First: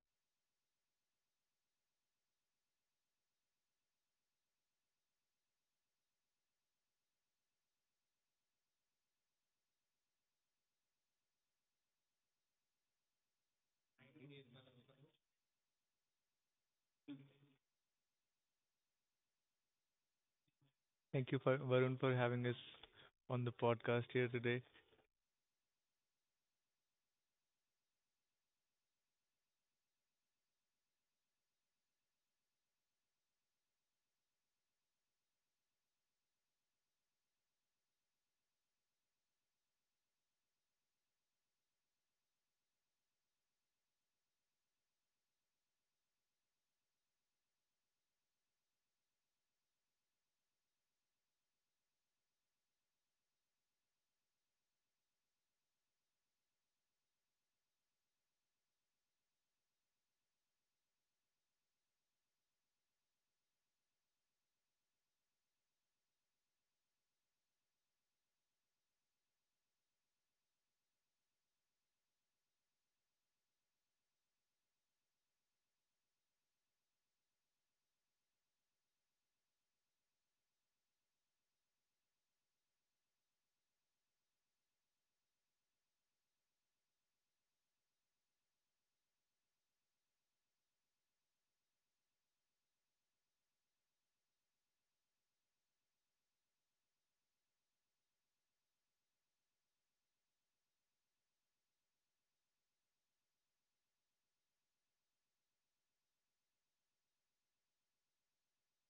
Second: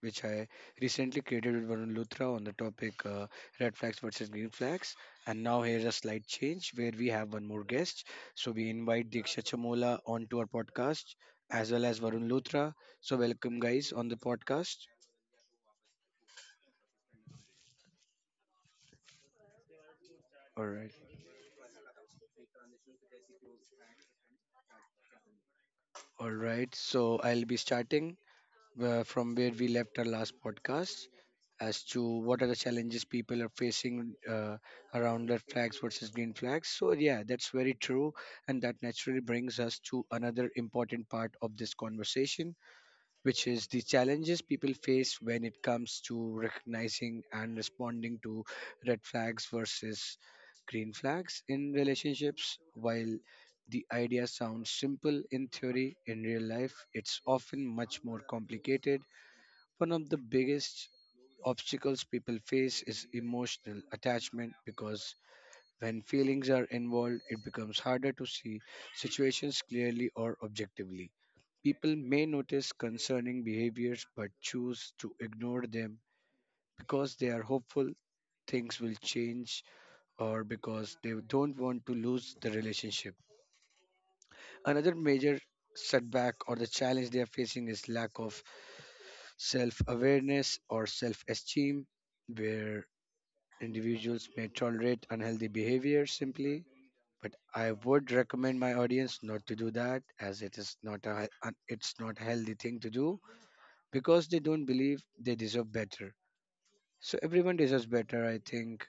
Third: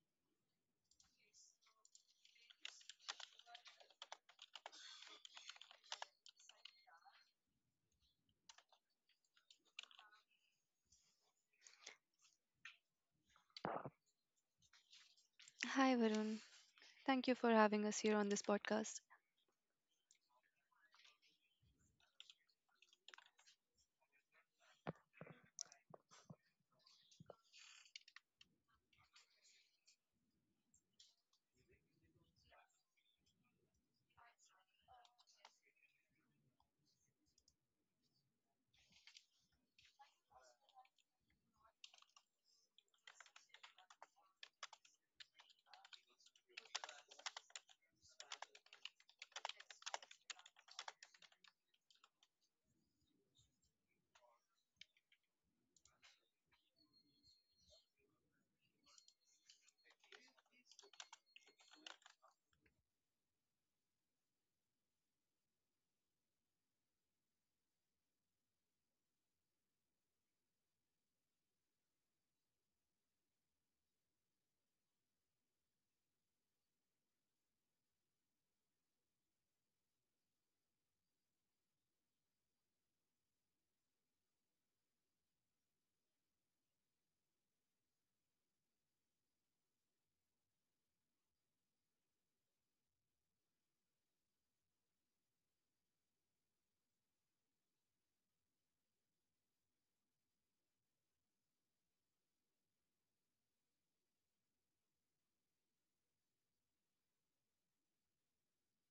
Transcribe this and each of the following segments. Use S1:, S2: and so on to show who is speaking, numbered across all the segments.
S1: which I recently created with Varun Luthra on the topic red flags versus green flags. And now here's a slight change where we have one more guest. So we invite Diksha Chamola onto our podcast as well as Varun Luthra. So welcome guys on the podcast.
S2: Hi, Varun. Thank you for having us here on this podcast.
S1: All right,
S3: Thank you, for, Varun, for having us on the podcast here today.
S1: all right. So I'll be starting from where we left our last podcast as to what are the challenges people are facing around red flags versus green flags. So, yeah, that's very true. And that naturally brings us to another important part of this conversation, which is the challenges people face when it comes to recognizing and responding to red flags versus green flags in relationships. While the idea sounds simple in theory, in real life, it's often much more complicated. One of the biggest obstacles people face is emotional attachment, because when feelings are involved, it becomes harder to see situations clearly or objectively. People may notice concerning behaviors but choose to ignore them because they are hopeful things will change, or because they don't want to lose the relationship. Another major setback or the challenge they are facing is lack of self awareness or self esteem, where individuals may tolerate unhealthy behavior simply, but I would recommend my audience not to do that, as it is not it's not a healthy thing to do because they don't believe they deserve better. So everyone deserves better, I think,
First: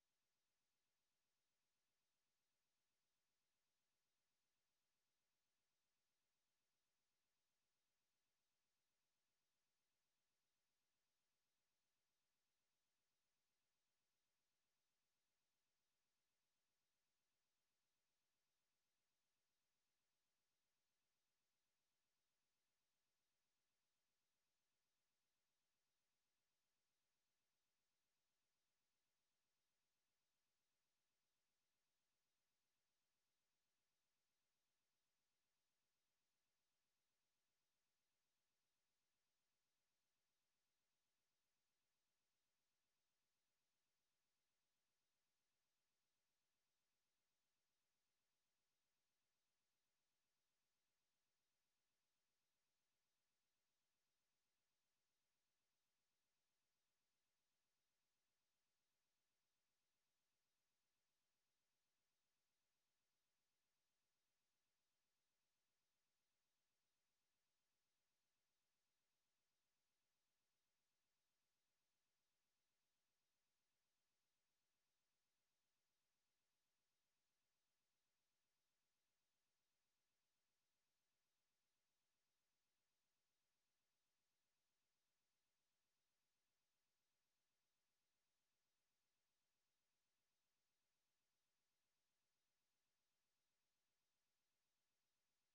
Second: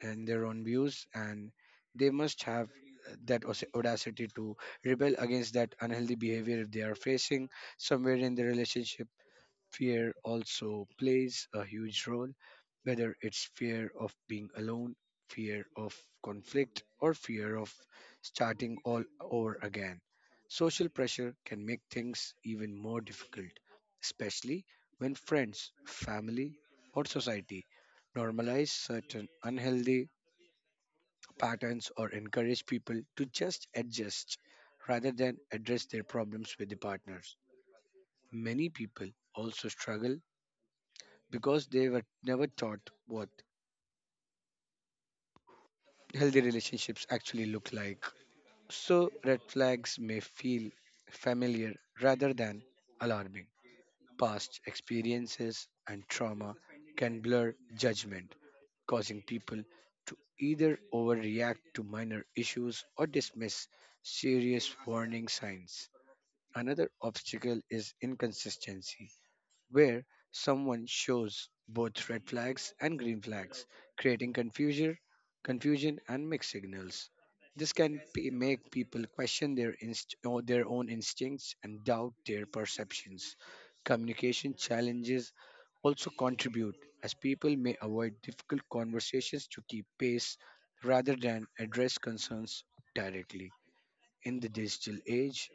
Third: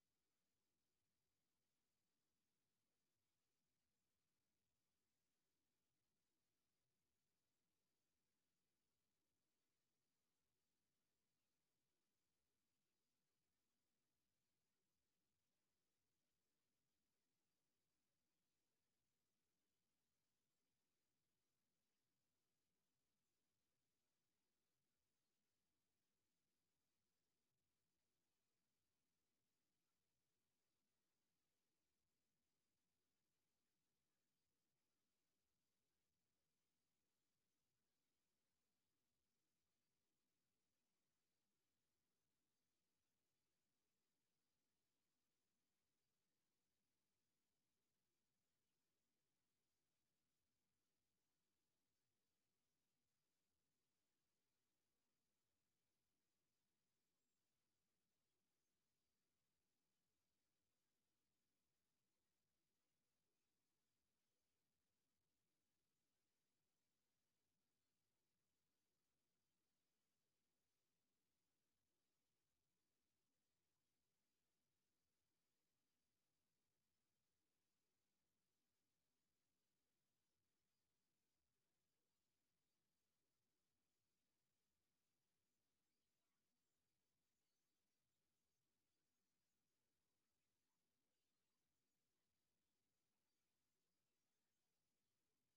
S1: in their own views, and they must have that audacity to rebel against that unhealthy behavior if they are facing somewhere in the relationship. Fear also plays a huge role, whether it's fear of being alone, fear of conflict, or fear of starting all over again. Social pressure can make things even more difficult, especially when friends, family, or society normalize certain unhealthy patterns or encourage people to just adjust rather than address their problems with the partners. Many people also struggle because they were never taught what healthy relationships actually look like. So, red flags may feel familiar rather than alarming. Past experiences and trauma can blur judgment, causing people to either overreact to minor issues or dismiss serious warning signs. Another obstacle is inconsistency, where someone shows both red flags and green flags, creating confusion and mixed signals. This can make people question their own instincts and doubt their perceptions. Communication challenges also contribute, as people may avoid difficult conversations to keep pace rather than address concerns directly. In the digital age,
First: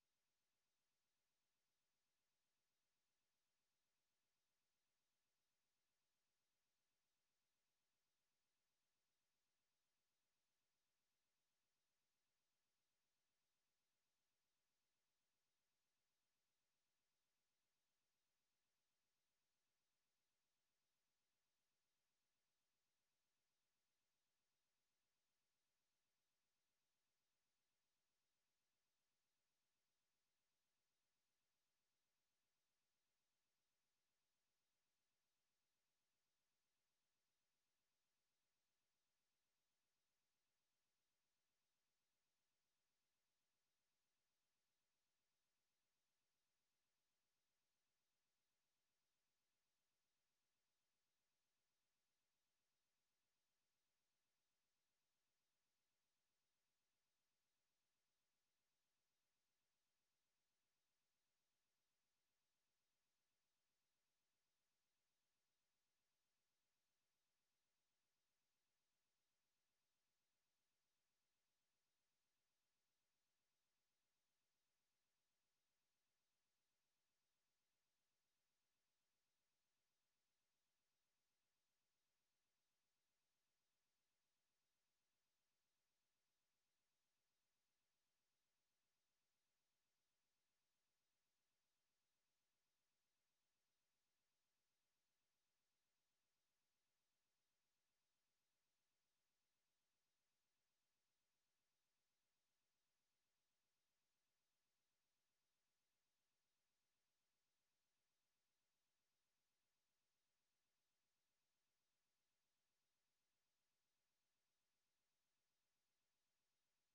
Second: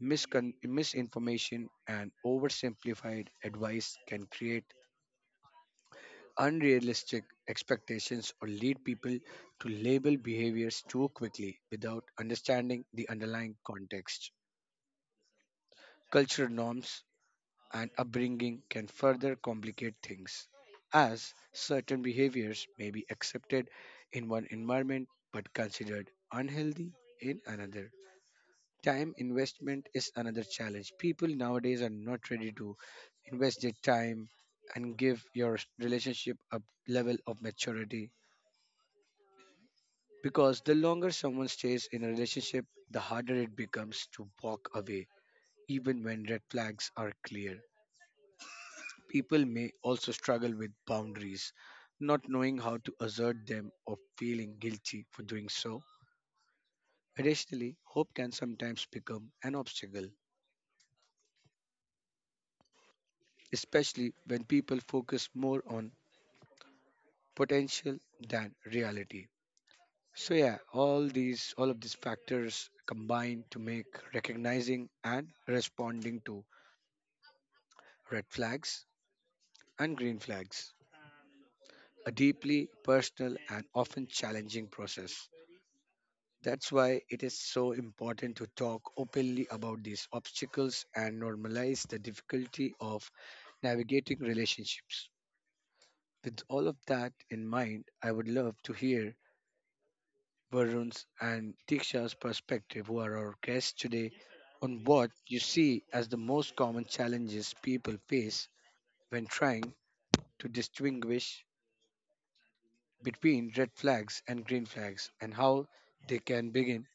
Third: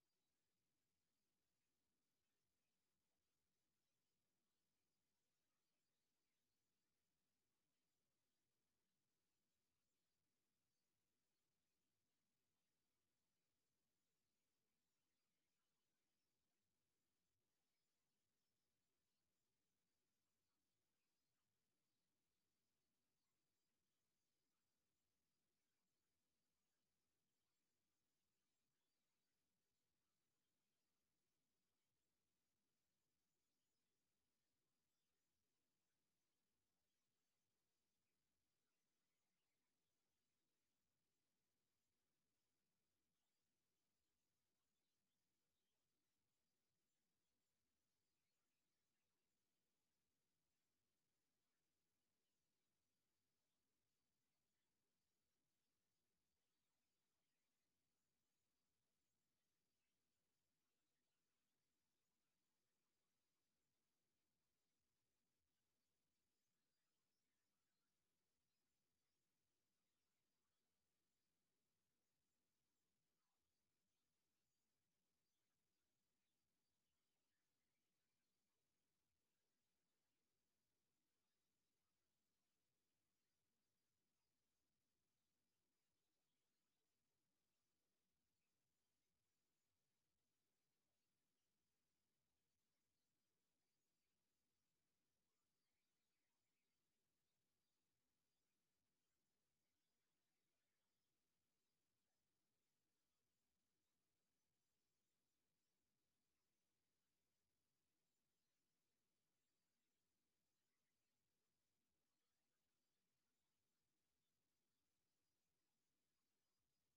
S1: misinformation and oversimplified advice can create unrealistic expectations or lead people to label behaviors too quickly without understanding the underlying context. Cultural norms and upbringing can further complicate things, as certain behaviors may be accepted in one environment but considered unhealthy in another. Time investment is another challenge. People nowadays are not ready to invest their time and give your relationship a level of maturity, because the longer someone stays in a relationship, the harder it becomes to walk away, even when red flags are clear. People may also struggle with boundaries, not knowing how to assert them or feeling guilty for doing so. Additionally, hope can sometimes become an obstacle, especially when people focus more on potential than reality. So yeah, all of these factors combine to make recognizing and responding to red flags and green flags a deeply personal and often challenging process. That's why it is so important to talk openly about these obstacles and normalize the difficulty of navigating relationships. With all of that in mind, I would love to hear Varun's and Diksha's perspective, who are our guests today, on what you see as the most common challenges people face when trying to distinguish between red flags and green flags, and how they can begin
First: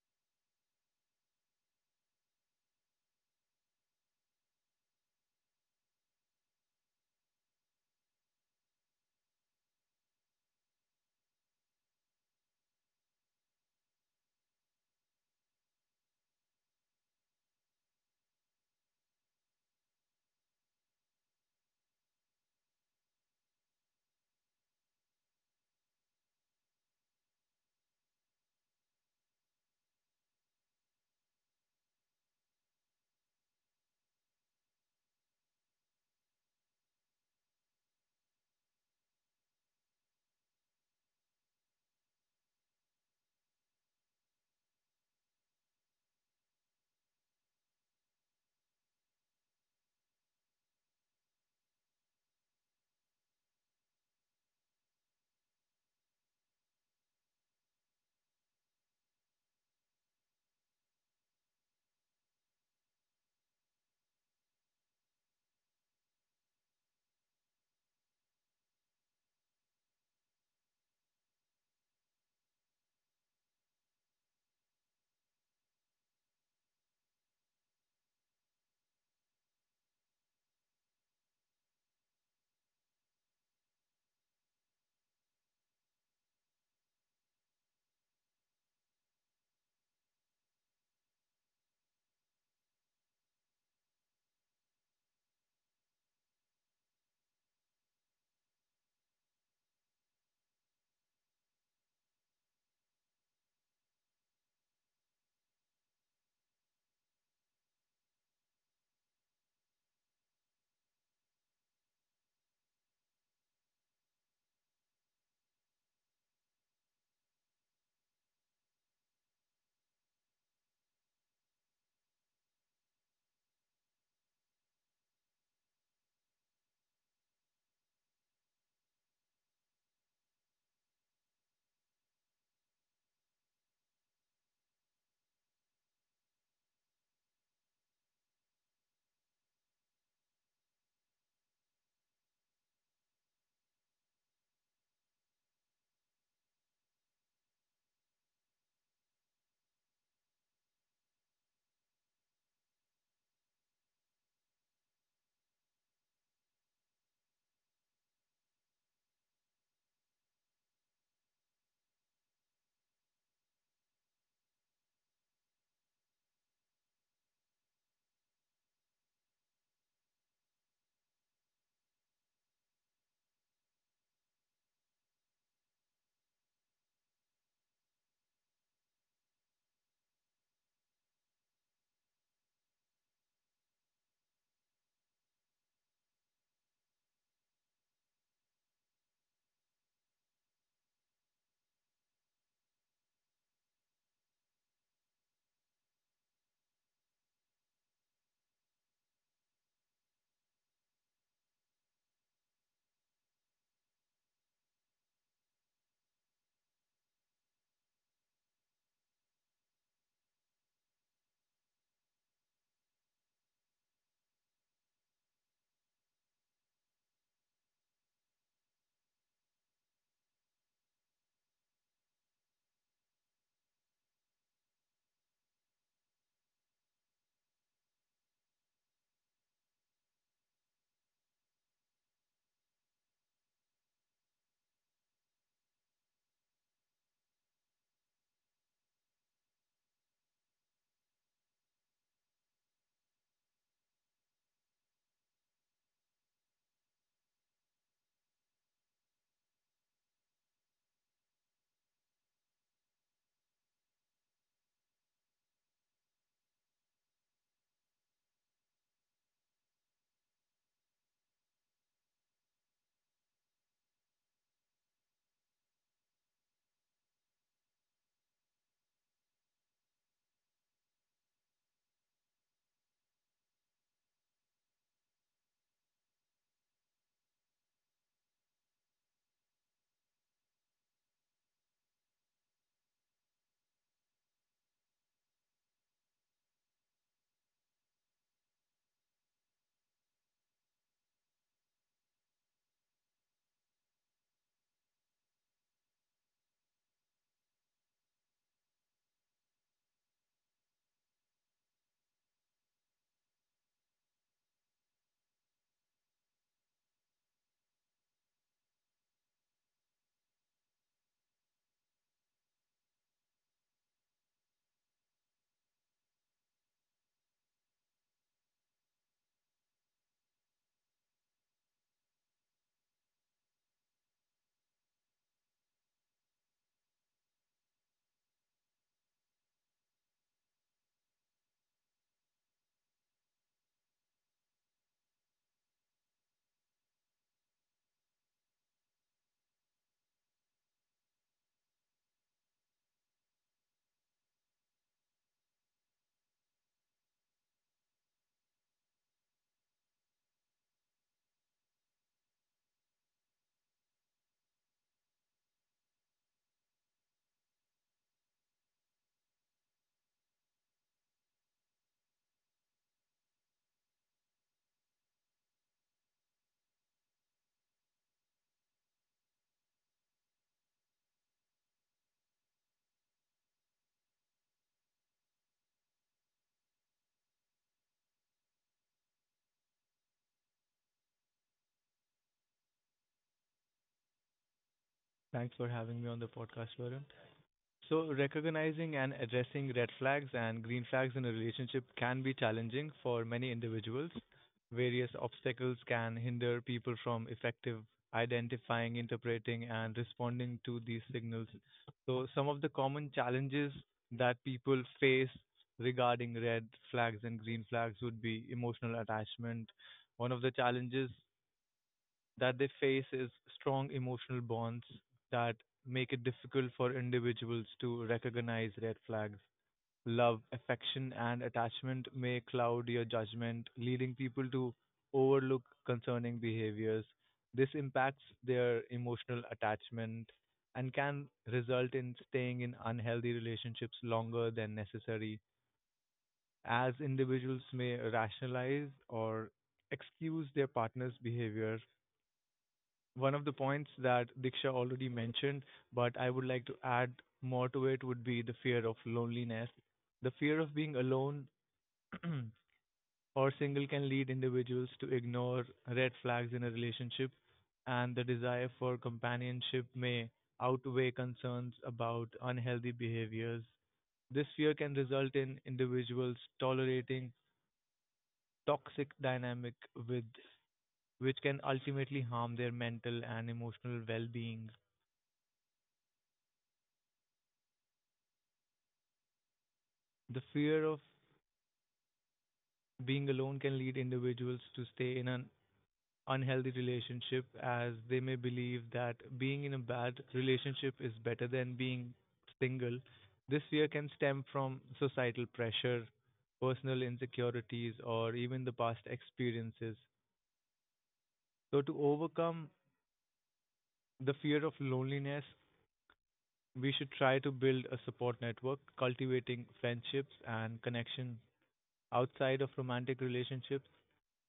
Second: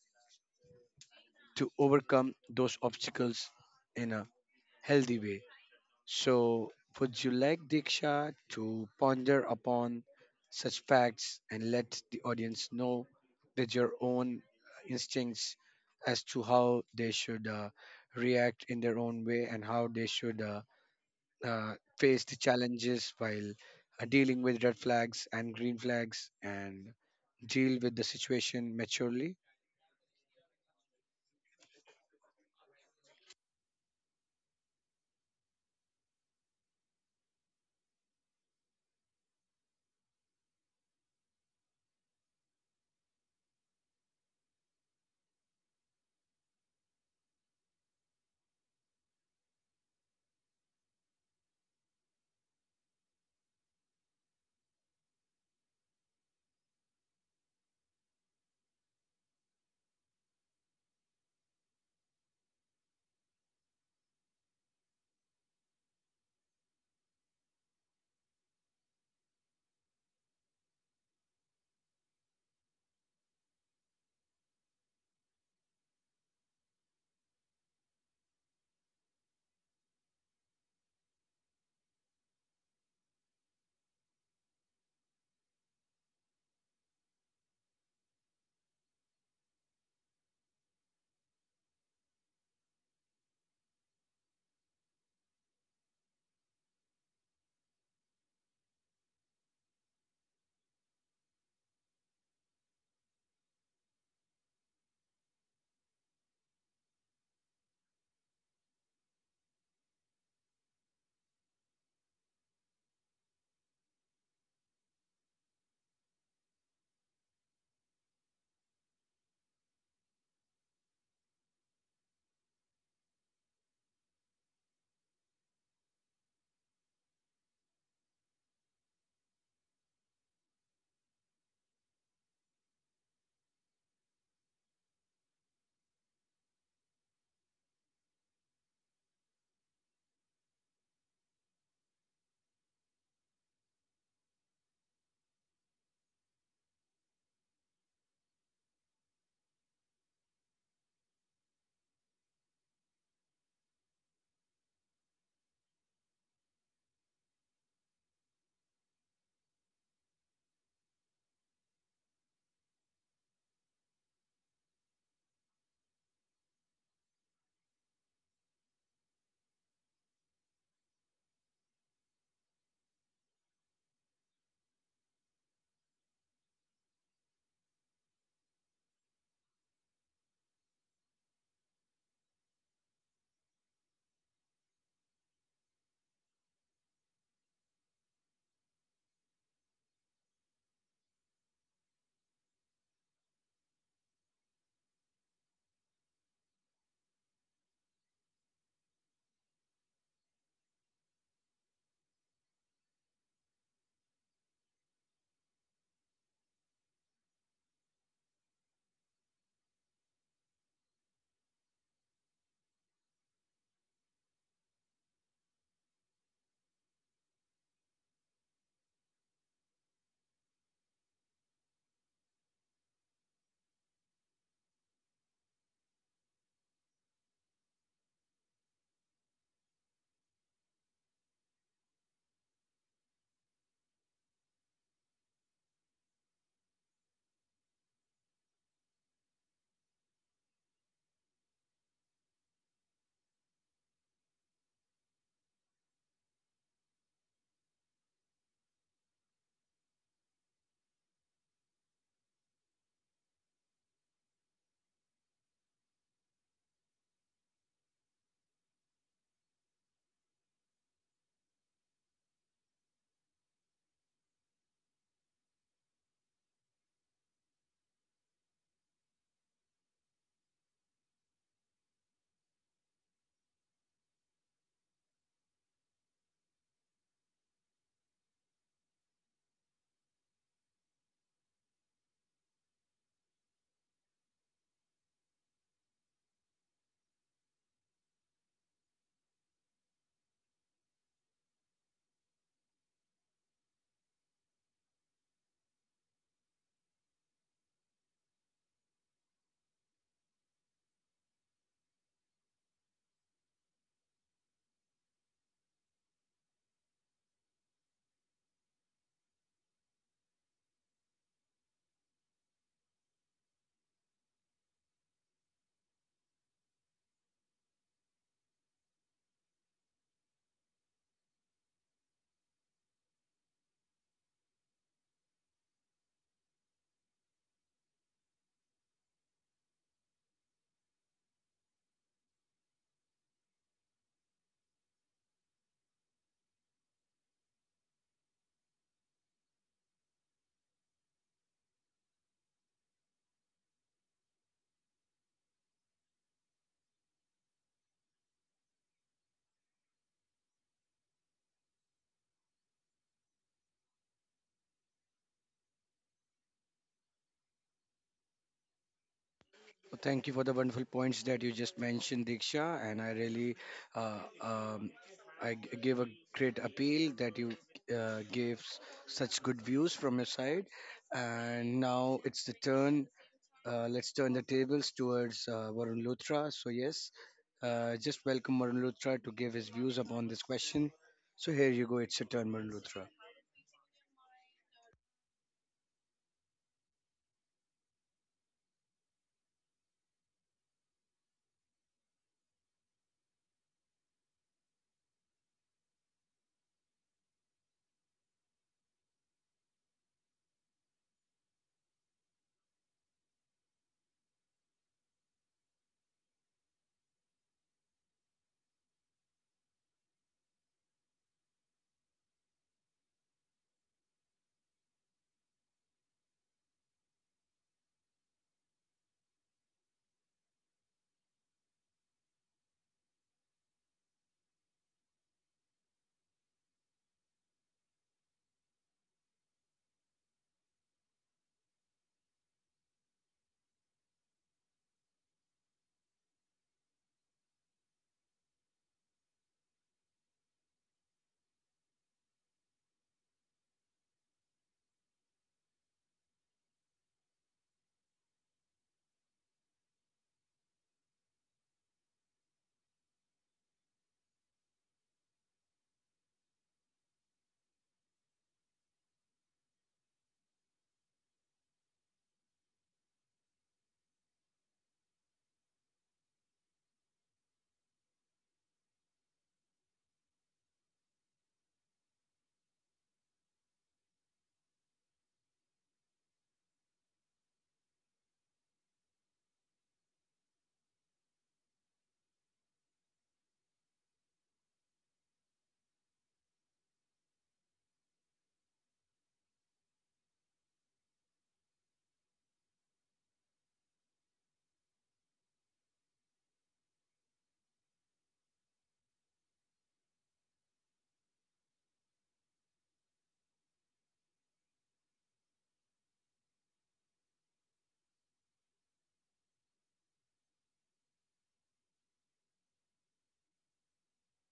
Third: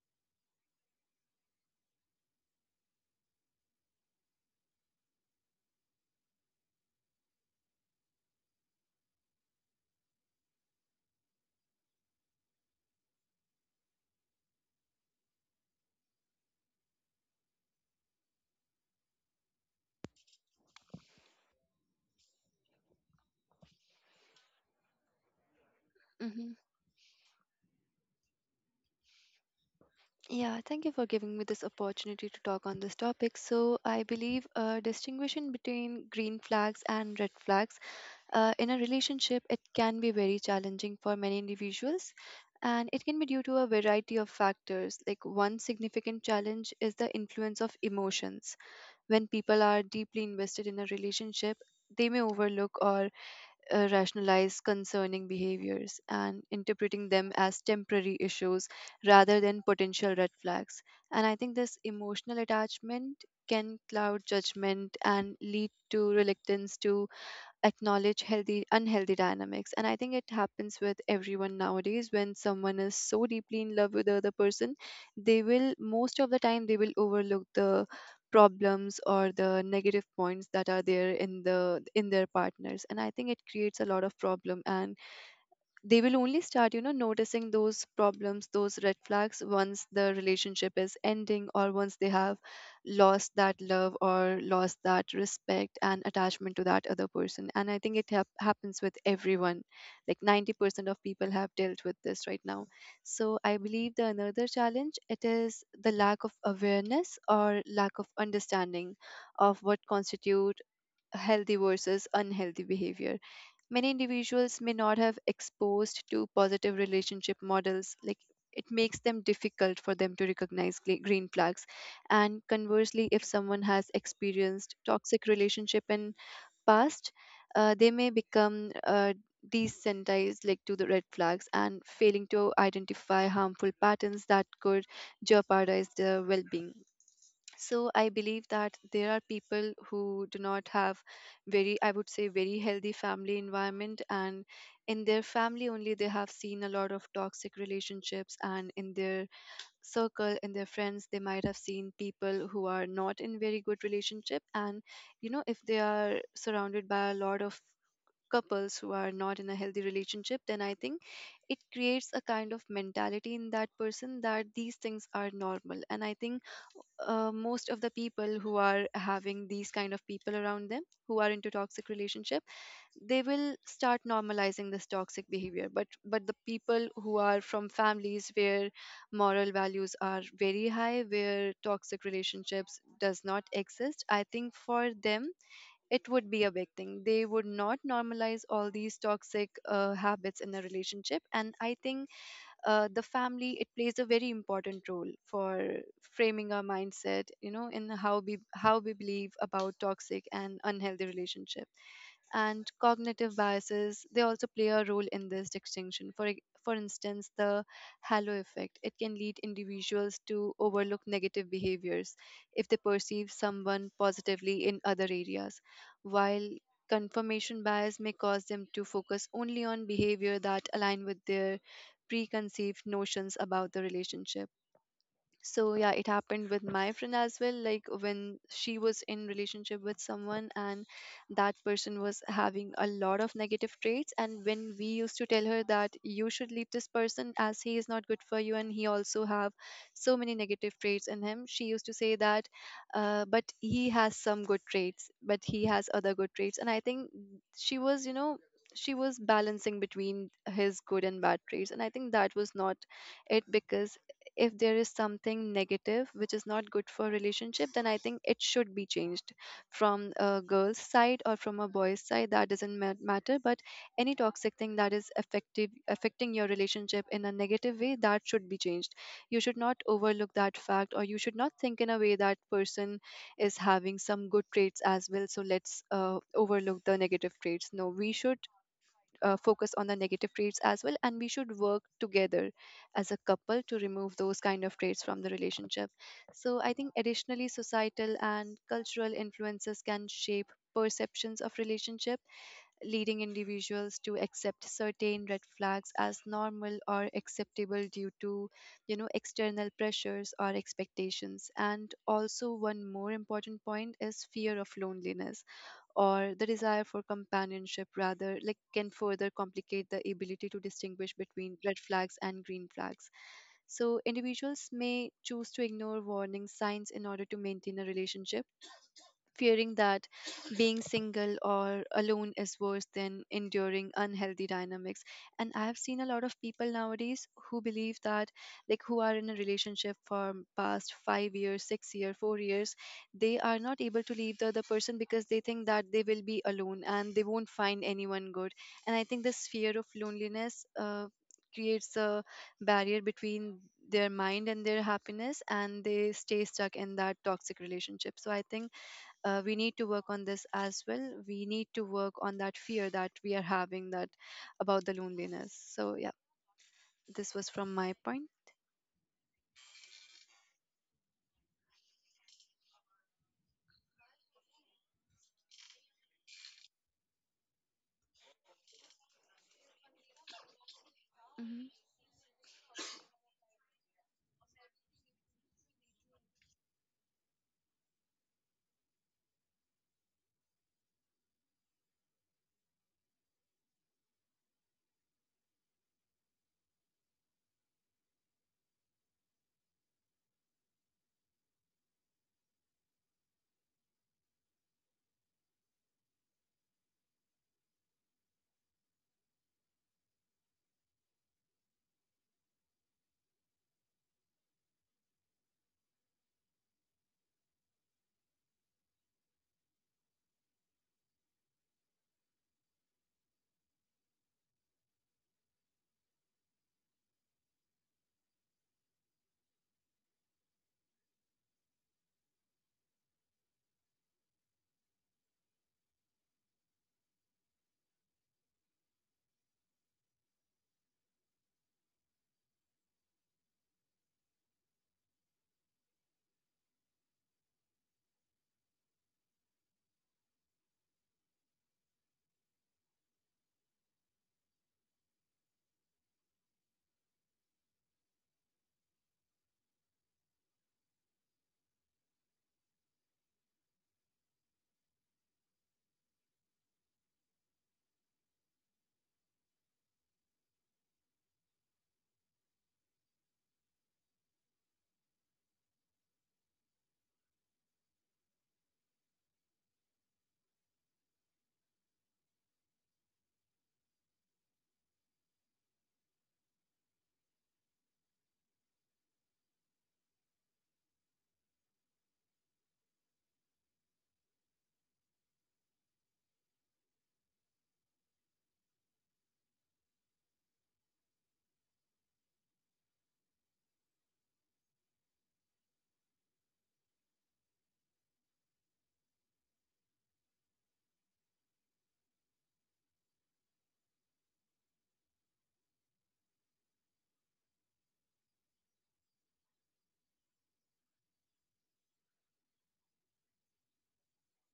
S1: to overcome those obstacles in a healthy way. So, would you like Diksha to ponder upon such facts and let the audience know that your own instincts as to how they should react in their own way, and how they should face the challenges while dealing with red flags and green flags
S2: hmm
S1: and deal with the situation maturely?
S2: Yeah, thank you for giving me this opportunity to talk on this topic. So, I believe a distinguishing between green flags and red flags in a relationship, it can be very challenging for many individuals, and it can be due to a variety of factors. Like, one significant challenge is the influence of emotions. When people are deeply invested in a relationship, they may overlook or rationalize concerning behaviors and interpreting them as temporary issues rather than potential red flags. And I think this emotional attachment can cloud judgment and lead to reluctance to acknowledge healthy unhealthy dynamics. And I think it happens with everyone nowadays. When someone is so deeply in love with the other person, they will, most of the time, they will overlook the problems or the negative points that are there in their partners, and I think it creates a lot of problem, and they will only start, you know, noticing those problems, those red flags, once the relationship is ending or once they have lost that love or lost that respect and attachment to that other person. And I think it happens with everyone, like 90% of people have dealt with this right now. So I believe the another challenge, it is the lack of awareness or lack of understanding of what constitute healthy versus unhealthy behavior. Many individuals may not have exposed to positive relationship models, like it makes them difficult for them to recognize green flags, and conversely, if someone has experienced toxic relationship in past, they may become desensitized, like to the red flags, and failing to identify harmful patterns that could jeopardize their well-being. So I believe that there are people who do not have very, I would say, very healthy family environment, and in their family only, they have seen a lot of toxic relationships, and in their circle, in their friends, they might have seen people who are not in very good relationship. And you know, if they are surrounded by a lot of couples who are not in a healthy relationship, then I think it creates a kind of mentality in that person that these things are normal. And I think most of the people who are having these kind of people around them, who are into toxic relationship, they will start normalizing this toxic behavior. But the people who are from families where moral values are very high, where toxic relationships does not exist, I think for them it would be a big thing. They would not normalize all these toxic habits in a relationship. And I think the family, it plays a very important role for framing our mindset, you know, in how we, how we believe about toxic and unhealthy relationship. And cognitive biases, they also play a role in this distinction. For for instance, the halo effect, it can lead individuals to overlook negative behaviors if they perceive someone positively in other areas, while confirmation bias may cause them to focus only on behavior that align with their preconceived notions about the relationship. So yeah, it happened with my friend as well. Like when she was in relationship with someone and that person was having a lot of negative traits, and when we used to tell her that you should leave this person as he is not good for you and he also have so many negative traits in him, she used to say that but he has some good traits but he has other good traits. And I think she was, you know, she was balancing between his good and bad traits, and I think that was not it, because if there is something negative which is not good for relationship, then I think it should be changed from a girl's side or from a boy's side, that doesn't matter. But any toxic thing that is effective affecting your relationship in a negative way, that should be changed. You should not overlook that fact, or you should not think in a way that person is having some good traits as well, so let's overlook the negative traits. No, we should focus on the negative traits as well, and we should work together as a couple to remove those kind of traits from the relationship. So I think additionally, societal and cultural influences can shape perceptions of relationship, leading individuals to accept certain red flags as normal or acceptable due to, you know, external pressures or expectations. And also, one more important point is fear of loneliness or the desire for companionship, rather, like can further complicate the ability to distinguish between red flags and green flags. So individuals may choose to ignore warning signs in order to maintain a relationship, fearing that being single or alone is worse than enduring unhealthy dynamics. And I have seen a lot of people nowadays who believe that, like who are in a relationship for past 5 years 6 year 4 years, they are not able to leave the other person because they think that they will be alone and they won't find anyone good. And I think this fear of loneliness creates a barrier between their mind and their happiness, and they stay stuck in that toxic relationship. So I think we need to work on this as well. We need to work on that fear that we are having, that about the loneliness. So yeah, this was from my point.
S1: Thank you for the wonderful points that you just mentioned, Diksha, and I really, uh, um, give a great appeal that you gave such good views from your side.
S2: hmm
S1: And now it's the turn. Let's turn the tables towards Varun Luthra. So yes, just welcome Varun Luthra to give his views upon this question. So here you go. It's your turn, Varun Luthra.
S3: Thanks for having me on the podcast, Varun. So, recognizing and addressing red flags and green flags in a relationship can be challenging for many individuals. Various obstacles can hinder people from effective identifying, interpreting, and responding to these signals. So, some of the common challenges that people face regarding red flags and green flags would be emotional attachment. One of the challenges that they face is strong emotional bonds that make it difficult for individuals to recognize red flags. Love, affection, and attachment may cloud your judgment, leading people to overlook concerning behaviors. This impacts their emotional attachment and can result in staying in unhealthy relationships longer than necessary, as individuals may rationalize or excuse their partner's behavior, one of the points that Diksha already mentioned, but I would like to add more to it would be the fear of loneliness. The fear of being alone or single can lead individuals to ignore red flags in a relationship, and the desire for companionship may outweigh concerns about unhealthy behaviors. This fear can result in individuals tolerating toxic dynamic with which can ultimately harm their mental and emotional well-being. The fear of being alone can lead individuals to stay in an unhealthy relationship as they may believe that being in a bad relationship is better than being single. This fear can stem from societal pressure, personal insecurities, or even the past experiences. So, to overcome the fear of loneliness, we should try to build a support network, cultivating friendships and connection outside of romantic relationships,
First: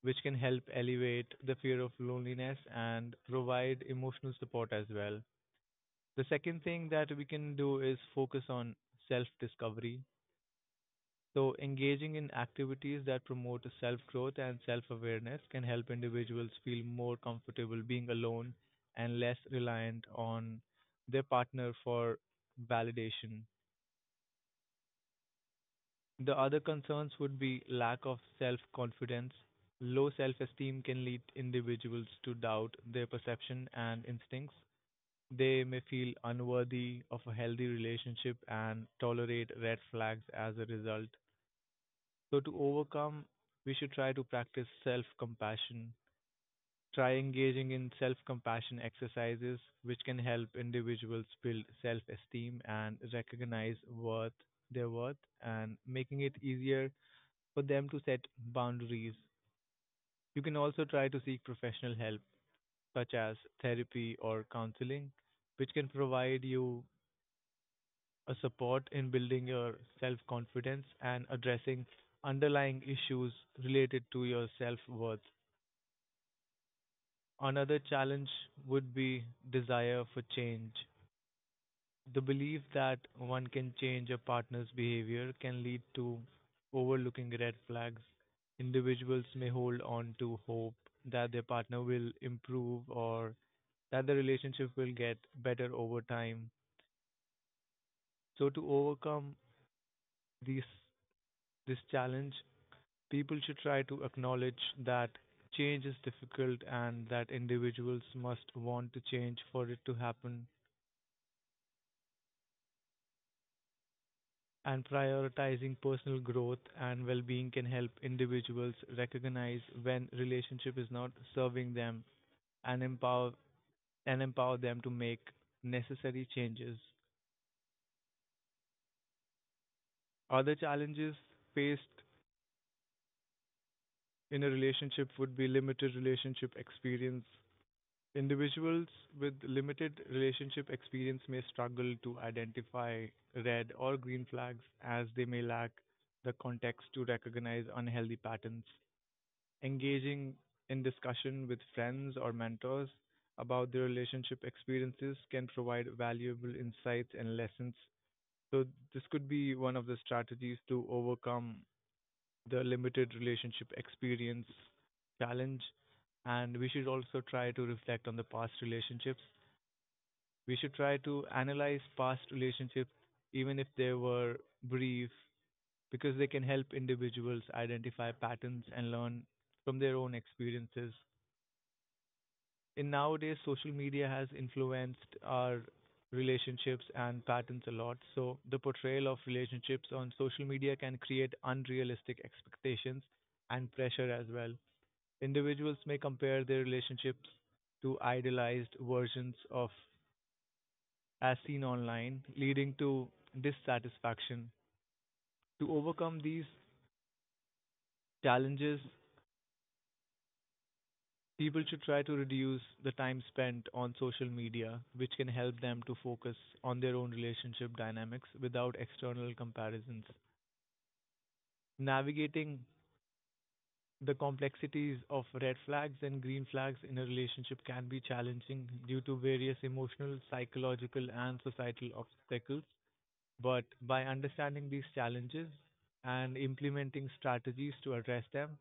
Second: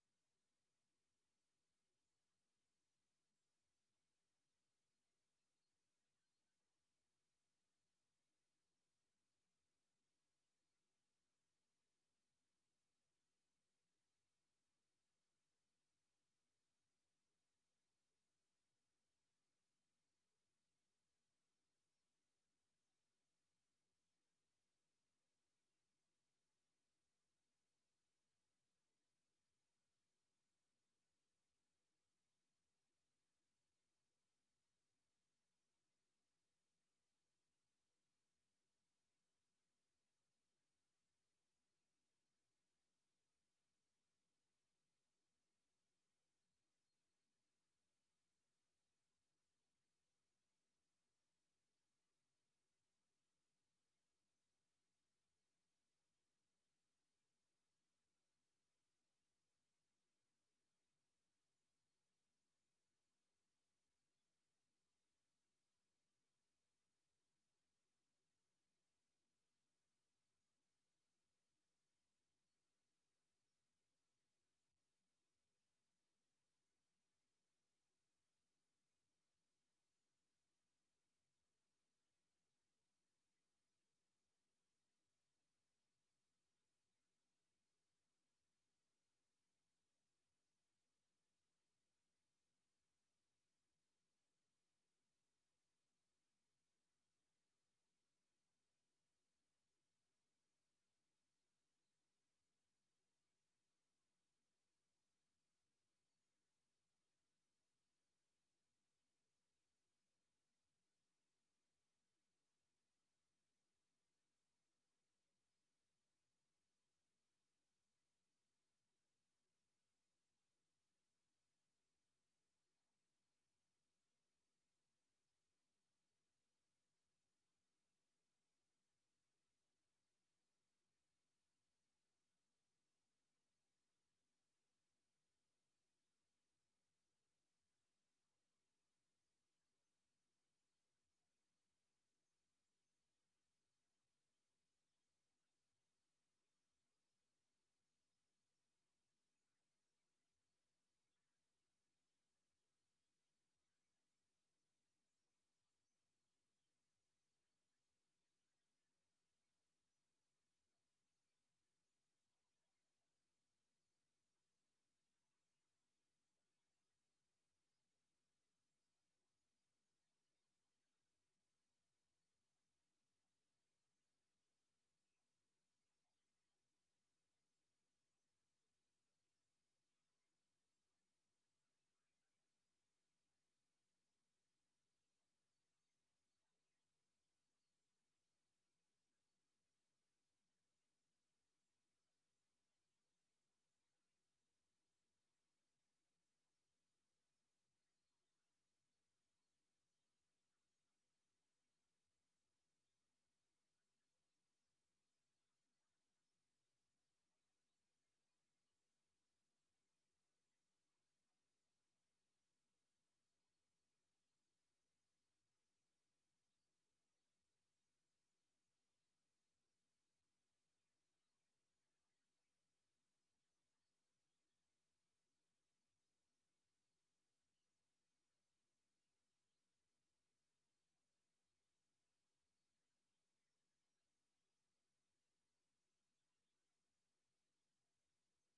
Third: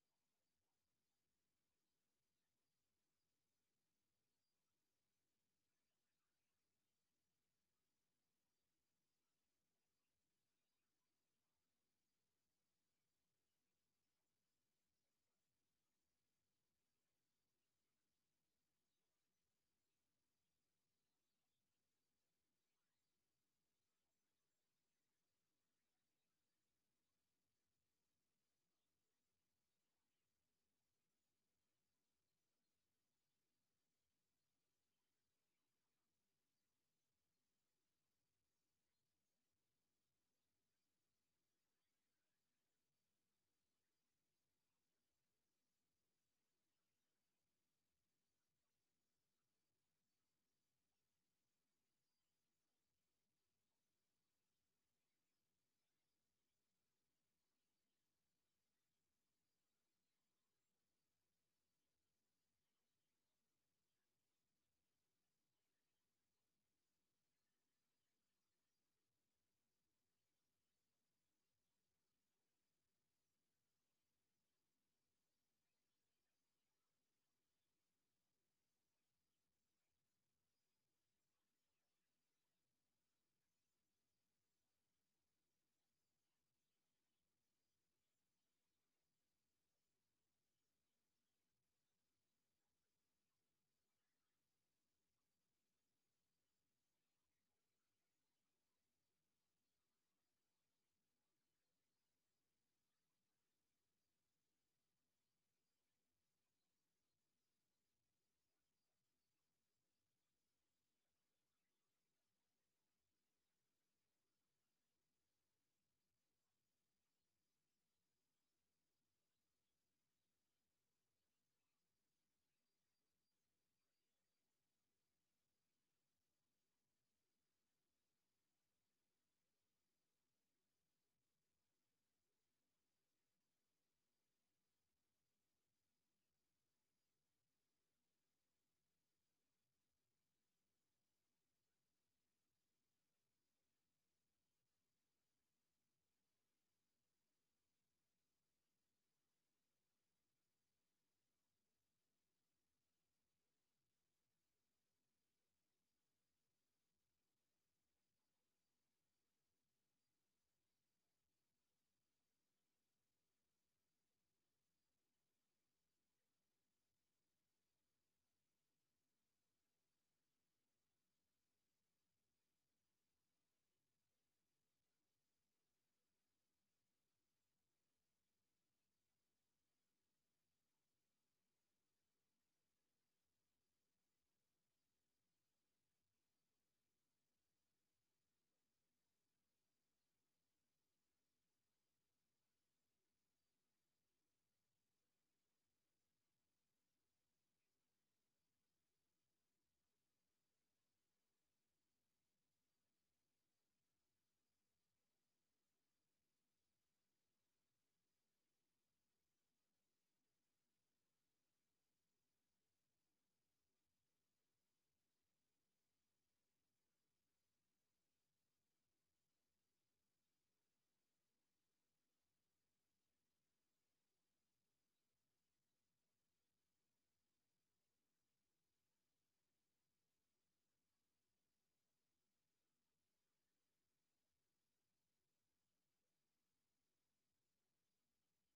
S3: which can help elevate the fear of loneliness and provide emotional support as well. The second thing that we can do is focus on self discovery. So, engaging in activities that promote self growth and self awareness can help individuals feel more comfortable being alone and less reliant on their partner for validation. The other concerns would be lack of self confidence. Low self esteem can lead individuals to doubt their perception and instincts. They may feel unworthy of a healthy relationship and tolerate red flags as a result. So, to overcome, we should try to practice self compassion. Try engaging in self compassion exercises, which can help individuals build self esteem and recognize worth, their worth, and making it easier for them to set boundaries. You can also try to seek professional help, such as therapy or counseling, which can provide you a support in building your self confidence and addressing underlying issues related to your self worth. Another challenge would be desire for change. The belief that one can change a partner's behavior can lead to overlooking red flags. Individuals may hold on to hope that their partner will improve or that the relationship will get better over time. So, to overcome these, this challenge, people should try to acknowledge that change is difficult and that individuals must want to change for it to happen, and prioritizing personal growth and well being can help individuals recognize when relationship is not serving them and empower and empower them to make necessary changes. Other challenges faced in a relationship would be limited relationship experience. Individuals with limited relationship experience may struggle to identify red or green flags as they may lack the context to recognize unhealthy patterns. Engaging in discussion with friends or mentors about their relationship experiences can provide valuable insights and lessons. So, this could be one of the strategies to overcome the limited relationship experience challenge. And we should also try to reflect on the past relationships. We should try to analyze past relationships, even if they were brief, because they can help individuals identify patterns and learn from their own experiences. In nowadays social media has influenced our relationships and patterns a lot. So the portrayal of relationships on social media can create unrealistic expectations and pressure as well. Individuals may compare their relationships to idealized versions of as seen online, leading to dissatisfaction. To overcome these challenges, people should try to reduce the time spent on social media, which can help them to focus on their own relationship dynamics without external comparisons. Navigating the complexities of red flags and green flags in a relationship can be challenging due to various emotional, psychological, and societal obstacles. But by understanding these challenges and implementing strategies to address them,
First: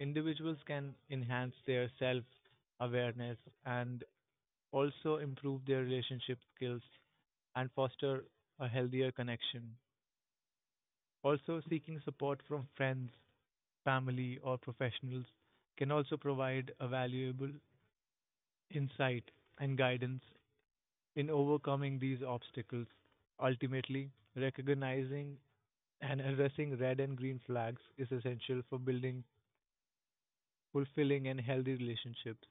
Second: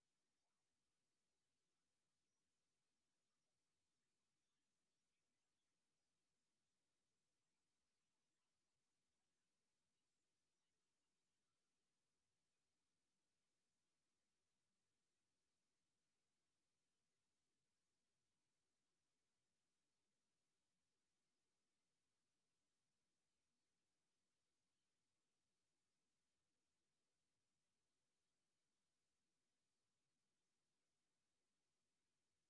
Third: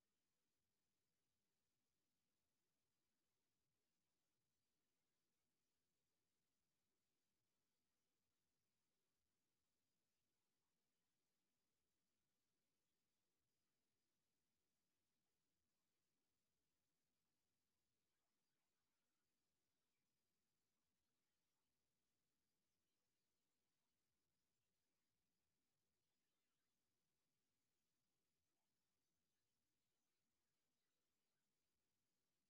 S3: individuals can enhance their self awareness and also improve their relationship skills and foster a healthier connection. Also, seeking support from friends, family, or professionals can also provide a valuable insight and guidance in overcoming these obstacles. Ultimately, recognizing and addressing red and green flags is essential for building fulfilling and healthy relationships.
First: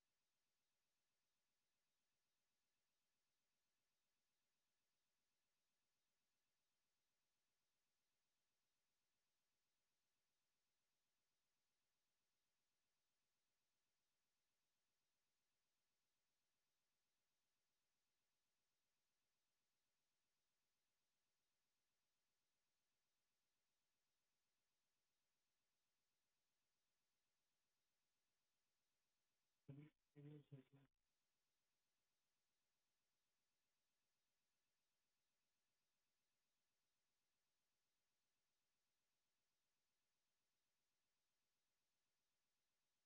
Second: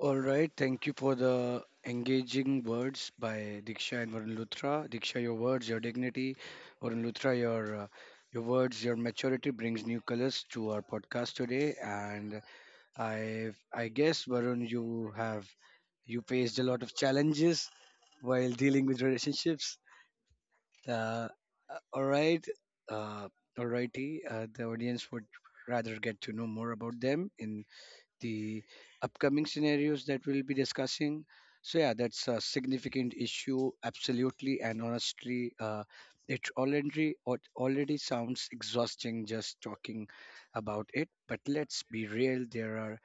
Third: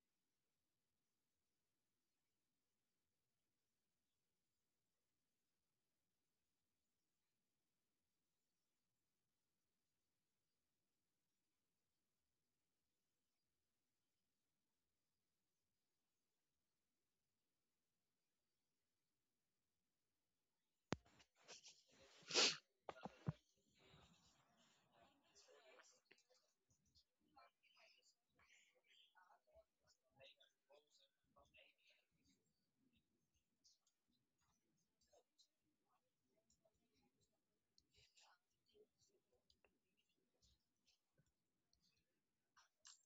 S1: All right, thank you for the engaging words by Diksha and Varun Luthra. Diksha, your words, your dignity. Varun Luthra, your words, your maturity brings new colors to our podcast today. And I I guess Varun, you faced a lot of challenges while dealing with relationships. Uh, uh, all right, uh, alrighty. The audience would rather get to know more about them in the upcoming scenarios that we'll be discussing. So yeah, that's a significant issue, absolutely, and honestly, it already sounds exhausting just talking about it. But let's be real, there are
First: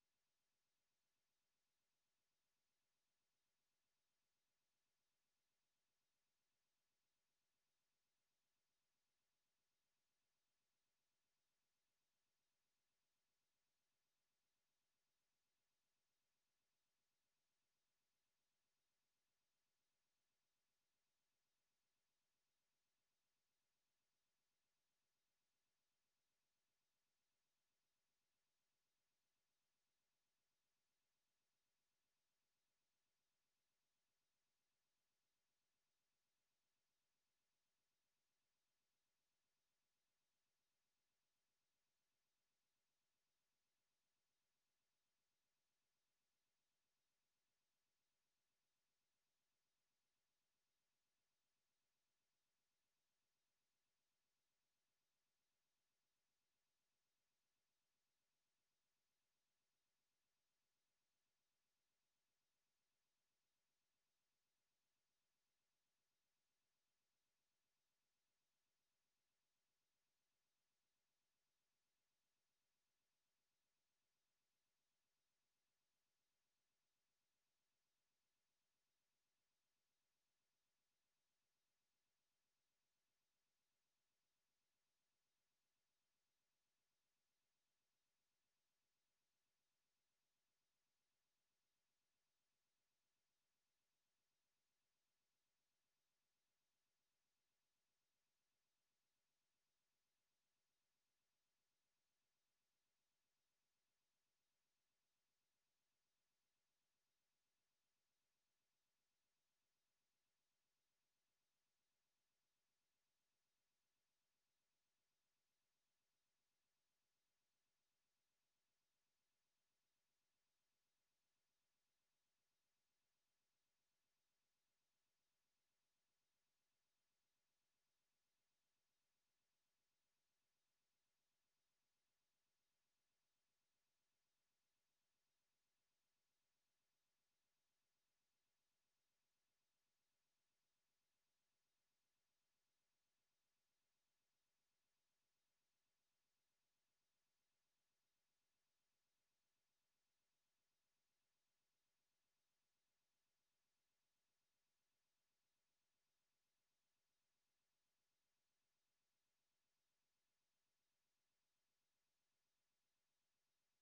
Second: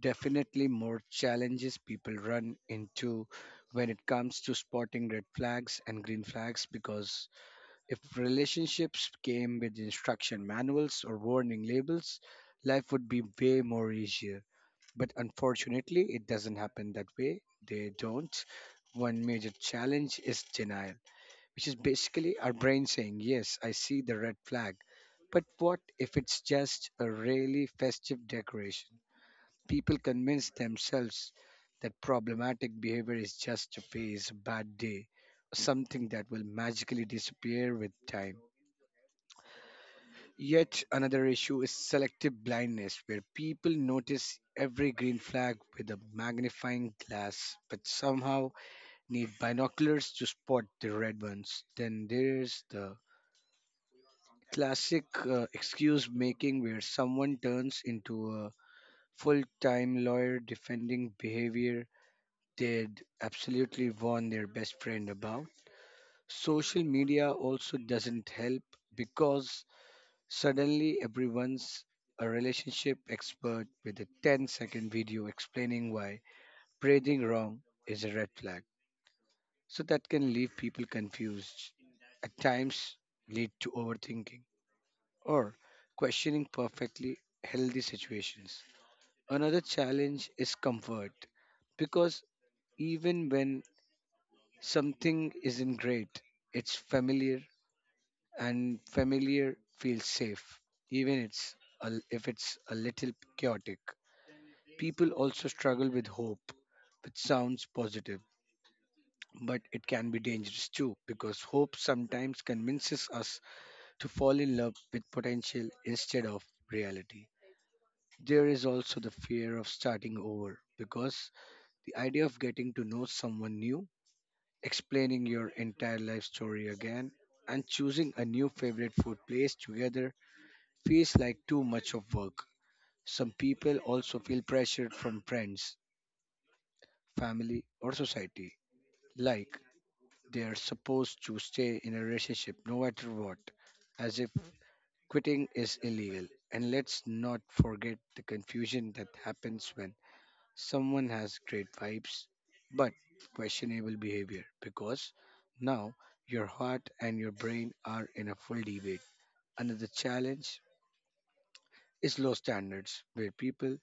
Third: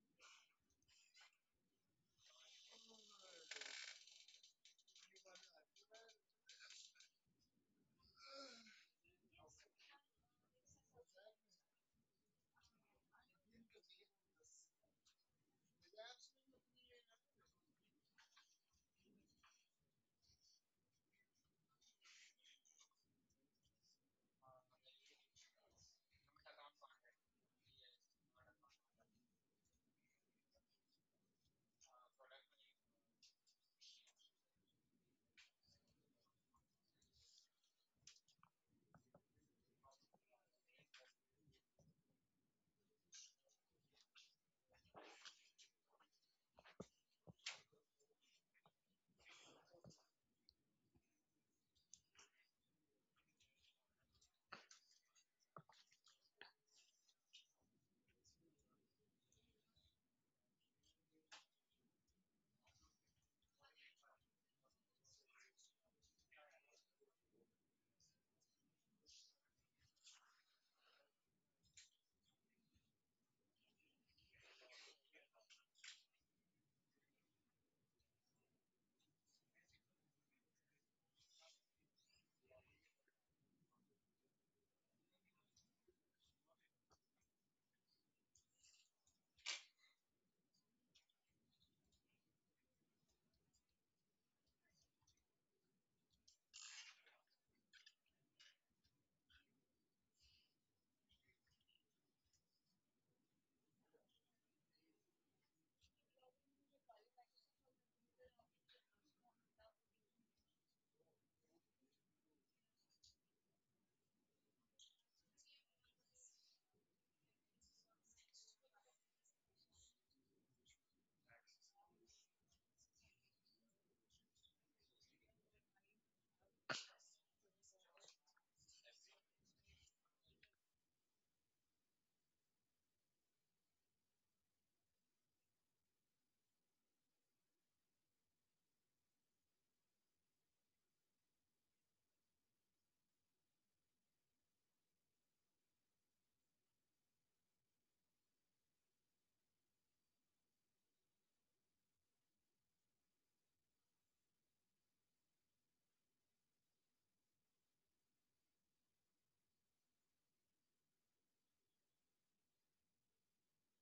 S1: definitely more challenges people run into when it comes to spotting red flags and green flags, because if relationships came with instruction manuals or warning labels, life would be way more easier. But unfortunately, it doesn't happen that way. They don't. One major challenge is denial, which is basically our brain saying, "Yes, I see the red flag. But what if it's just a really festive decoration?" People convince themselves that problematic behavior is just a phase, a bad day, something that will magically disappear with time. Yet another issue is selective blindness, where people notice every green flag with a magnifying glass, but somehow need binoculars to spot the red ones. Then there's the classic excuse making, where someone turns into a full time lawyer defending behavior they'd absolutely warn their best friend about. Social media also doesn't help, because suddenly, everyone's a relationship expert with a 10-second video explaining why breathing wrong is a red flag. So, that can leave people confused, at times, lead to overthinking or questioning perfectly healthy situations. Another challenge is comfort, because even when something isn't great, it's familiar, and familiar feels safe, even if it's a little chaotic. People also struggle with hope, which sounds positive, but it can be dangerous too, because hope sometimes convinces us to fall in love with potential instead of reality. There is also the fear of starting over, because the idea of getting to know someone new, explaining your entire life story again, and choosing a new favorite food place together feels like too much of work. Some people also feel pressured from friends, family, or society, like they are supposed to stay in a relationship no matter what, as if quitting is illegal. And let's not forget the confusion that happens when someone has great vibes but questionable behavior, because now your heart and your brain are in a full debate. Another challenge is low standards, where people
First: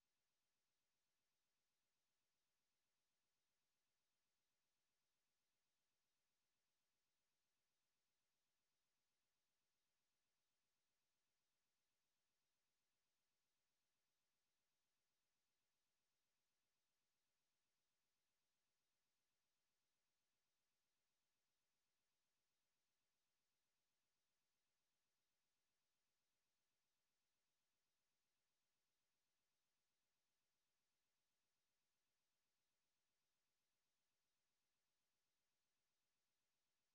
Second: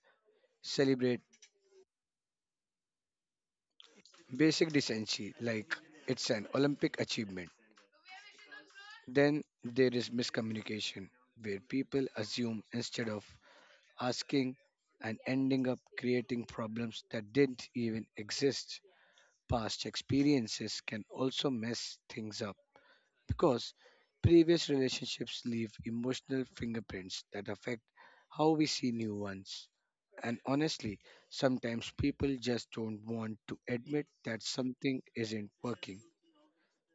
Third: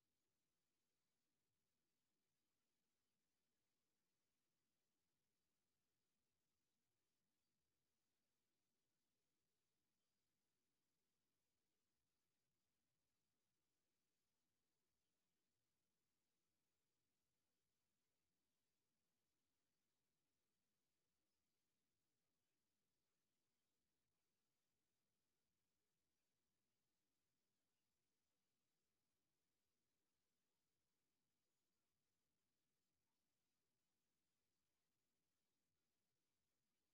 S1: celebrate basic decency like it's an Olympic achievement. Then there is miscommunication, where people assume instead of asking and ending up creating problems that didn't even exist. Past experiences can also mess things up, because previous relationships leave emotional fingerprints that affect how we see new ones. And honestly, sometimes people just don't want to admit that something isn't working,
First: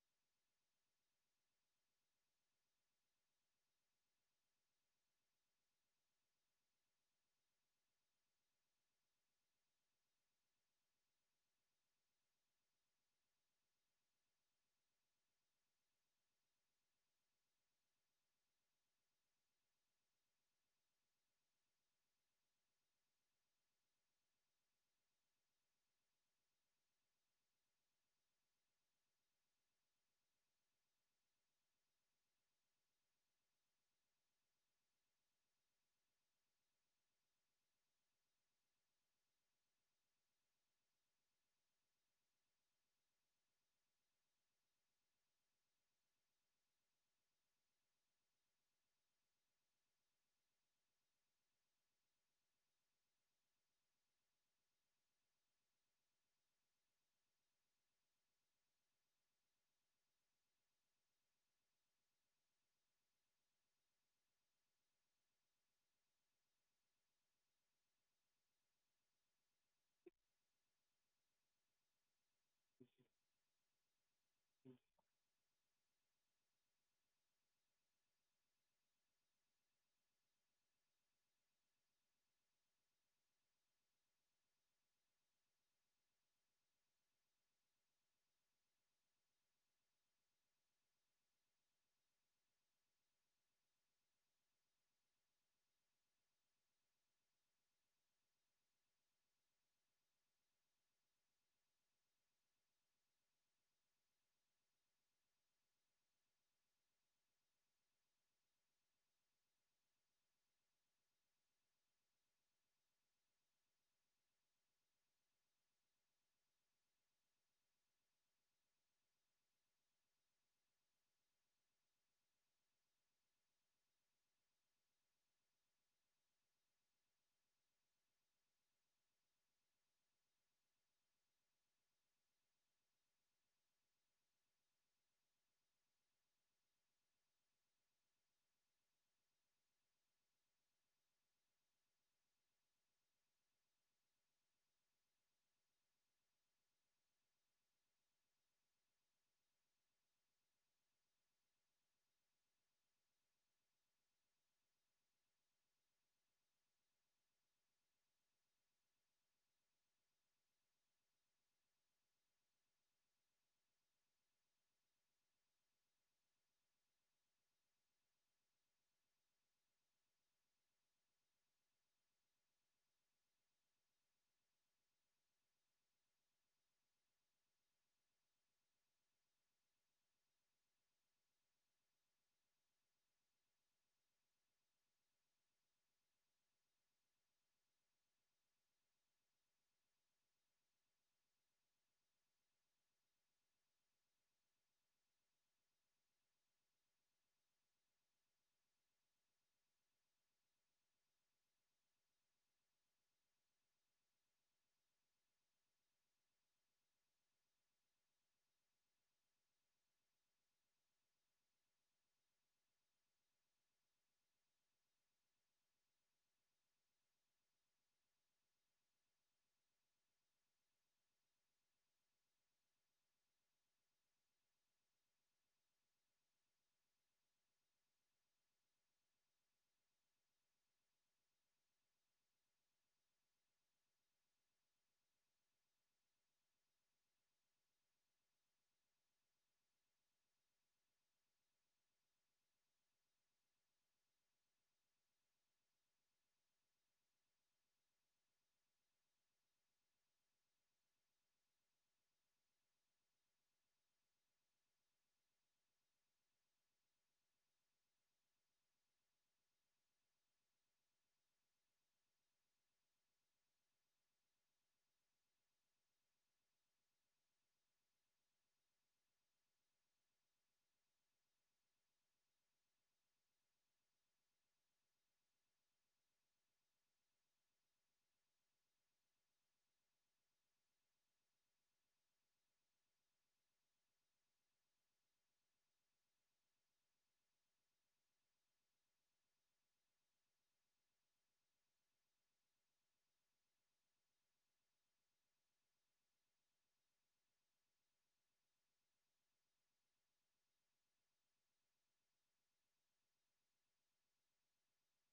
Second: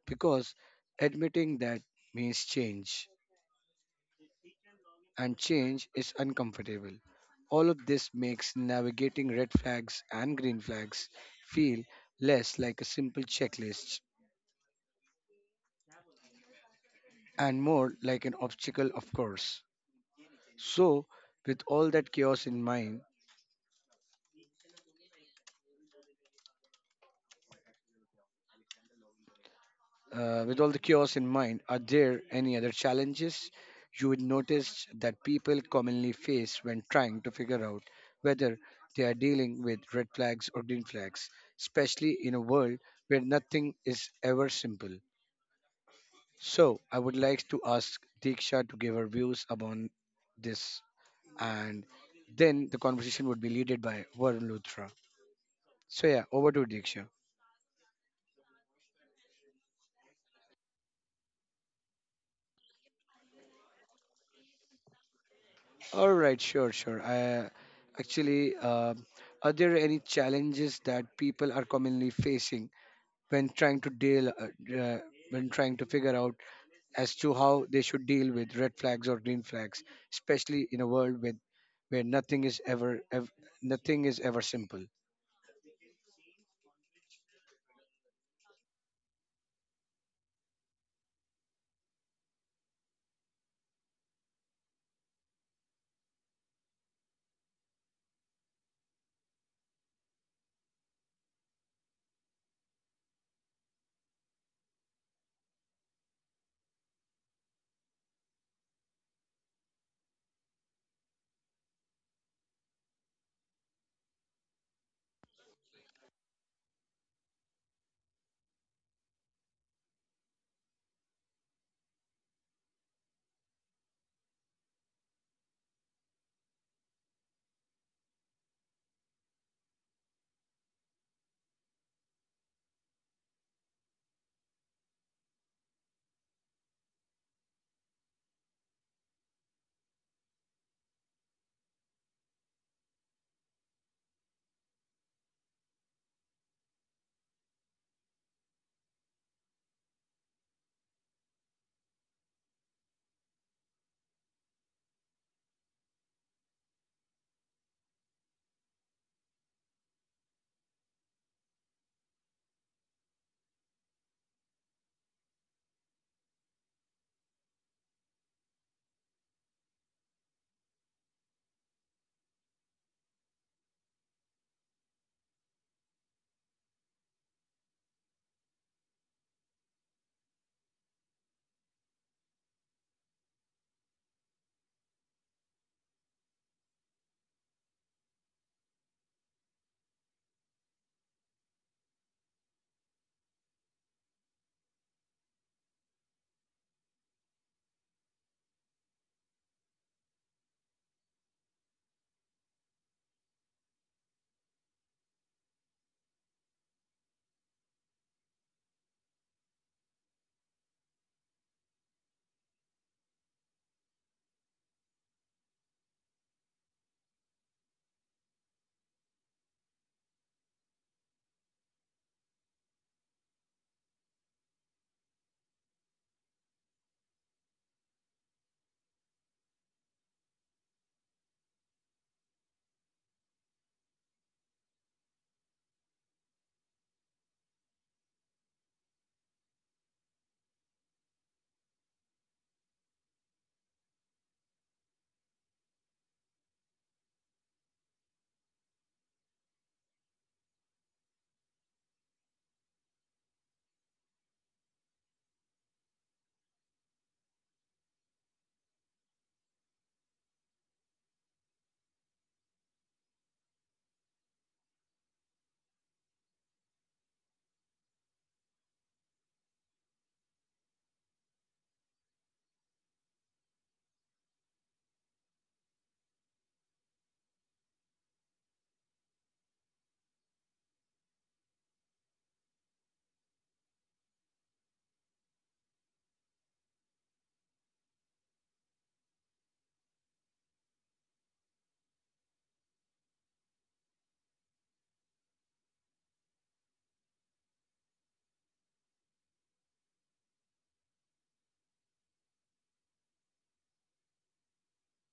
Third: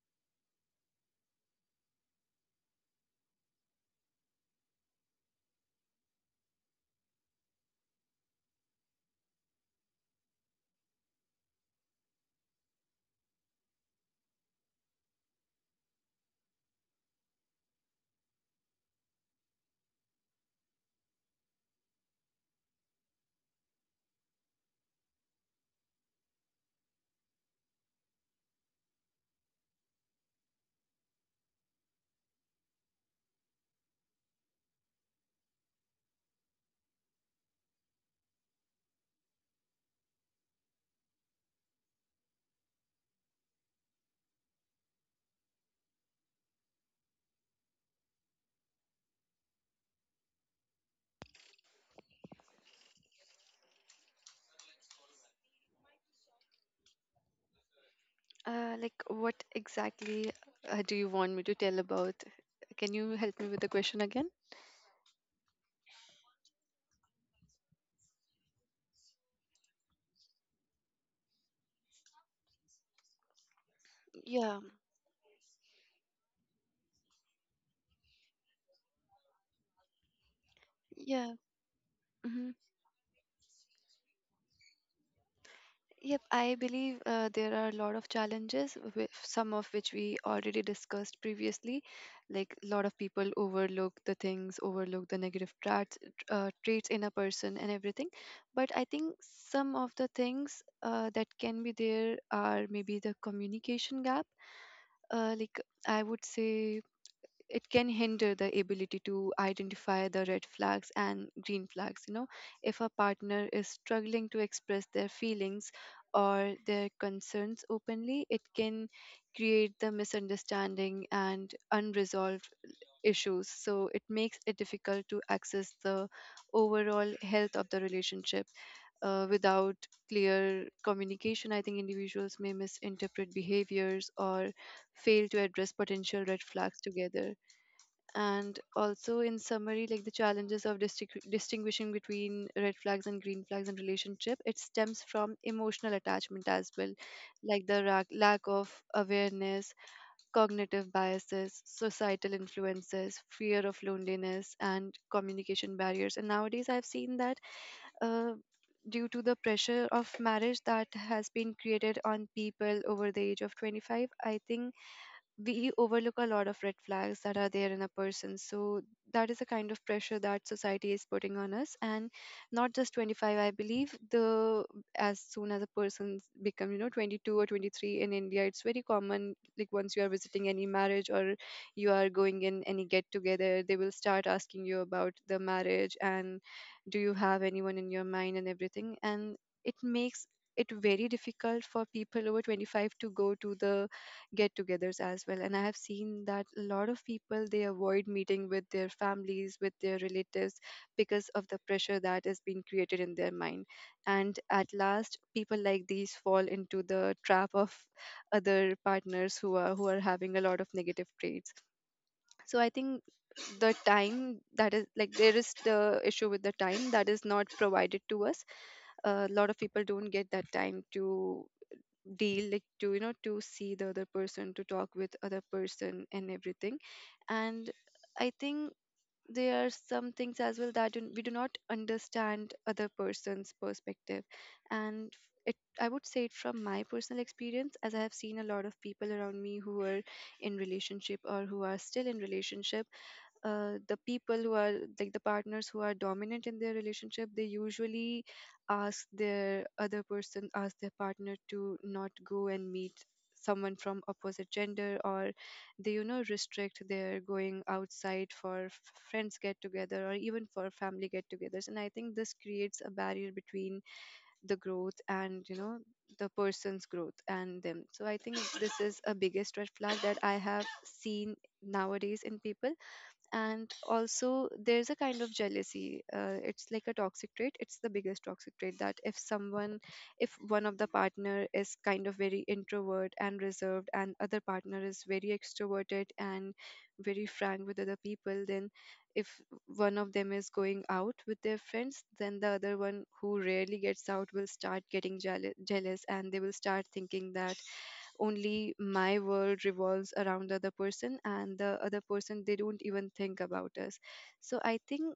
S1: because admitting that means change, and change is uncomfortable. All of this makes navigating red flags and green flags feel less like a simple checklist and more like an obstacle, of course. So, with all that chaos in mind, with all the chaos in mind, are there any other challenges you would notice that people commonly face when trying to figure out whether they are dealing with red flags or green flags, especially in a world where nothing is ever simple? So, I would like to ask Diksha to give her views upon this, and then the conversation would be led by Varun Luthra. So, yeah, over to Diksha.
S2: like, what exactly do you want me to tell about? Can you help me with the question again?
S1: All right, sure, sure. I, actually, are there any challenges that people are commonly facing when trying to
S2: Yeah,
S1: when trying to figure out as to how they should deal with red flags or green flags, especially in a world
S2: yeah.
S1: with where nothing
S2: Mhm.
S1: is ever simple.
S2: Yep, I believe there are a lot of challenges, with some of which we already discussed previously. Like a lot of people overlook the things, overlook the negative traits, traits in a person, and everything. But I think some of the things that can be there are maybe the communication gap. Like, I would say it can hinder the ability to identify the red flags and green flags, you know, if a partner is struggling to express their feelings or their concerns openly, it can create the misunderstanding and unresolved issues. So it makes it difficult to access the overall health of the relationship. Without clear communication, I think individuals may misinterpret behaviors or fail to address potential red flags together. And also, in summary, like the challenges of distinguishing between red flags and green flags in relationship, it stems from emotional attachment as well, like the lack of awareness, cognitive biases, societal influences, fear of loneliness, and communication barriers. And nowadays, I've seen that uh, due to the pressure of marriage that has been created on people over the age of 25, I think we overlook a lot of red flags that are there in a person. So that is the kind of pressure that society is putting on us, and not just 25. I believe the as soon as a person become, you know, 22 or 23 in India, it's very common. Like once you are visiting any marriage or you are going in any get together, they will start asking you about the marriage and do you have anyone in your mind and everything, and it makes it very difficult for people over 25 to go to the get-togethers as well. And I have seen that a lot of people, they avoid meeting with their families, with their relatives, because of the pressure that has been created in their mind. And at last, people like these fall into the trap of other partners who are, who are having a lot of negative traits. So I think the time that is, like there is the issue with the time that is not provided to us. A lot of people don't get that time to deal, like to, you know, to see the other person, to talk with other person, and everything. And I think there are some things as well that we do not understand other person's perspective. And it, I would say it from my personal experience, as I have seen a lot of people around me who are in relationship or who are still in relationship, the people who are, like the partners who are dominant in their relationship, they usually ask their other person, ask their partner to not go and meet someone from opposite gender, or they, you know, restrict their going outside for friends get together, or even for family get togethers. And I think this creates a barrier between the growth and, you know, the person's growth and them. So I think this is a biggest red flag that I have seen nowadays in people. And also there's a kind of jealousy. It's like a toxic trait. It's the biggest toxic trait that if someone if one of the partner is kind of very introvert and reserved and other partner is very extroverted and very frank with other people, then if one of them is going out with their friends, then the other one who rarely gets out will start getting jealous and they will start thinking that only my world revolves around the other person and the other person, they don't even think about us. So I think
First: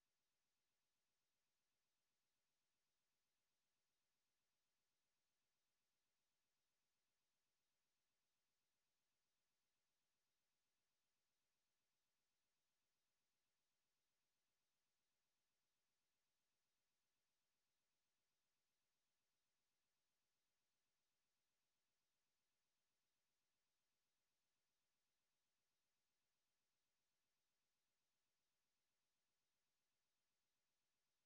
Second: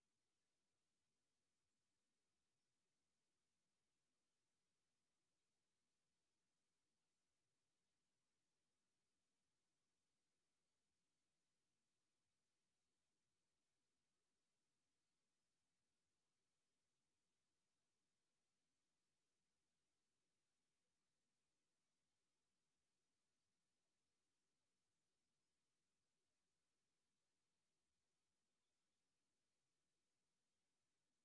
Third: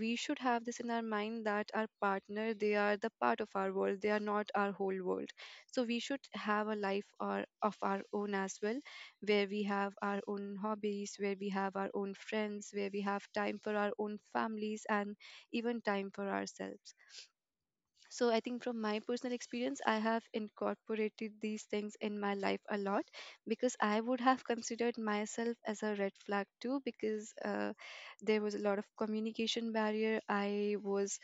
S2: we should have this in our mind that our partner, they are the part of our world, they are not our whole world. So we should have a life or of our own as well, where we have our own hobbies, where we have our own friends, where we have time for our own families and even time for ourselves. So I think from my personal experience, I have incorporated these things in my life a lot, because I would have considered myself as a red flag too. Because there was a lot of communication barrier. I was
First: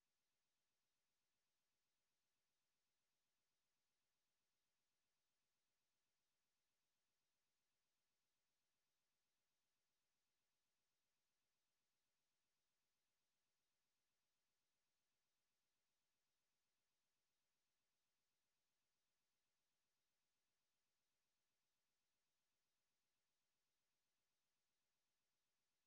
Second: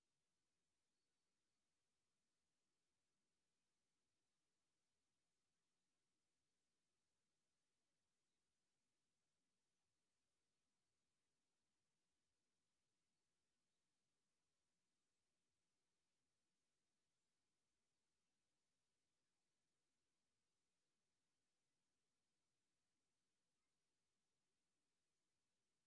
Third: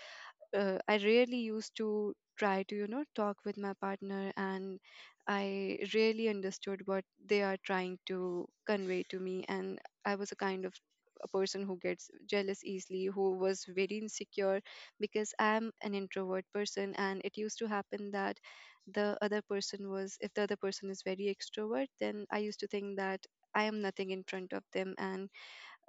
S2: uh, I really used to try to, you know, talk with my partner, and I really understood what they are trying to convey to me. And I was a kind of a person who gets jealous easily, who was very insecure because I'm an introvert person, and it used to happen that the other person was, if the other person is very extrovert, then I used to think that I am nothing in front of them. And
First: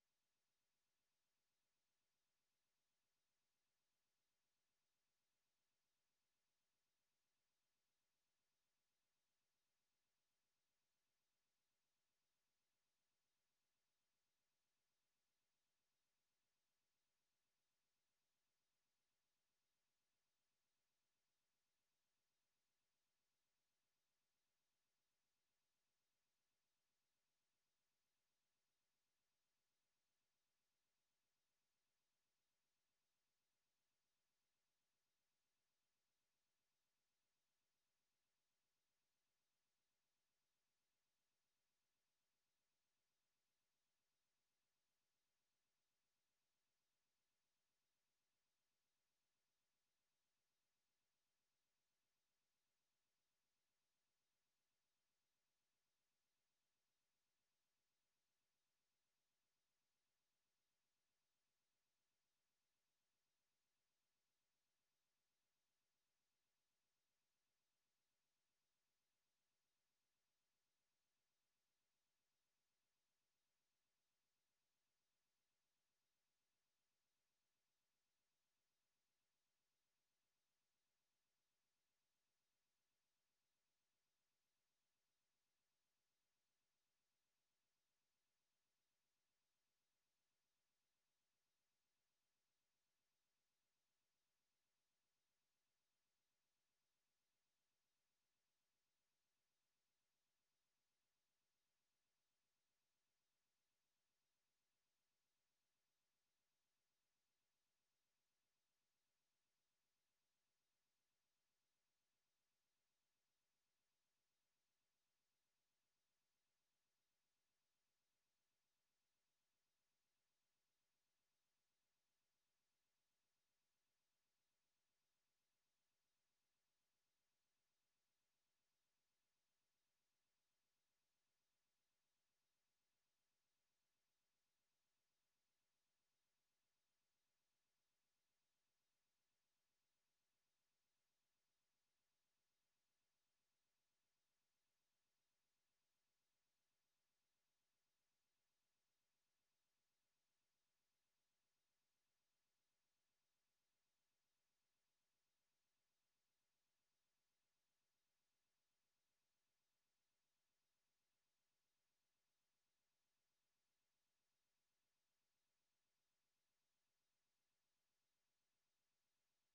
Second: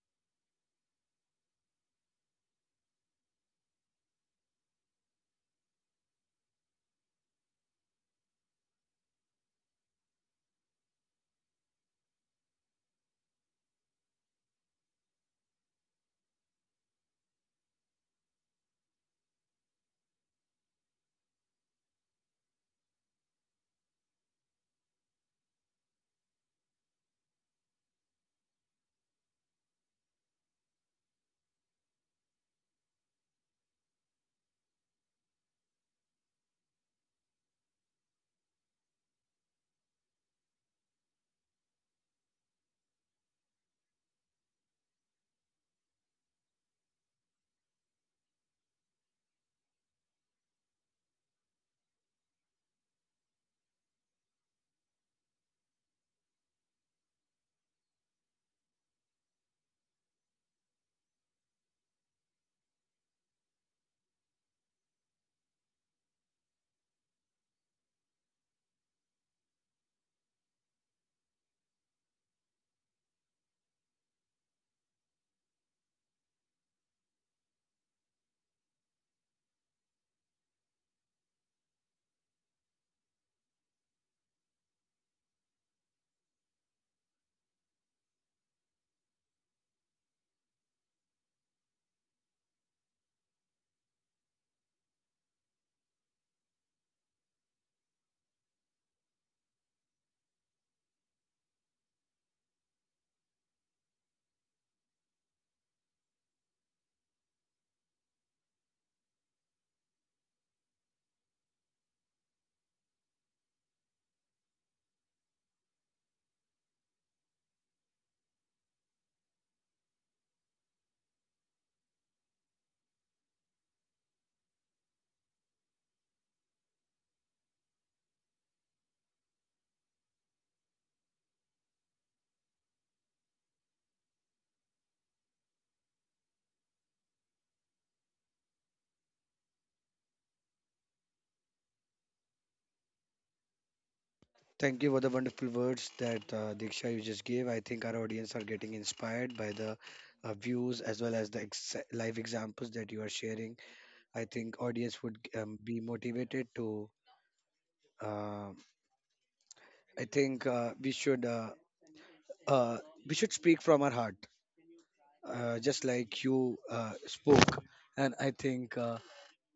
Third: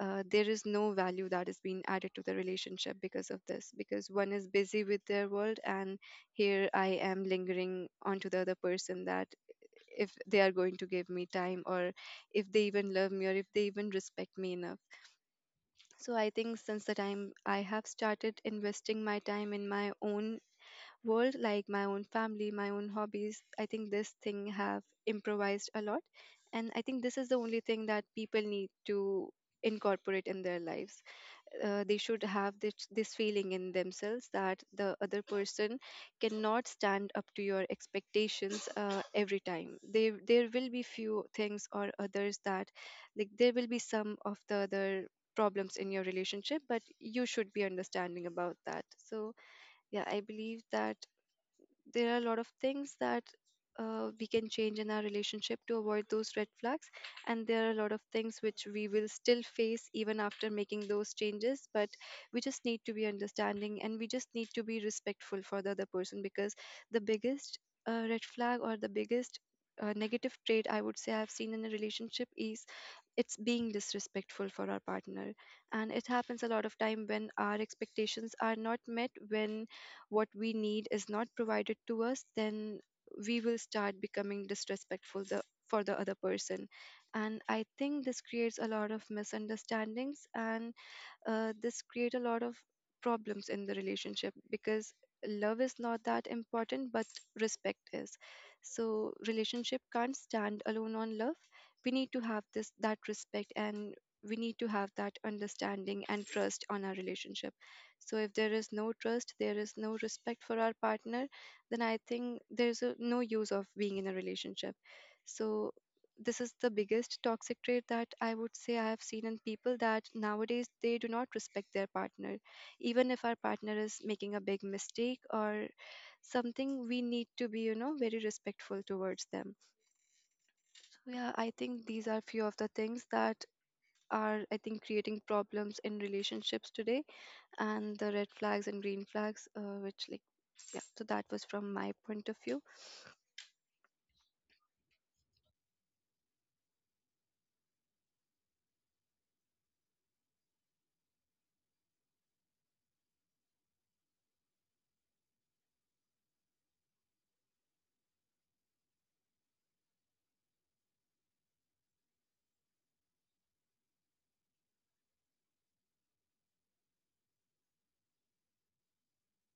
S2: there is no value that is being added to the relationship because of this, because one is busy with their world and here I am lingering onto the other person, that if they are going to give me time, or if they even love me, or if they even respect me enough. So I think since the time I have started investing my time in my own world, like my own family, my own hobbies, I think this thing have improvised a lot. And I think this is the only thing that people need to incorporate in their lives. They should have this feeling in themselves that the other person cannot stand up to your expectations. Every time there will be few things or others, that like there will be some of the other problems in your relationship, but you should be understanding about that. So yeah, I believe that there are a lot of things that we can change in our relationship to avoid those red flags. And there are a lot of things which we will still face even after making those changes, but we just need to be understanding and we just need to be respectful for the other person, because the biggest red flag, or the biggest negative trait I would say I've seen in a relationship is it's being disrespectful for our partner. And it happens a lot of time when our expectations are not met, when what we need is not provided to us, then we will start becoming disrespectful for the other person. And I think this creates a lot of misunderstandings, and this create a lot of problems in the relationship, because love is not that important, but respect is. So relationship can't stand alone on love. We need to have this, that respect, and we need to have that understanding and trust on our relationship. So if there is no trust, there is no respect for our partner, then I think there's no use of being in a relationship. So this is the biggest toxic trait that I would say I have seen in people, that nowadays they do not respect their partner. Even if our partner is making a big mistake or something, we need to be, you know, very respectful towards them. So yeah, I think these are few of the things that are, I think, creating problems in relationships today. And the red flags and green flags, which, like, yeah, so that was from my point of view.
S1: Thank you for the wonderful words that Diksha you just gave. I think our audience are getting inspired by the views as well as the live examples that you are sharing. I think audience would be motivated to. Uh, I think uh, we should speak from our heart, just like you spoke. And I think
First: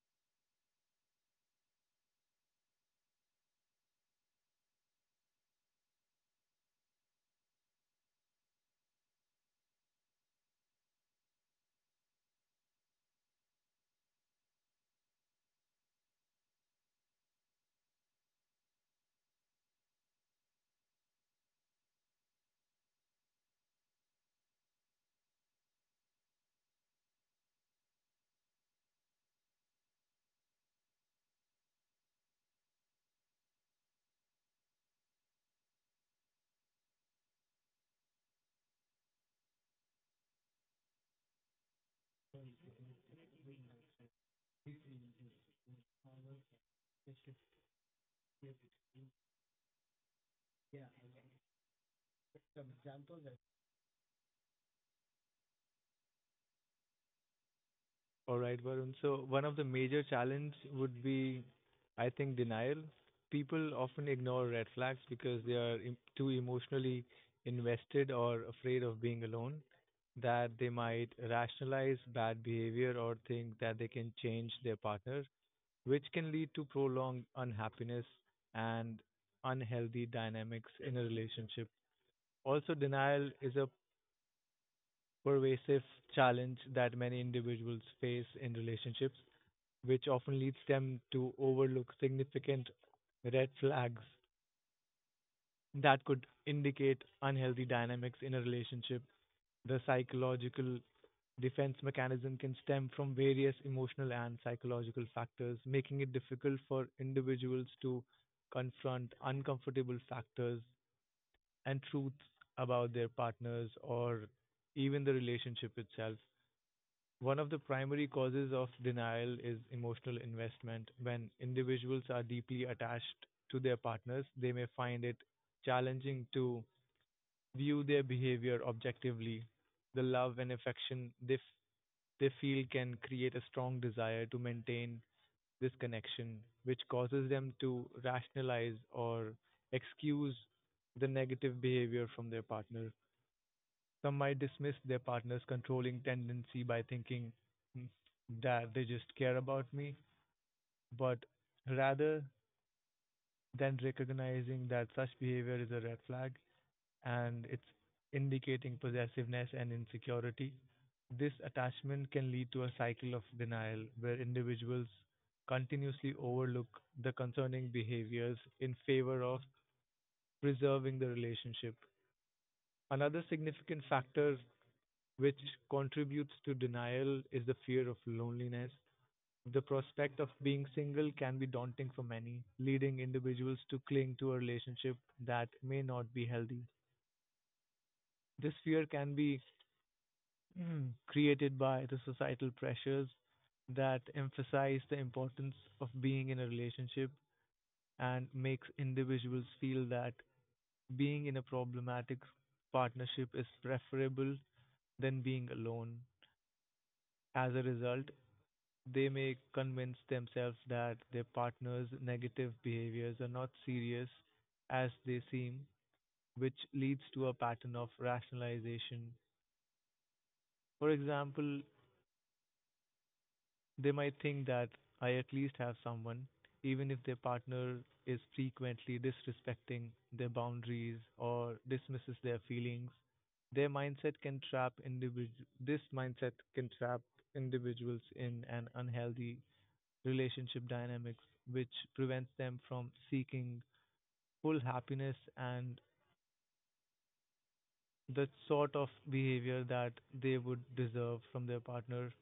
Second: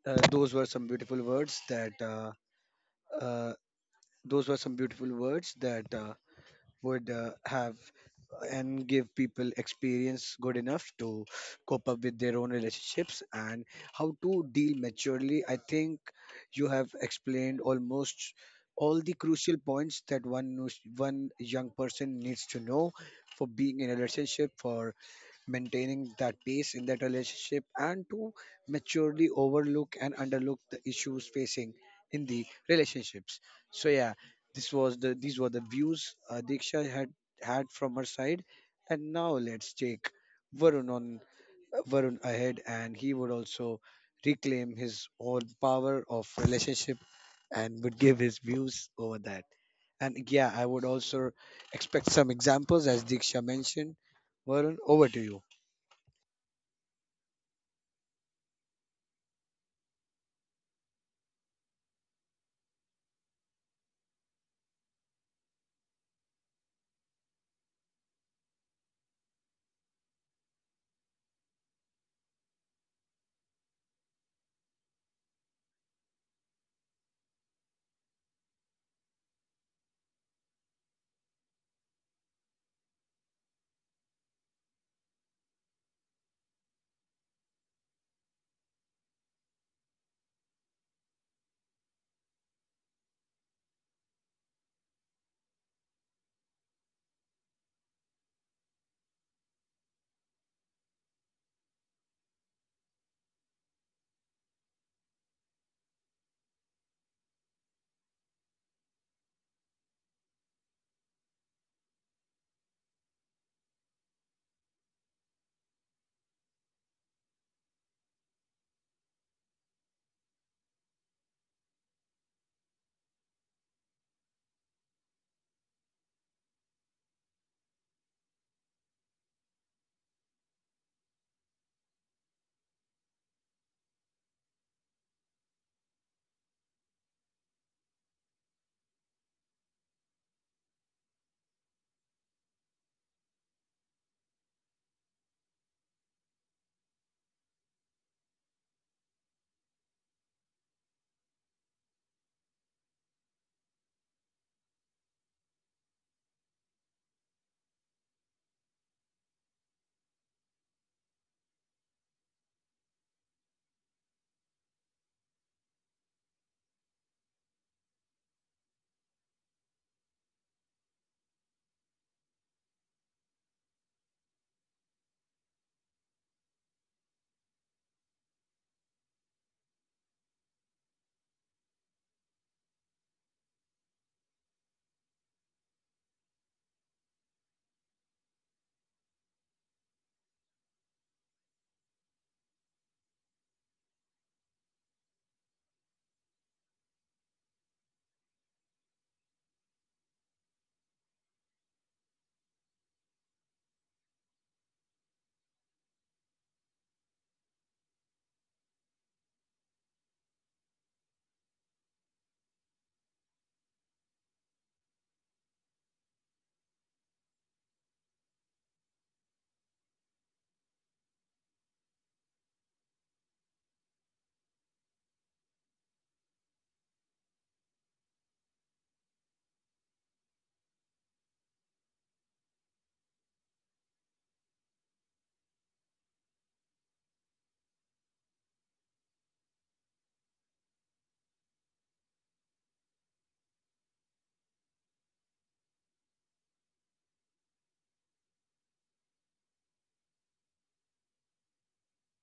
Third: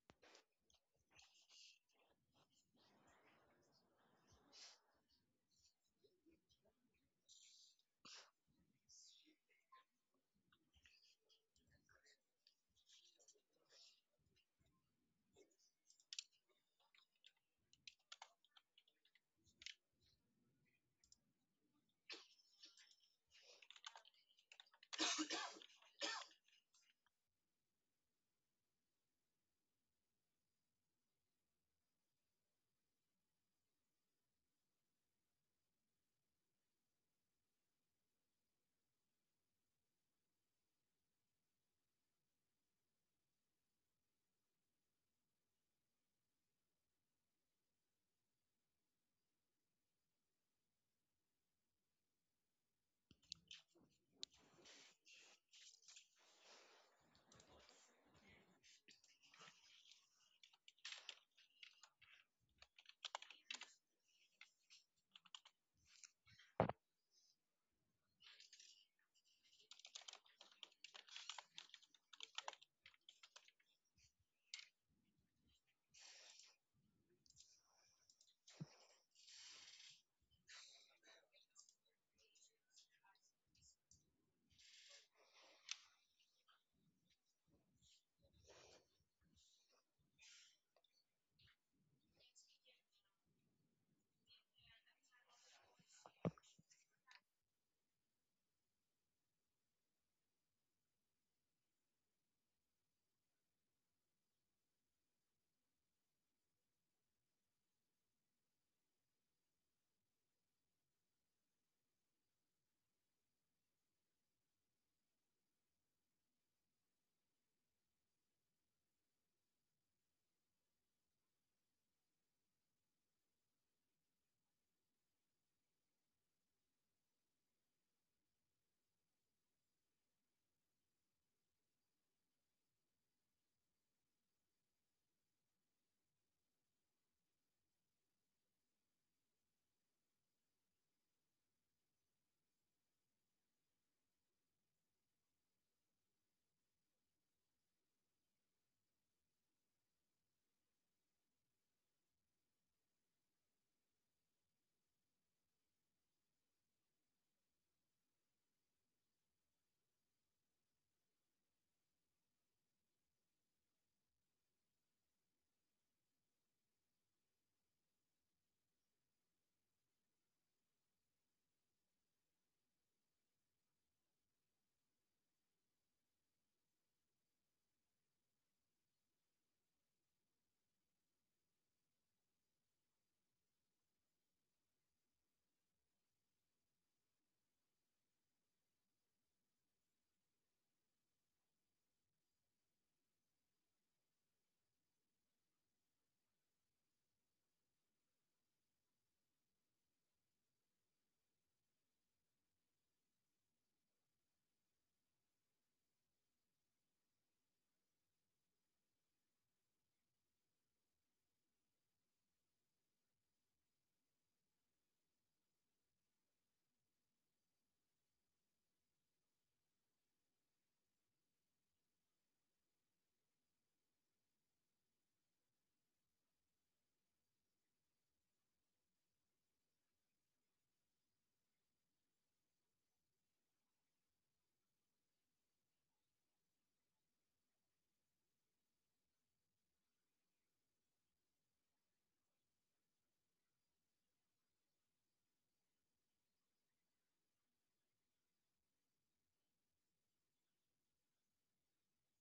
S1: those were some beautiful words that uh, those were some beautiful words that would have and give people experience good enough to cope up with their own relationships and how to deal maturely. I think you have explained almost all the crucial points that one young person needs to know for being in a relationship, for maintaining that peace in that relationship, and to maturely overlook and underlook the issues facing in the relationships. So yeah, this was the these were the views Diksha had had from her side. And now let's take varun on Varun ahead, and he would also reclaim his own power of relationship and would give his views over that. And yeah, I would also expect some examples as Diksha mentioned. Varun, over to you.
S3: All right, Varun. So one of the major challenge would be, I think, denial. People often ignore red flags because they are too emotionally invested or afraid of being alone, that they might rationalize bad behavior or think that they can change their partner, which can lead to prolonged unhappiness and unhealthy dynamics in a relationship. Also, denial is a pervasive challenge that many individuals face in relationships which often leads them to overlook significant red flags that could indicate unhealthy dynamics in a relationship. The psychological defense mechanism can stem from various emotional and psychological factors, making it difficult for individuals to confront uncomfortable factors and truths about their partners or even the relationship itself. One of the primary causes of denial is emotional investment. When individuals are deeply attached to their partners, they may find it challenging to view their behavior objectively. The love and affection they feel can create a strong desire to maintain this connection, which causes them to rationalize or excuse the negative behavior from their partner. Some might dismiss their partner's controlling tendency by thinking, "Hmm, that they just care about me," but rather than recognizing that such behavior is a red flag and it's indicating possessiveness and insecurity, this attachment can lead to a cycle of denial where individuals continuously overlook the concerning behaviors in favor of preserving the relationship. Another significant factor which contributes to denial is the fear of loneliness. The prospect of being single can be daunting for many, leading individuals to cling to a relationship that may not be healthy. This fear can be created by the societal pressures that emphasize the importance of being in a relationship and makes individuals feel that being in a problematic partnership is preferable than being alone. As a result, they may convince themselves that their partner's negative behaviors are not serious as they seem, which leads to a pattern of rationalization. For example, they might think that I at least have someone, even if their partner is frequently disrespecting their boundaries or dismisses their feelings. Their mindset can trap individu- This mindset can trap individuals in an unhealthy relationship dynamics, which prevents them from seeking full happiness and the sort of behavior that they would deserve from their partner.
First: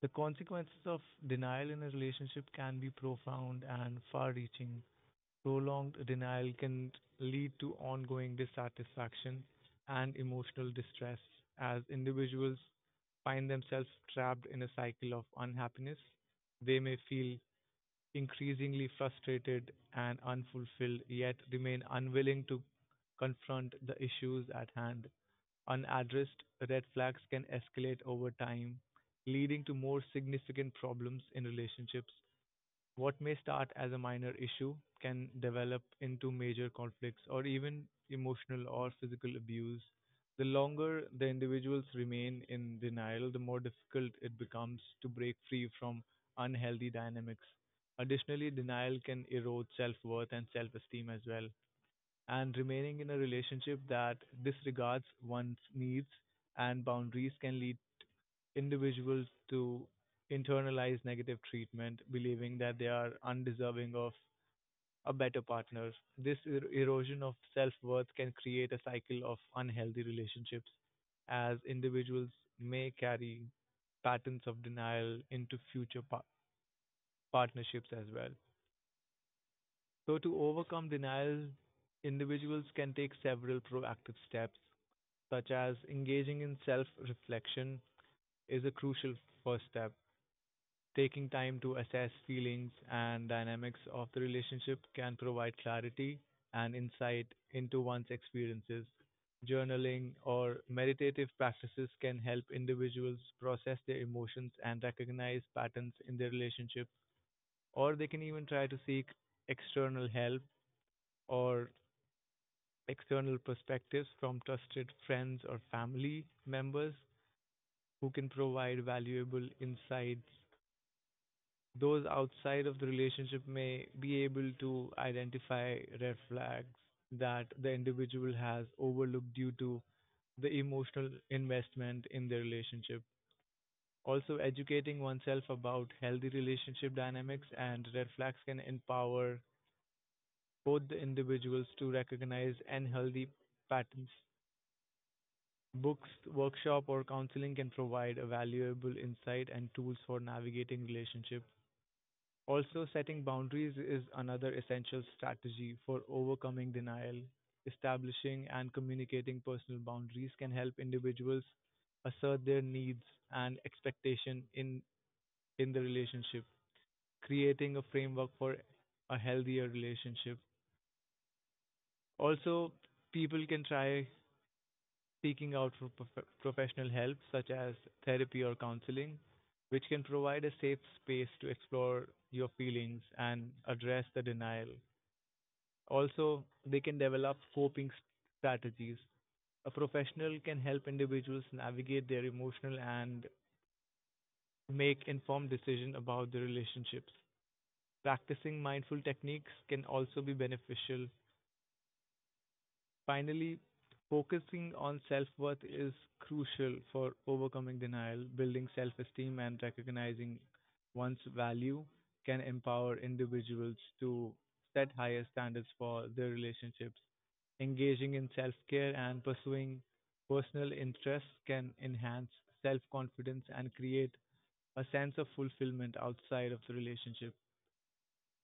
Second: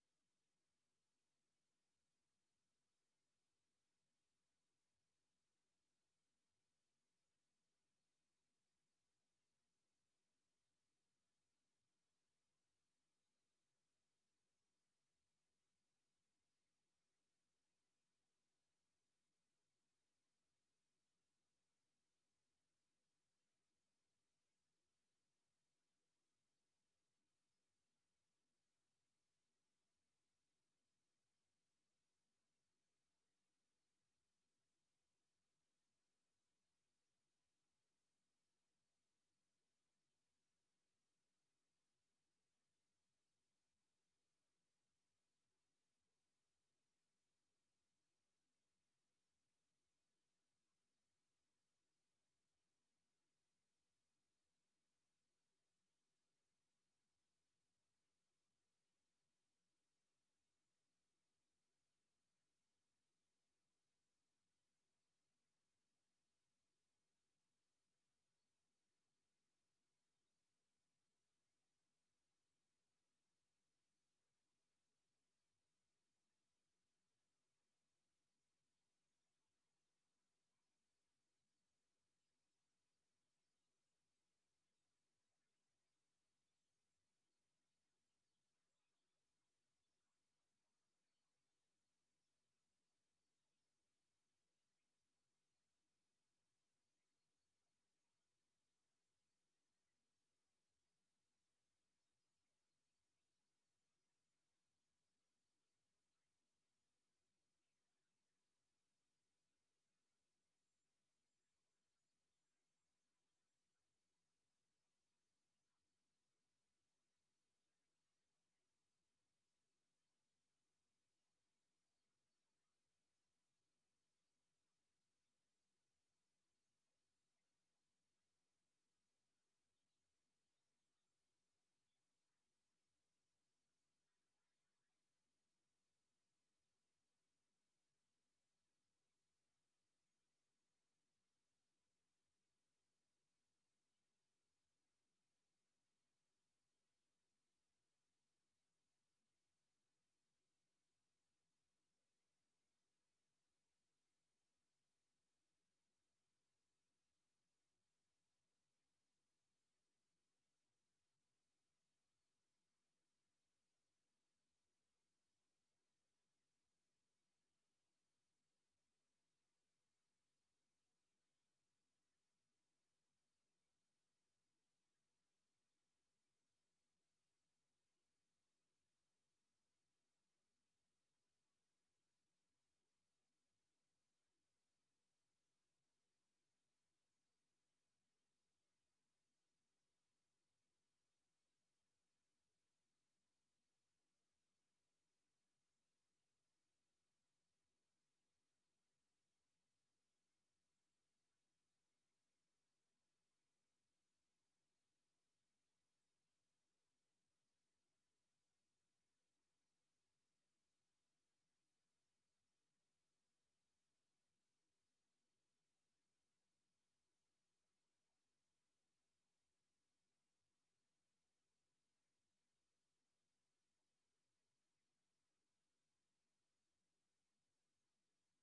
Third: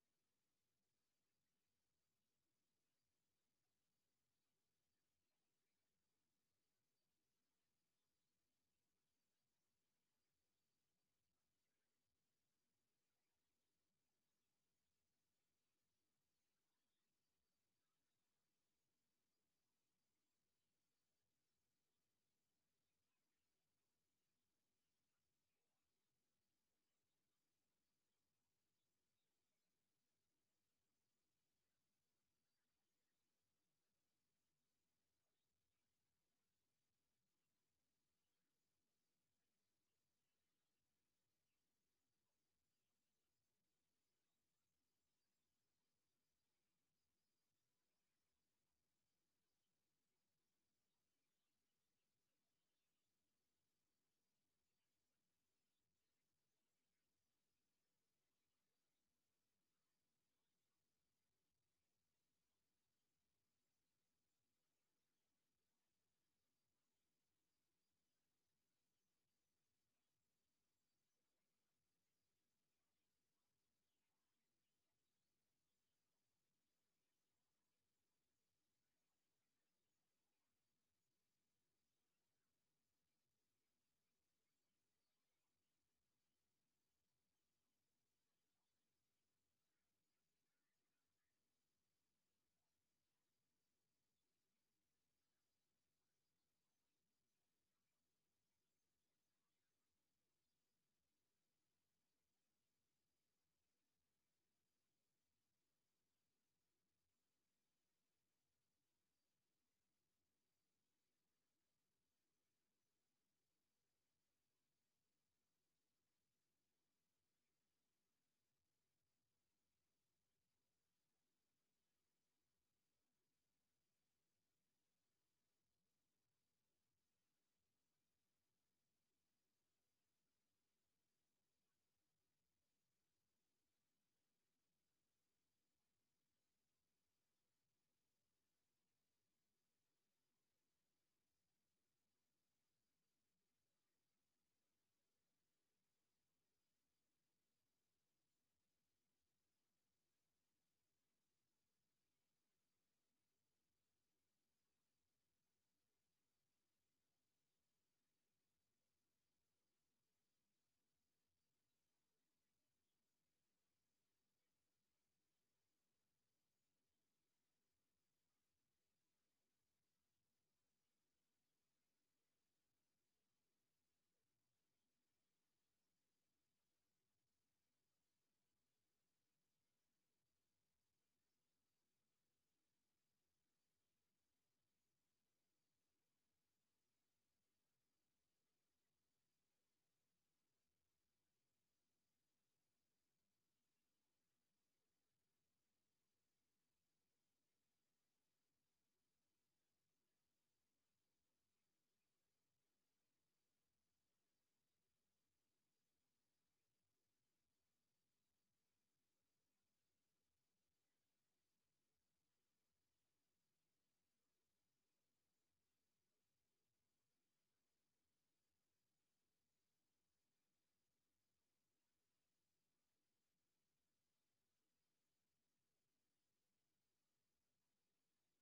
S3: The consequences of denial in a relationship can be profound and far reaching. Prolonged denial can lead to ongoing dissatisfaction and emotional distress as individuals find themselves trapped in a cycle of unhappiness. They may feel increasingly frustrated and unfulfilled, yet remain unwilling to confront the issues at hand. Unaddressed red flags can escalate over time, leading to more significant problems in relationships. What may start as a minor issue can develop into major conflicts or even emotional or physical abuse. The longer the individuals remain in denial, the more difficult it becomes to break free from unhealthy dynamics. Additionally, denial can erode self worth and self esteem as well. And remaining in a relationship that disregards one's needs and boundaries can lead individuals to internalize negative treatment, believing that they are undeserving of a better partner. This erosion of self worth can create a cycle of unhealthy relationships, as individuals may carry patterns of denial into future partnerships as well. So, to overcome denial, individuals can take several proactive steps, such as engaging in self reflection, is a crucial first step. Taking time to assess feelings and dynamics of the relationship can provide clarity and insight into one's experiences. Journaling or meditative practices can help individuals process their emotions and recognize patterns in their relationship, or they can even try to seek external help or external perspectives from trusted friends or family members who can provide valuable insights. Those outside of the relationship may be able to identify red flags that the individual has overlooked due to the emotional investment in the relationship. Also, educating oneself about healthy relationship dynamics and red flags can empower both the individuals to recognize unhealthy patterns. Books, workshop, or counseling can provide a valuable insight and tools for navigating relationship. Also, setting boundaries is another essential strategy for overcoming denial. Establishing and communicating personal boundaries can help individuals assert their needs and expectation in the relationship, creating a framework for a healthier relationship. Also, people can try seeking out for professional help such as therapy or counseling, which can provide a safe space to explore your feelings and address the denial. Also, they can develop strategies. A professional can help individuals navigate their emotional and make informed decisions about their relationships. Practicing mindful techniques can also be beneficial. Finally, focusing on self worth is crucial for overcoming denial. Building self esteem and recognizing one's value can empower individuals to set higher standards for their relationships. Engaging in self care and pursuing personal interests can enhance self confidence and create a sense of fulfillment outside of the relationship.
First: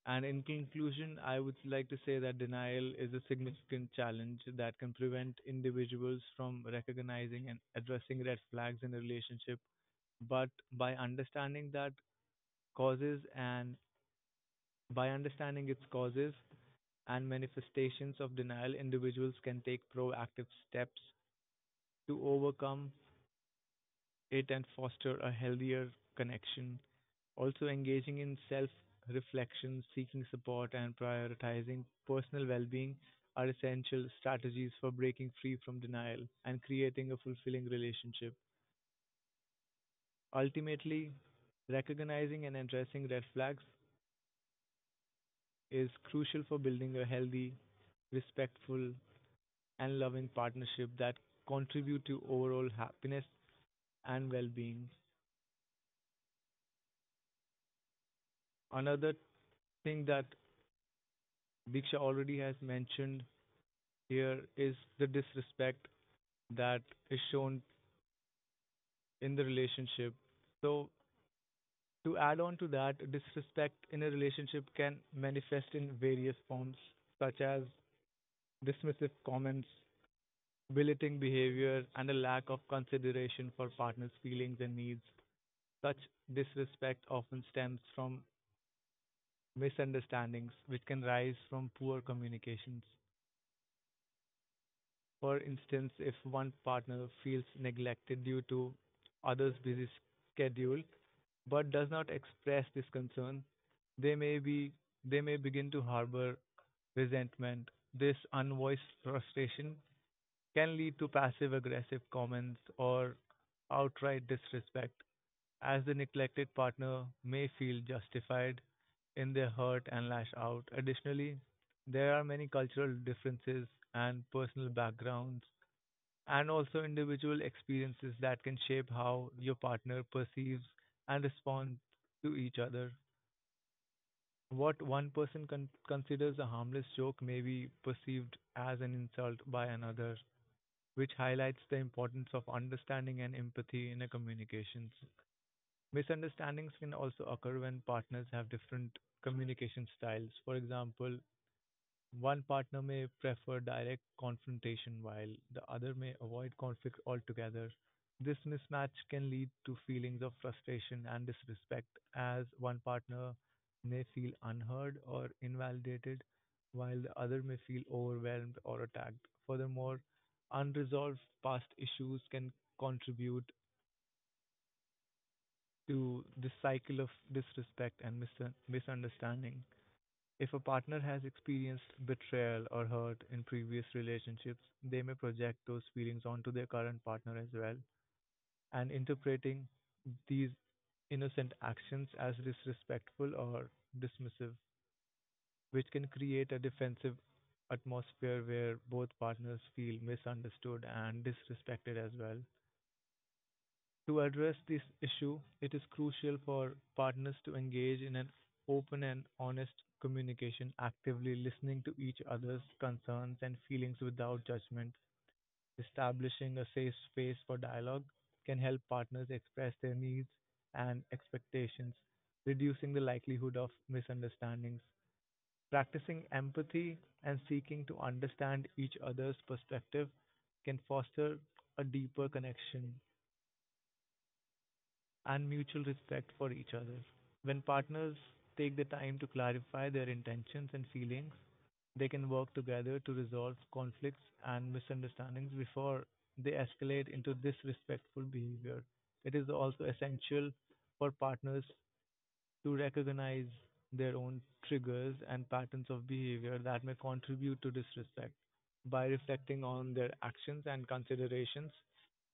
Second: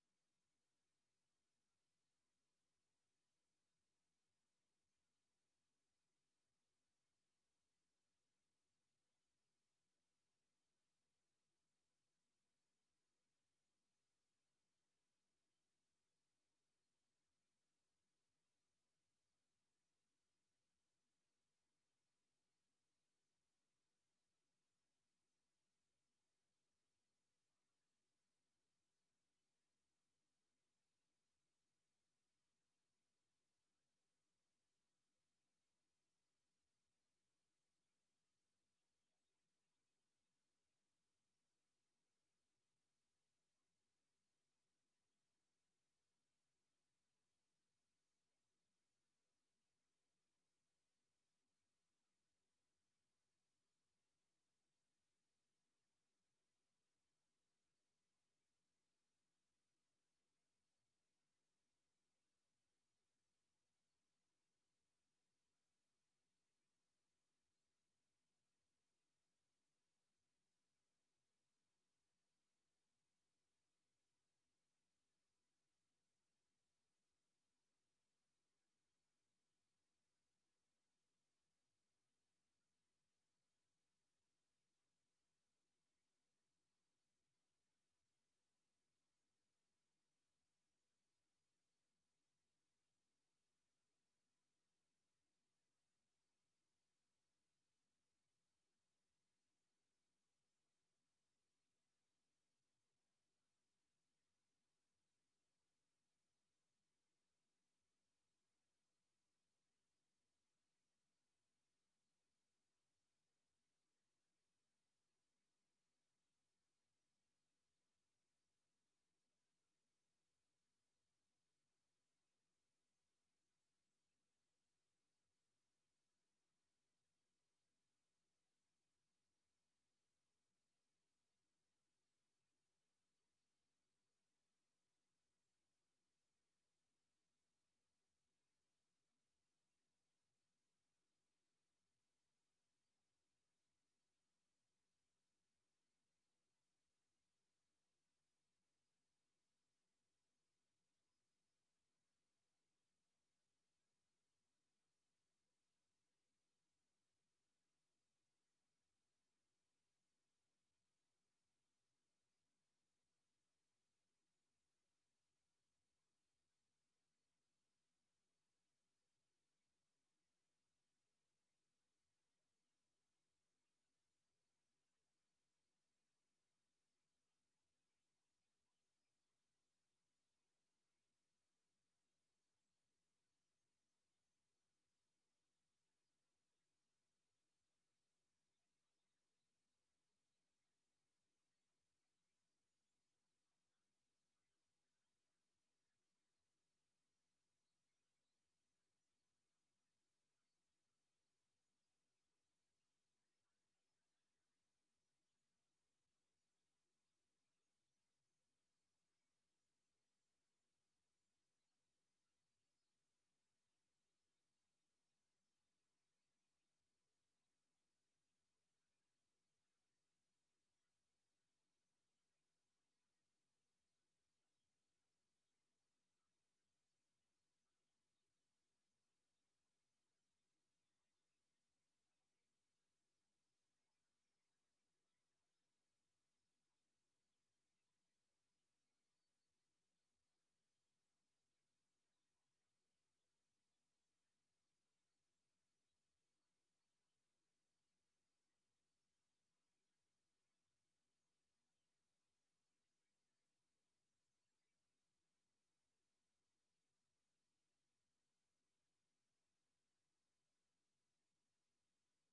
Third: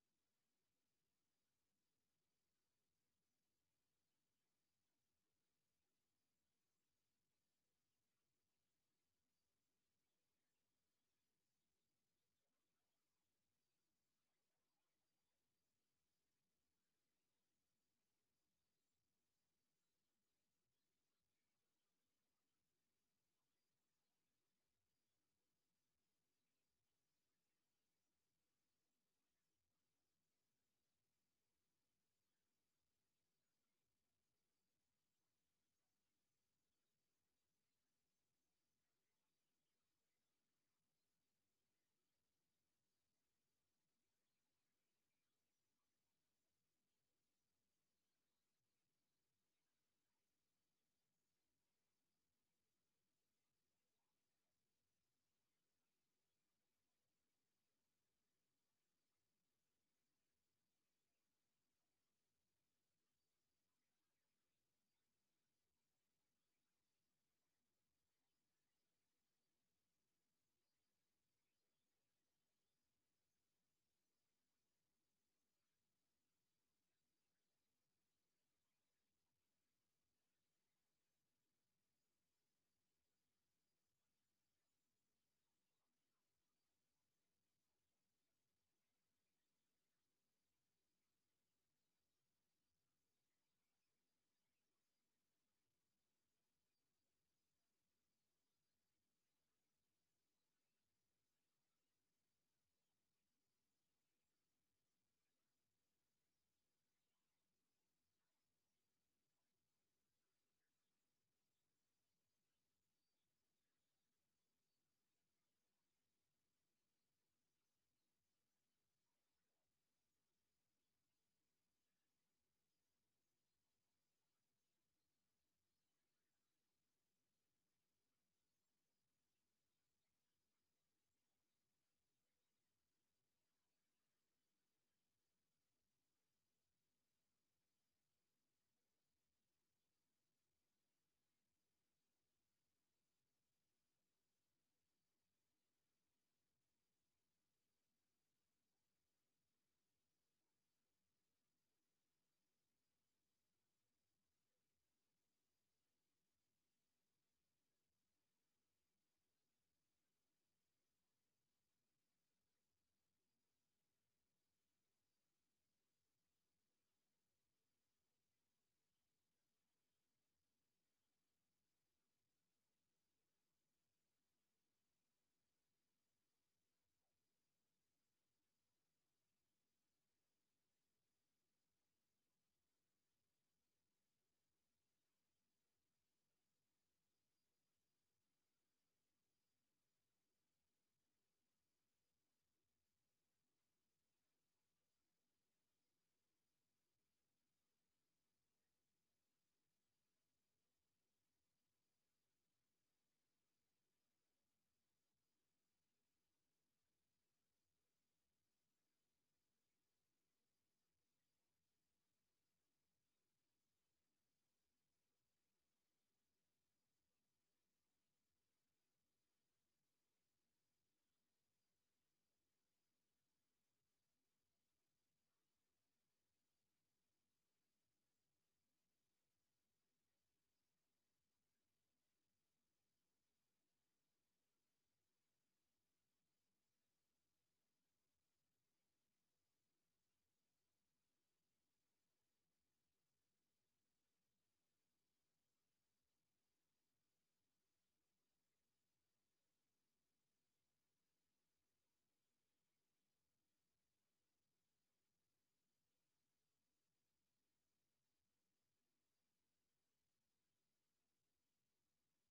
S3: And in conclusion, I would like to say that denial is a significant challenge that can prevent individuals from recognizing and addressing red flags in a relationship. But causes and by understanding its causes and manifestations of denial, individuals can take proactive steps to overcome it and foster a healthier connection. Also, engaging in self reflection, seeking support, and prioritizing personal well being are essential strategies for breaking free from denial and creating a fulfilling relationship. Ultimately, recognizing and addressing red flags is crucial for building a healthy, respectful, and loving partnership that contribute to overall happiness and well-being. Another thing that Diksha already has mentioned here is the disrespect that is shown in the relationship. So, to add on to that, disrespect in a relationship can manifest in various forms, such as dismissive comments, belittling behavior, and a lack of consideration for partners' feelings and needs. Such disrespect often stems from misunderstandings, which can rise from poor communications. For instance, if one partner feels neglected due to others' busy schedule but does not express this concern, they may be they may begin to harbor resentment. This unvoiced frustration can lead to passive aggressive comments or outright disrespect, as the neglected partner may feel justified in their hurt and lash out. Additionally, there are many cultural differences and personal backgrounds and also individual experiences that can shape how your partner perceives and responds to each other. What one person considers a harmless joke may be perceived as an insult by another, which highlights the importance of understanding and empathy in a communications. Misunderstandings can also occur when partners have different communication styles. For example, one partner may prefer direct confrontation while the other may avoid conflict altogether. This mismatch can lead to feelings of frustration and disrespect, as one partner may feel unheard or invalidated, while the other may feel overwhelmed or attacked. Furthermore, unresolved past issues can contribute to this cycle of disrespect and misunderstanding. If a partner has experienced betrayal or hurt in previous relationships, they may project those feelings onto their current partner as well, and interpreting these innocent actions as disrespectful or dismissive, which can create a defensive atmosphere where both partners feel misunderstood and disrespected as well. To address this issue, it is crucial for partners to engage in an open and honest communication, actively listening to each other's concerns and feelings without judgment. Establishing a safe space for dialogue can help partners express their needs and expectations, reducing the likelihood of misunderstandings. Practicing empathy and seeking to understand each other's perspective can foster a deeper connection and mutual respect for each other. When partners take the time to clarify their intentions and feelings, they can work together to resolve conflicts and misunderstandings before they escalate into disrespectful behavior. It is also essential for partners to recognize their own triggers and patterns of behavior that may contribute to disrespect. By reflecting on their actions and considerations,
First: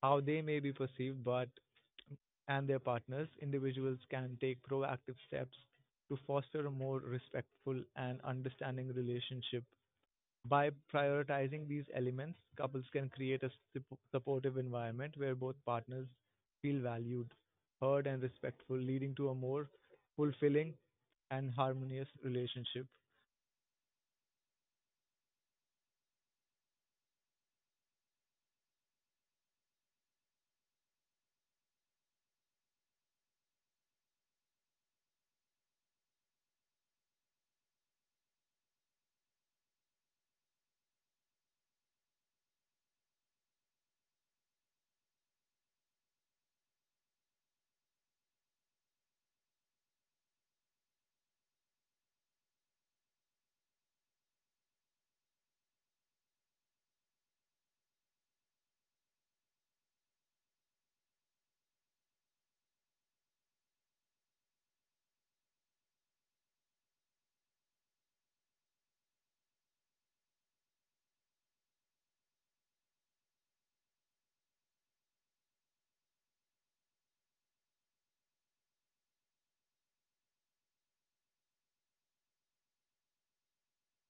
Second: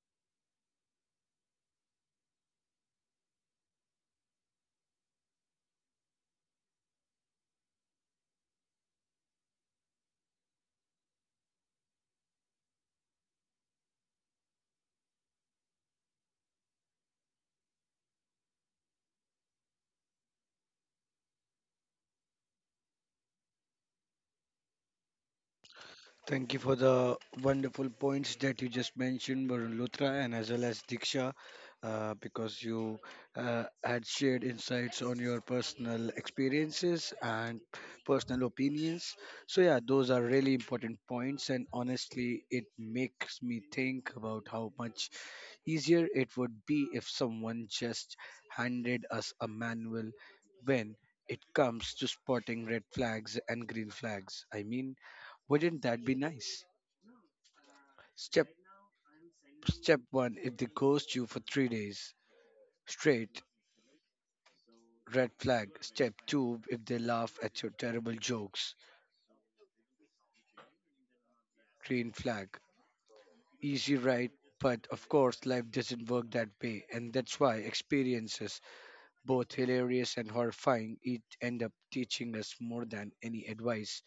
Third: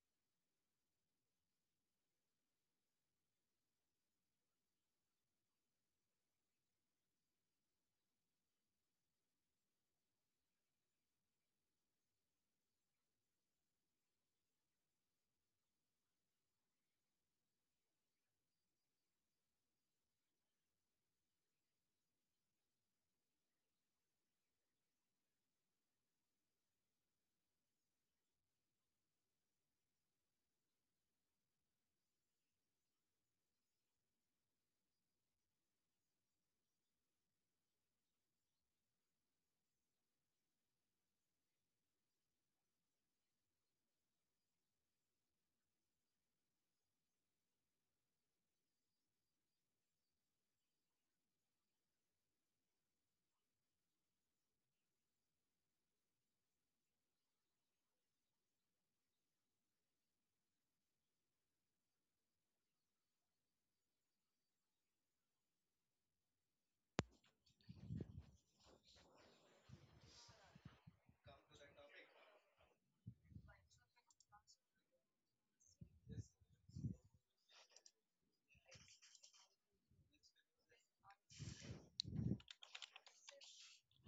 S3: how they may be perceived but and their partners, individuals can take proactive steps to foster a more respectful and understanding relationship. By prioritizing these elements, couples can create a supportive environment where both partners feel valued, heard, and respectful, leading to a more fulfilling and harmonious relationship.
S1: Thank you for the wonderful points that you just mentioned, Varun Luthra, and as well as Diksha, because you had shared insights on your personal experiences and personal opinions. So, yeah, those are really important points, and honestly, it makes me think about how much easier it would be if someone just handed us a manual when it comes to spotting red flags and green flags. I mean, wouldn't that be nice? Step step 1, if they ghost you for 3 days straight, red flag. Step 2, if they laugh at your terrible jokes, green flag. Easy, right? But of course life doesn't work that way, and that's why experiences, both hilarious and horrifying, each end up teaching us more than any advice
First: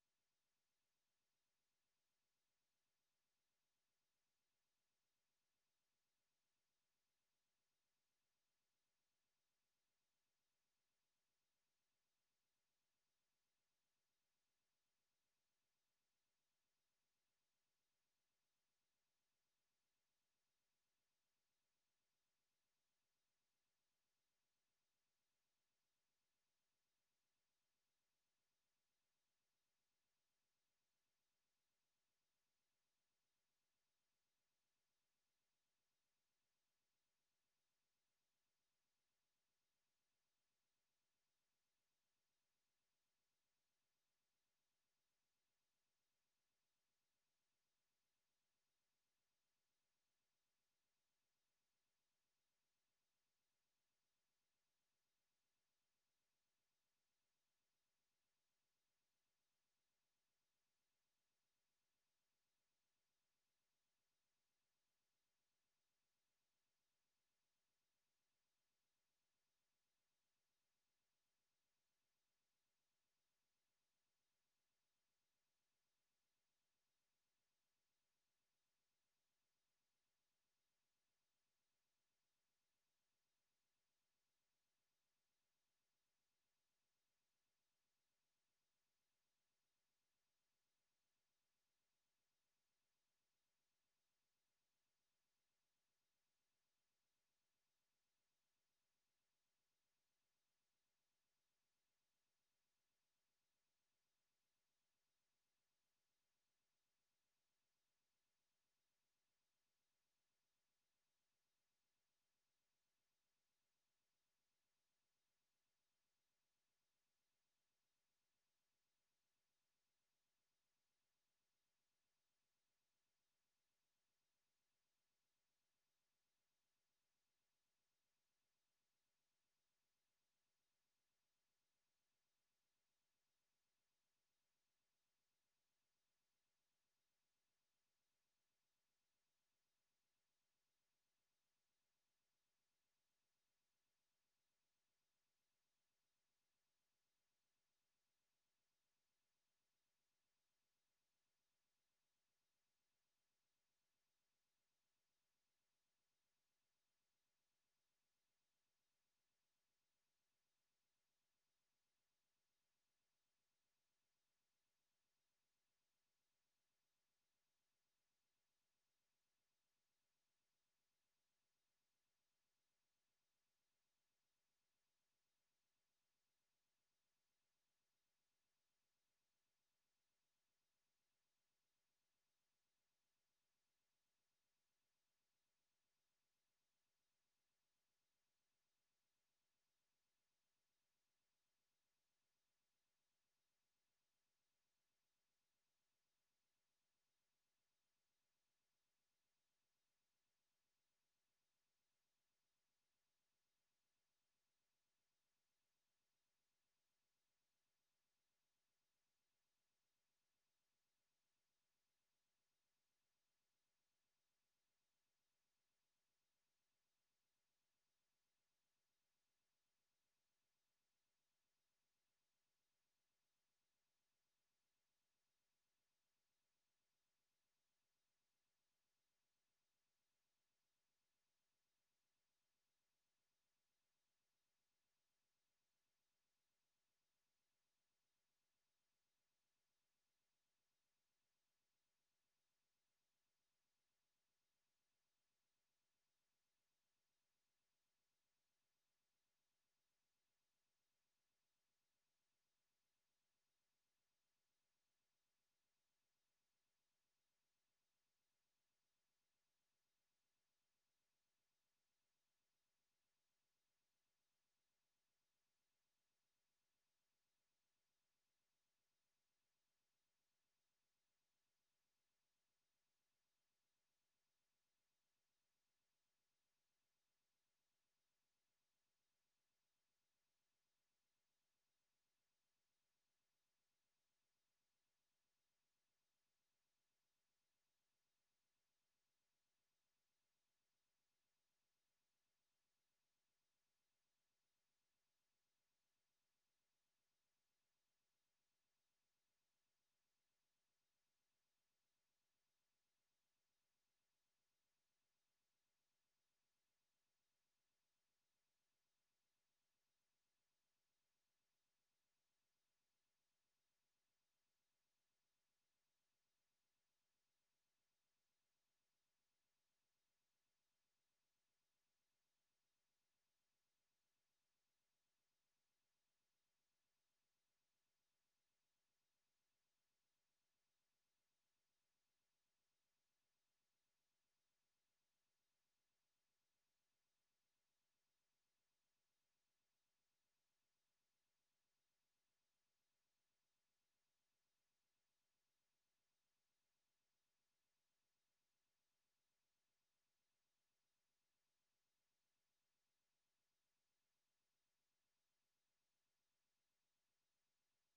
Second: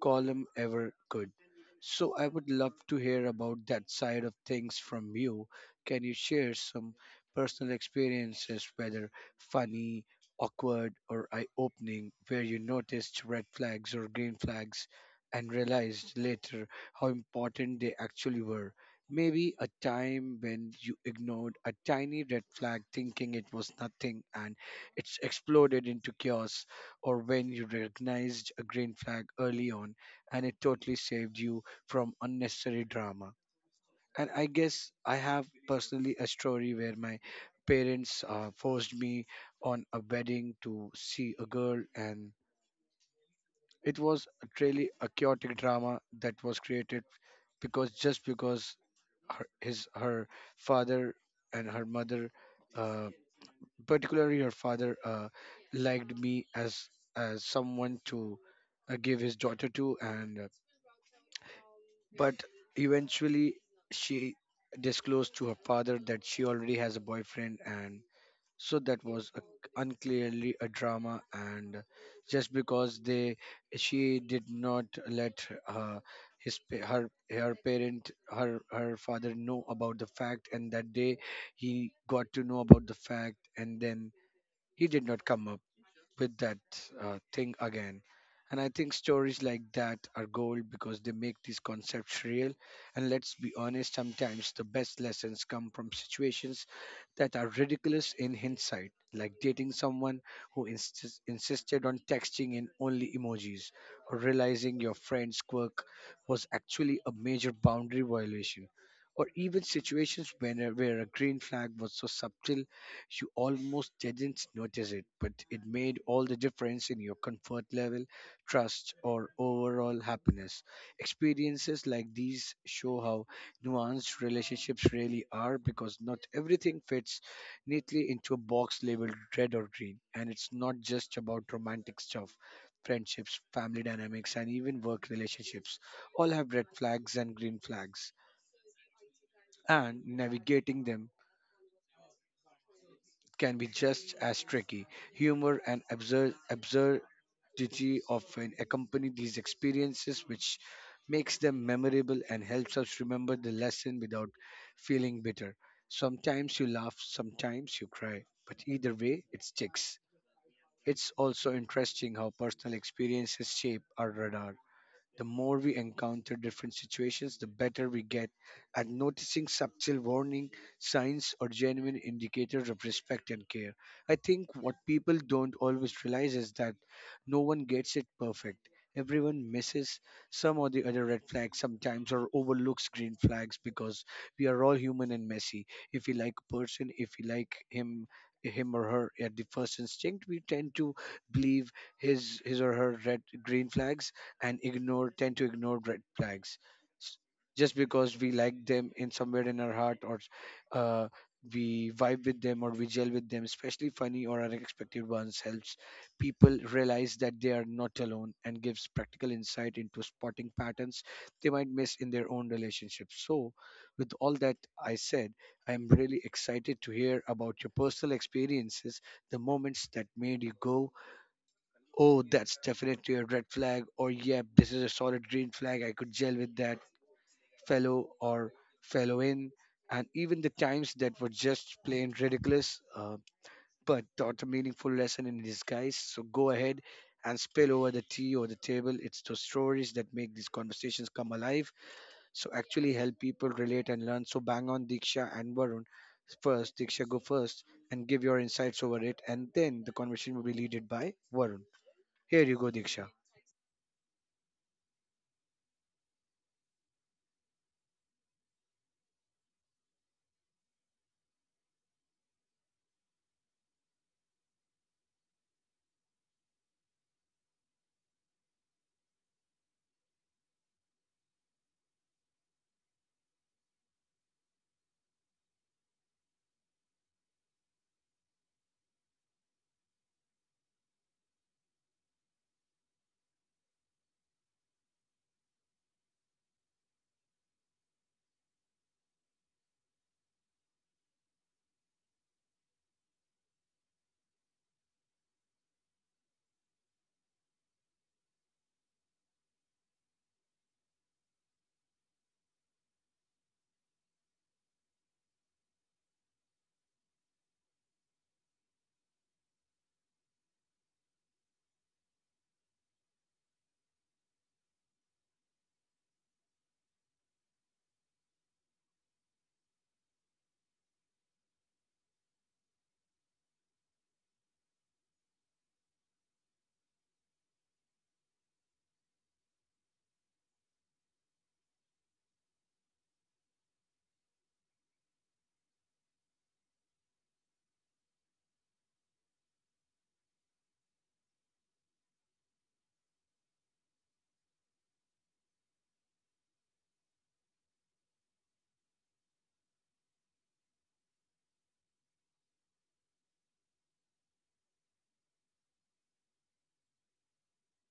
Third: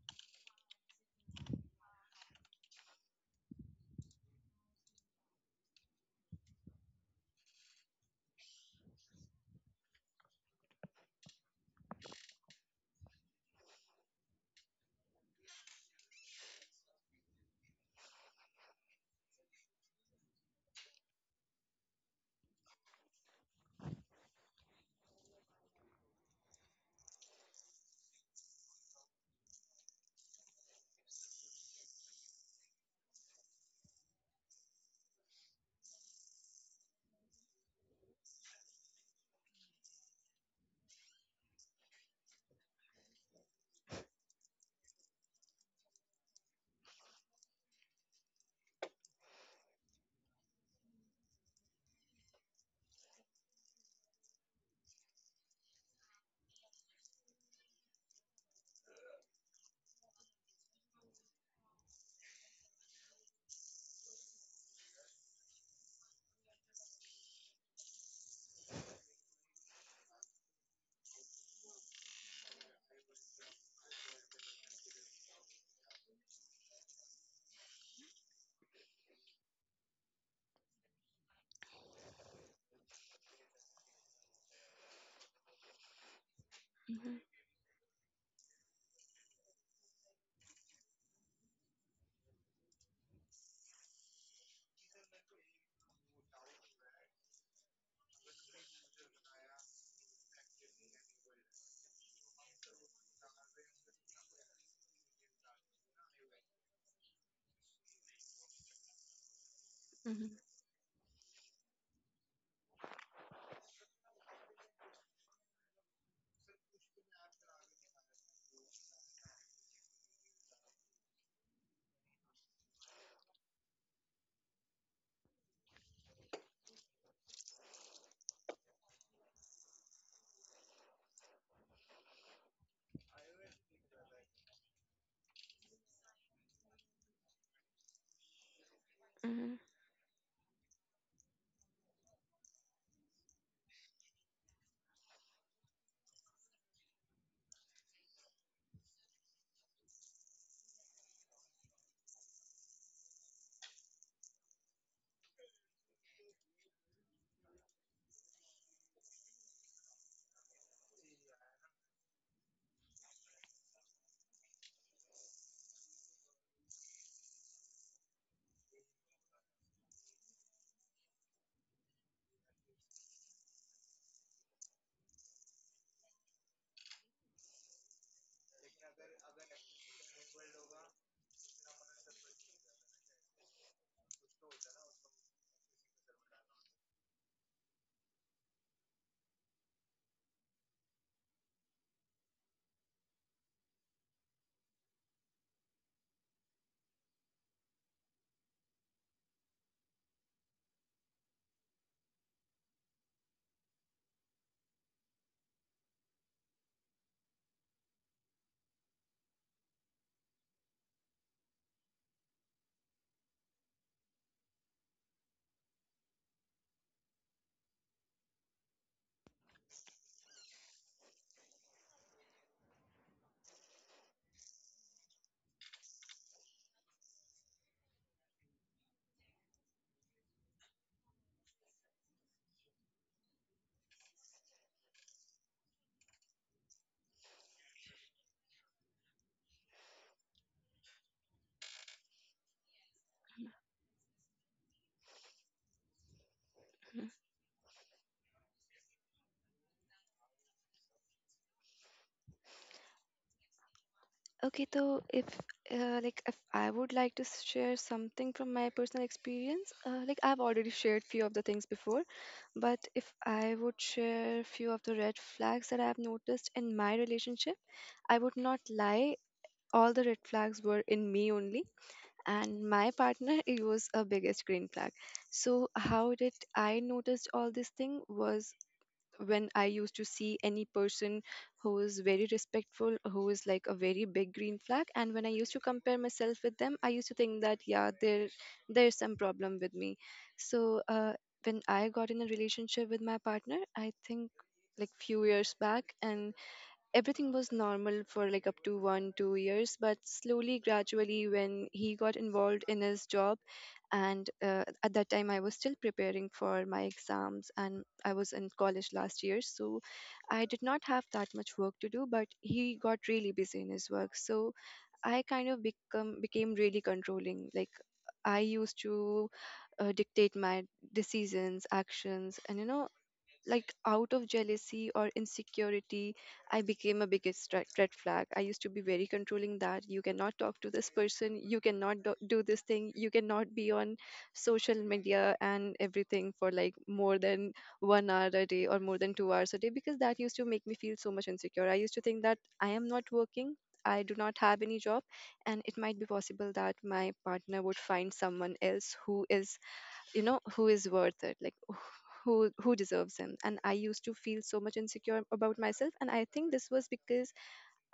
S1: column ever could. So I would love to hear about that side of things from you. Can you share some personal experiences, whether funny, awkward, or eye opening, where you noticed red flags or green flags and realized later how important they actually were? Maybe a time when you ignored a tiny red flag thinking it was nothing and it's exploded into chaos, or when you recognized a green flag early on and it totally saved you from unnecessary drama. And I guess I have personally a story where my parents forced me on a wedding to see a girl, and it was really a chaotic drama that was created because, just because her father and her mother, uh, particularly her father, liked me as someone to give his daughter to. And but eventually she disclosed to her father that she already has a boyfriend, and so that was a, unclearly a drama. And just because they she did not let his pa- her her parent her her father know about the fact, and that day he got to know about the fact, and then he did not come up with that thing again. And I think stories like that are gold because they make these concepts real. And let's be honest, sometimes the best lessons come from situations that are ridiculous in hindsight, like dating someone who insisted on texting in only emojis, or realizing your friend's quirk was actually a major boundary violation, or even situations
S2: Hmm.
S1: where a green flag was so subtle she almost didn't notice it, but it made all the difference in your comfort level, trust, or overall happiness. Experiences like these show how nuanced relationships really are, because not everything fits neatly into a box labeled red or green. And it's not just about romantic stuff. Friendships, family dynamics, and even work relationships all have red flags and green flags,
S2: Hmm.
S1: and navigating them can be just as tricky. Humor and absurdity often accompany these experiences, which makes them memorable and helps us remember the lesson without feeling bitter. Sometimes you laugh, sometimes you cry, but either way, it sticks. It's also interesting how personal experiences shape our radar. The more we encounter different situations, the better we get at noticing subtle warning signs or genuine indicators of respect and care. I think what people don't always realize is that no one gets it perfect. Everyone misses some or the other red flags sometimes, or overlooks green flags, because we are all human and messy. If we like a person, if we like him, him or her at the first instinct, we tend to believe his or her red green flags and ignore tend to ignore red flags s- just because we like them in somewhere in our heart, or uh, we vibe with them or we gel with them. Especially funny or unexpected ones helps people realize that they are not alone and gives practical insight into spotting patterns they might miss in their own relationships. So with all that I said, I am really excited to hear about your personal experiences, the moments that made you go, "Oh, that's definitely a red flag," or "Yep, this is a solid green flag. I could gel with that fellow or fellow in." And even the times that were just plain ridiculous, but taught a meaningful lesson in disguise. So go ahead and spill over the tea or the table. It's those stories that make these conversations come alive. So actually help people relate and learn. So bang on, Diksha and Varun. First, Diksha, go first and give your insights over it. And then the conversation will be leaded by Varun. Here you go, Diksha.
S2: Okay, so if like, if I would like to share something from my personal experience, like, I've already shared few of the things before, but if I would share few of the red flags that I have noticed in my relationship, I would not lie. All the red flags were in me only, and my partner it was a biggest green flag. So how did I noticed all this thing was, when I used to see any person who is very respectful, who is like a very big green flag, and when I used to compare myself with them, I used to think that yeah, there's some problem with me. So when I got in a relationship with my partner, I think like few years back, and everything was normal for like up to 1-2 years, but slowly, gradually, when he got involved in his job and at that time I was still preparing for my exams and I was in college last year, so I did not have that much work to do, but he got really busy in his work. So I kind of become became really controlling. Like, I used to dictate my decisions, actions, and you know, like, out of jealousy or insecurity, I became a biggest red flag. I used to be very controlling, that you cannot talk to this person, you cannot do this thing, you cannot be on social media and everything for like more than 1 hour a day or more than 2 hours a day, because that used to make me feel so much insecure. I used to think that I am not working, I do not have any job, and it might be possible that my partner would find someone else who is, you know, who is worth it, like who deserves him. And I used to feel so much insecure about myself, and I think this was because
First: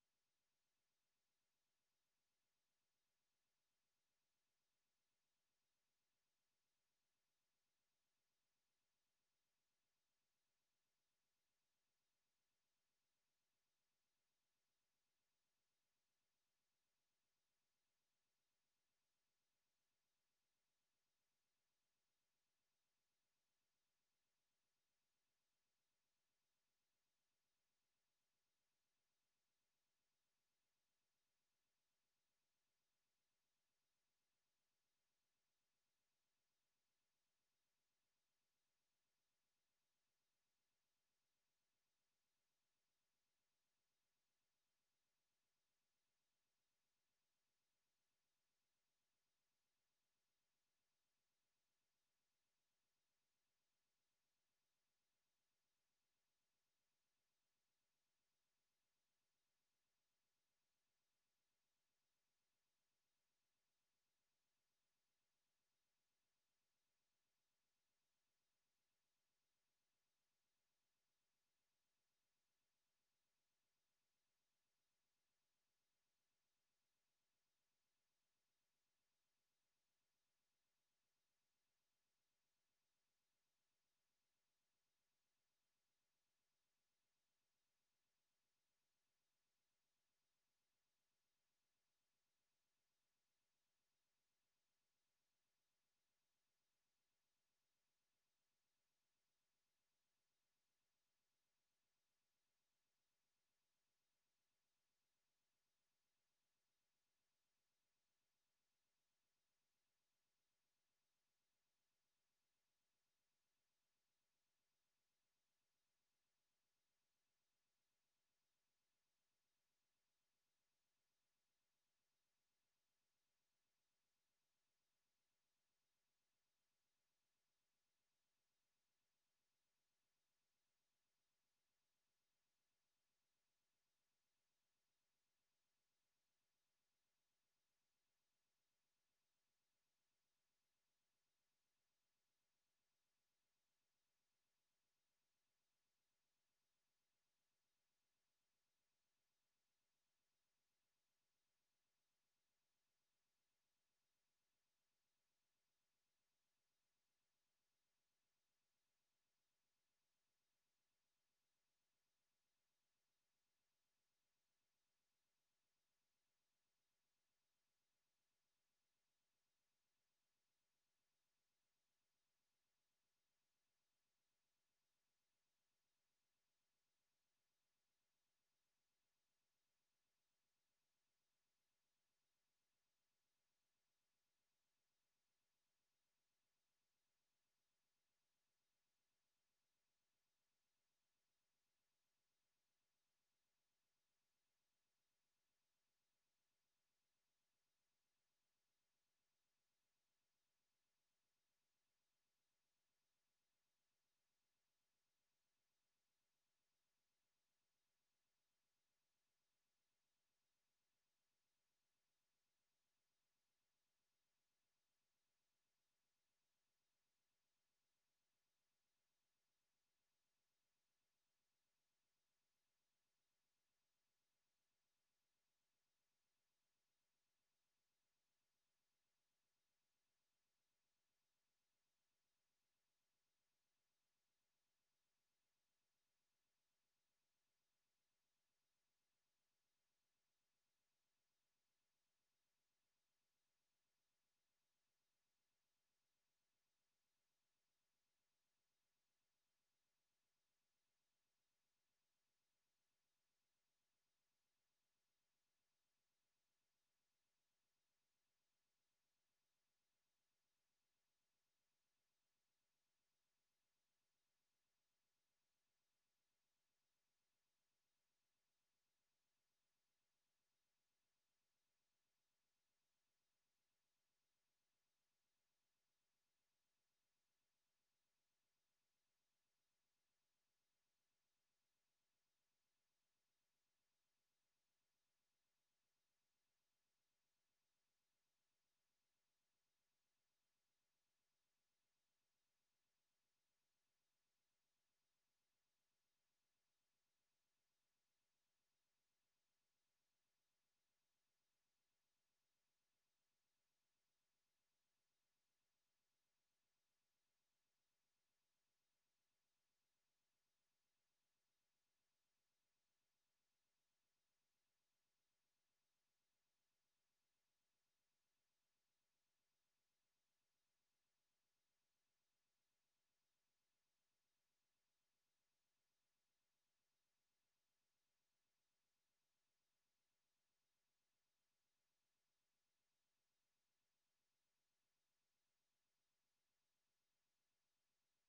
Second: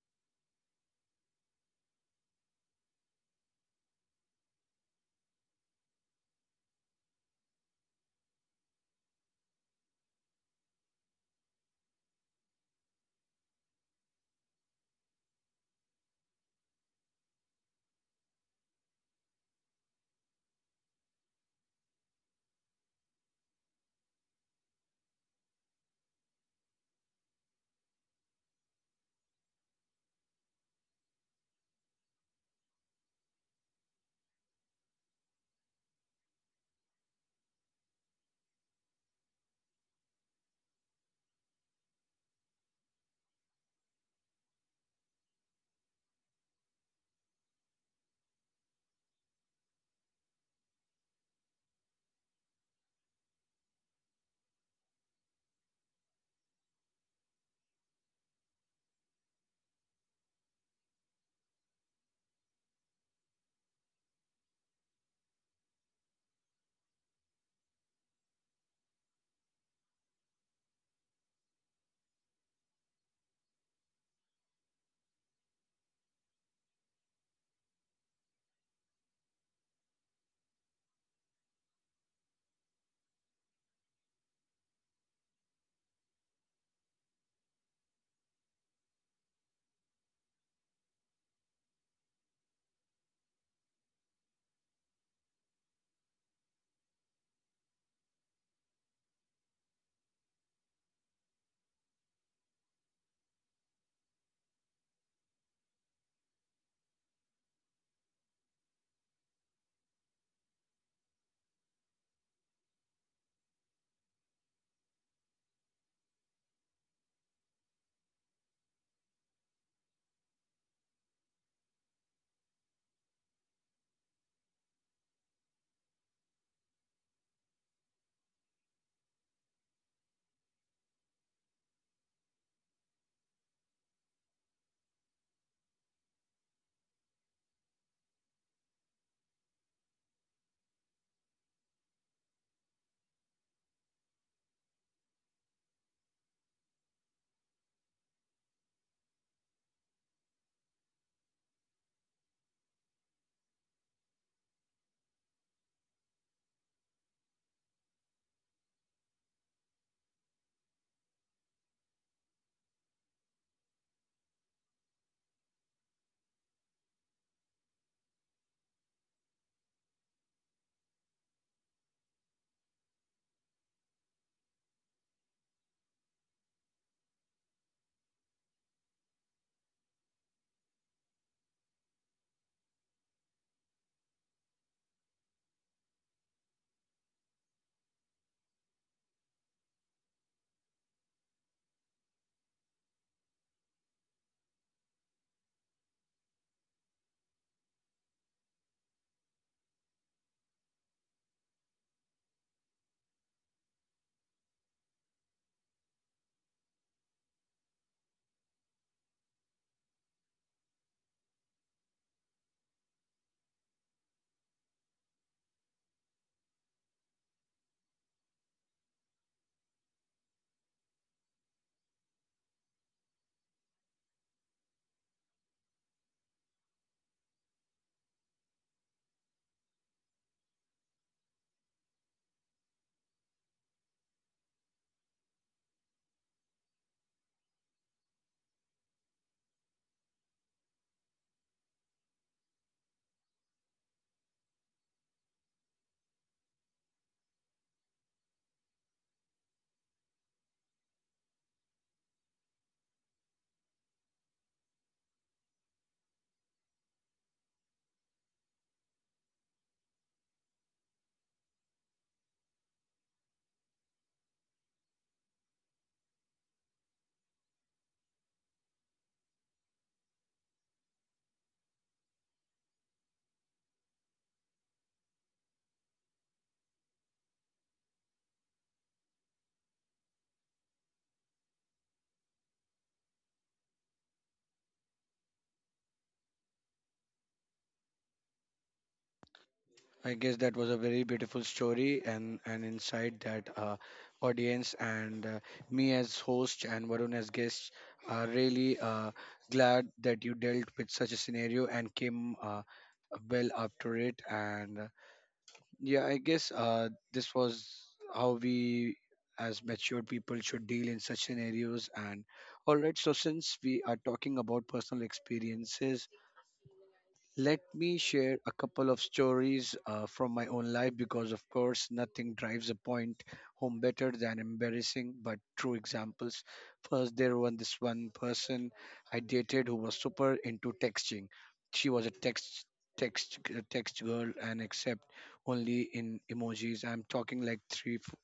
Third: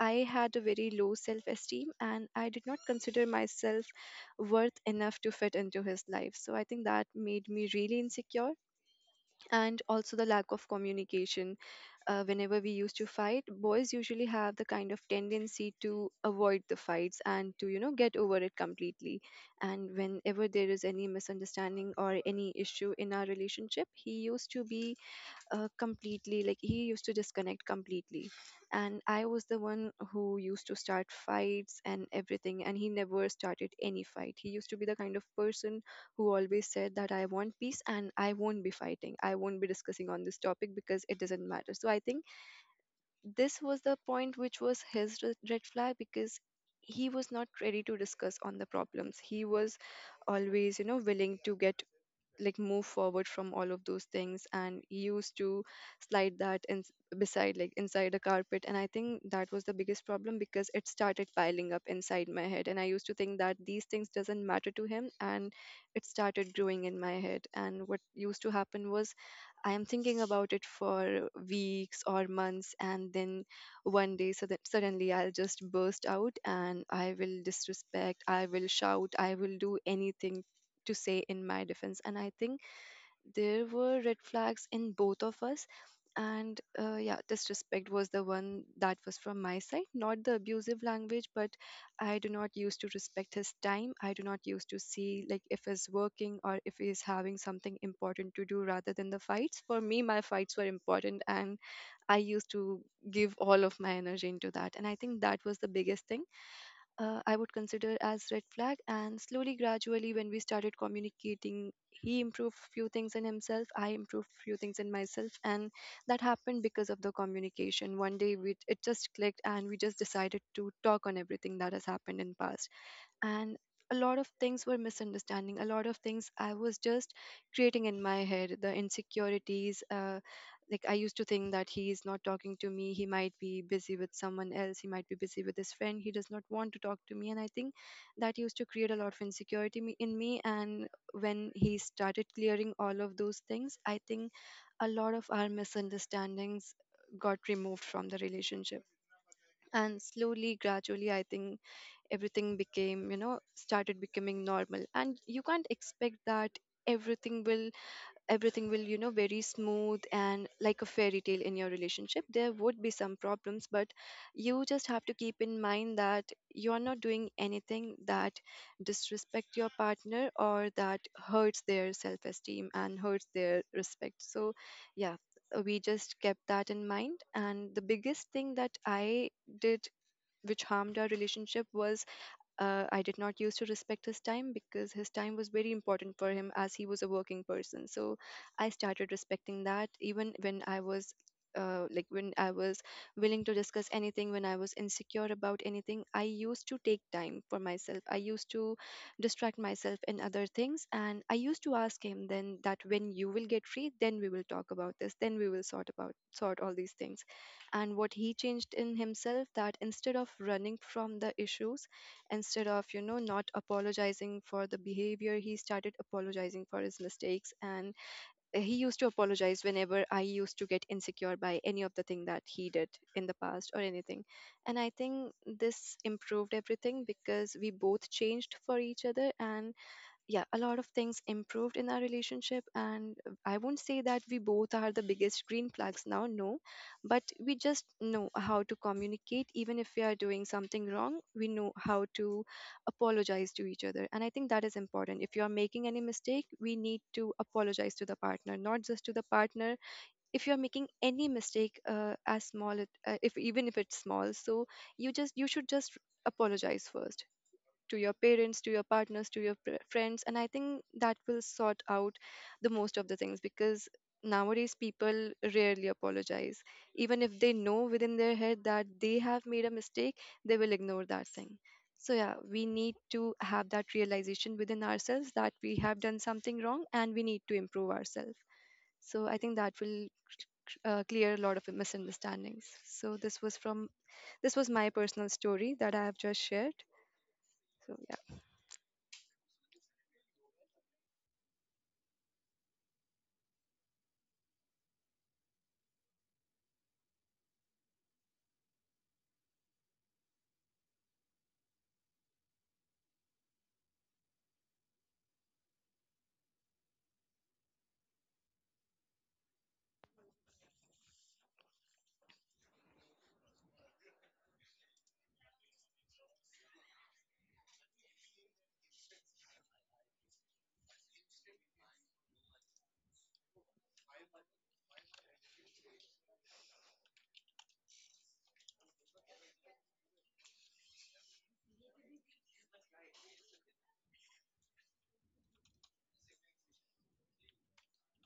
S2: I had a very low self esteem and I did not consider myself worth enough to fit into his life. So I think that made me really insecure. And also the lack of communication. Whenever we used to fight, boys usually have the kind of tendency to avoid the fights and to, you know, get over it completely. And whenever there is any misunderstanding or any issue in our relationship, he used to be completely, like, he used to disconnect completely, and I was the one who used to start fights and everything, and he never started any fight. He used to be the kind of person who always said that I want peace and I won't be fighting, I won't be discussing on this topic because it doesn't matter. So I think this was the point which was his red flag, because he was not ready to discuss on the problems. He was always, you know, willing to get, like, move forward from all of those things, and he used to slide that in, beside, like inside a carpet. And I think that was the biggest problem, because it started piling up inside my head and I used to think that these things doesn't matter to him, and it started growing in my head. And what used to happen was, I am thinking about it for weeks or months, and then one day, so that suddenly I'll just burst out, and I will disrespect, I will shout, I will do anything to say in my defense. And I think there were red flags in both of us. And yeah, disrespect was the one that was from my side, not the abusive language, but I do not use to respect his time. I do not use to see, like, if he's working or if he's having something important to do rather than the fights. For me, my fights were important, and I used to give all of my energy into that. And I think that was the biggest thing I would consider as red flag. And slowly, gradually, when we started communicating, he improved few things in himself, I improved few things in myself, and that happened because of the communication. One day, we, it just clicked, and we just decided to talk on everything that has happened in past. And a lot of things were misunderstanding, a lot of things I was just creating in my head, the insecurities. Like, I used to think that he is not talking to me, he might be busy with someone else, he might be busy with his friend, he does not want to talk to me. And I think that used to create a lot of insecurity in me. And when he started clearing all of those things, I think a lot of our misunderstandings got removed from the relationship. And slowly, gradually, I think everything became, you know, started becoming normal. And you can't expect that everything will everything will, you know, very smooth and like a fairy tale in your relationship. There would be some problems, but you just have to keep in mind that you are not doing anything that disrespect your partner, or that hurts their self esteem and hurts their respect. So yeah, we just kept that in mind. And the biggest thing that I did which harmed our relationship was, I did not used to respect his time, because his time was very important for him as he was a working person. So I started respecting that, even when I was. Like, when I was willing to discuss anything, when I was insecure about anything, I used to take time for myself, I used to distract myself in other things. And I used to ask him then, that when you will get free, then we will talk about this, then we will sort all these things. And what he changed in himself, that instead of running from the issues, instead of, you know, not apologizing for the behavior, he started apologizing for his mistakes, and he used to apologize whenever I used to get insecure by any of the thing that he did in the past or anything. And I think this improved everything, because we both changed for each other. And yeah, a lot of things improved in our relationship. And I won't say that we both are the biggest green flags now, no, but we just know how to communicate. Even if we are doing something wrong, we know how to apologize to each other. And I think that is important, if you are making any mistake, we need to apologize to the partner, not just to the partner, if you are making any mistake, as small if, even if it's small, so you should just apologize first, to your parents, to your partners, to your friends. And I think that will sort out the most of the things, because nowadays people rarely apologize. Even if they know within their head that they have made a mistake, they will ignore that thing. So yeah, we need to have that realization within ourselves, that we have done something wrong and we need to improve ourselves. So I think that will clear a lot of misunderstandings. So this was my personal story that I have just shared. So yeah,
S1: I guess that was a very beautiful story and an insight that audience and me as host and Varun as guest are really glad that you dealt with such a scenario and came well after it. And yeah, I guess this was how we as mature people should deal in such scenarios. And all right, so since we are talking about personal experiences, let me share a couple of stories from my own life, because, of course, nothing drives a point home better than embarrassing but true examples. First, there was this one person I dated who was super into texting. She was a text girl, and except only in emojis. I'm talking like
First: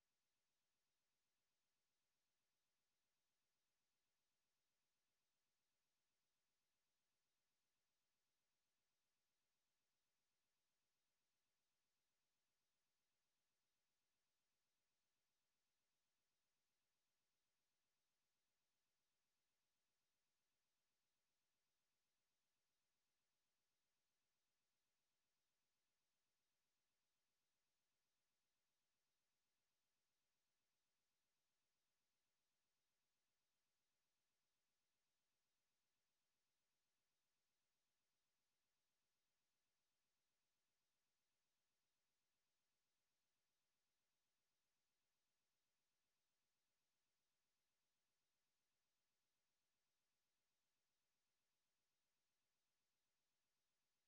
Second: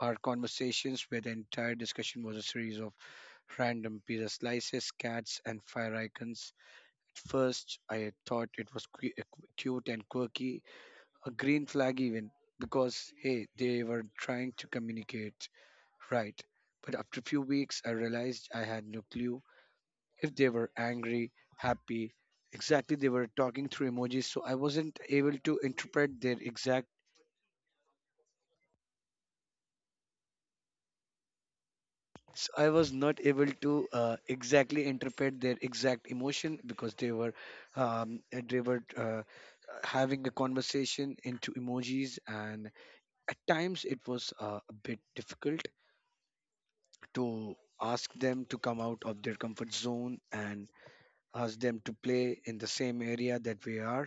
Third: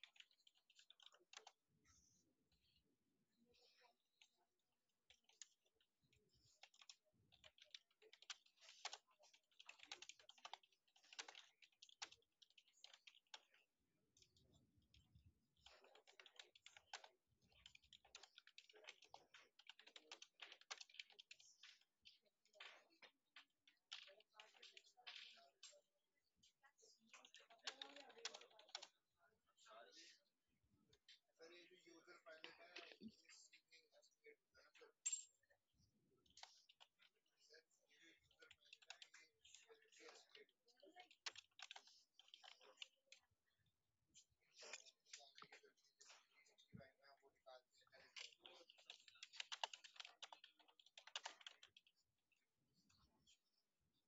S1: hour conversations where the entire discussion was a series of random pizza slices, cats, and fire icons. First, I thought it was cute and quirky, a green flag even, because hey, they were trying to communicate, right? But after a few weeks, I realized I had no clue if they were angry, happy. Exactly, they were talking through emojis, so I wasn't able to interpret their exact. So I was not able to exactly interpret their exact emotion because they were, um, they were uh, having a conversation into emojis. And at times, it was a bit difficult to ask them to come out of their comfort zone and ask them to play in the same area that we are.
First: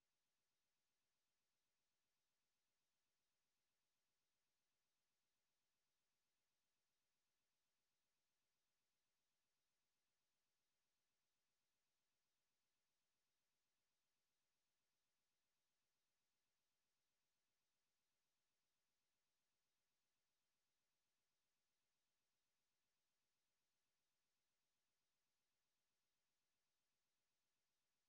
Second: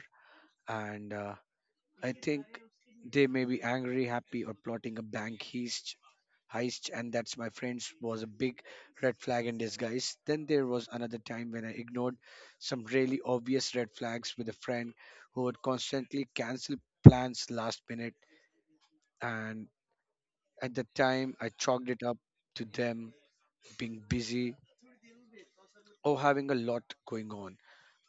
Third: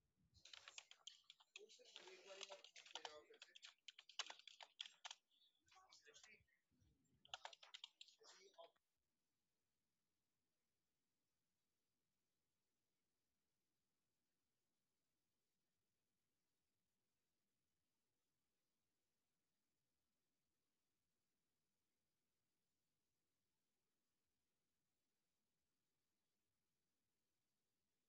S1: And I think they may be angry, happy, or plotting a bank heist, and that's my friends, was a big red flag in disguise. Then there was another time when I ignored some really obvious red flags with a friend who would constantly cancel plans last minute. And at the time, I chalked it up to them being busy or having a lot going on.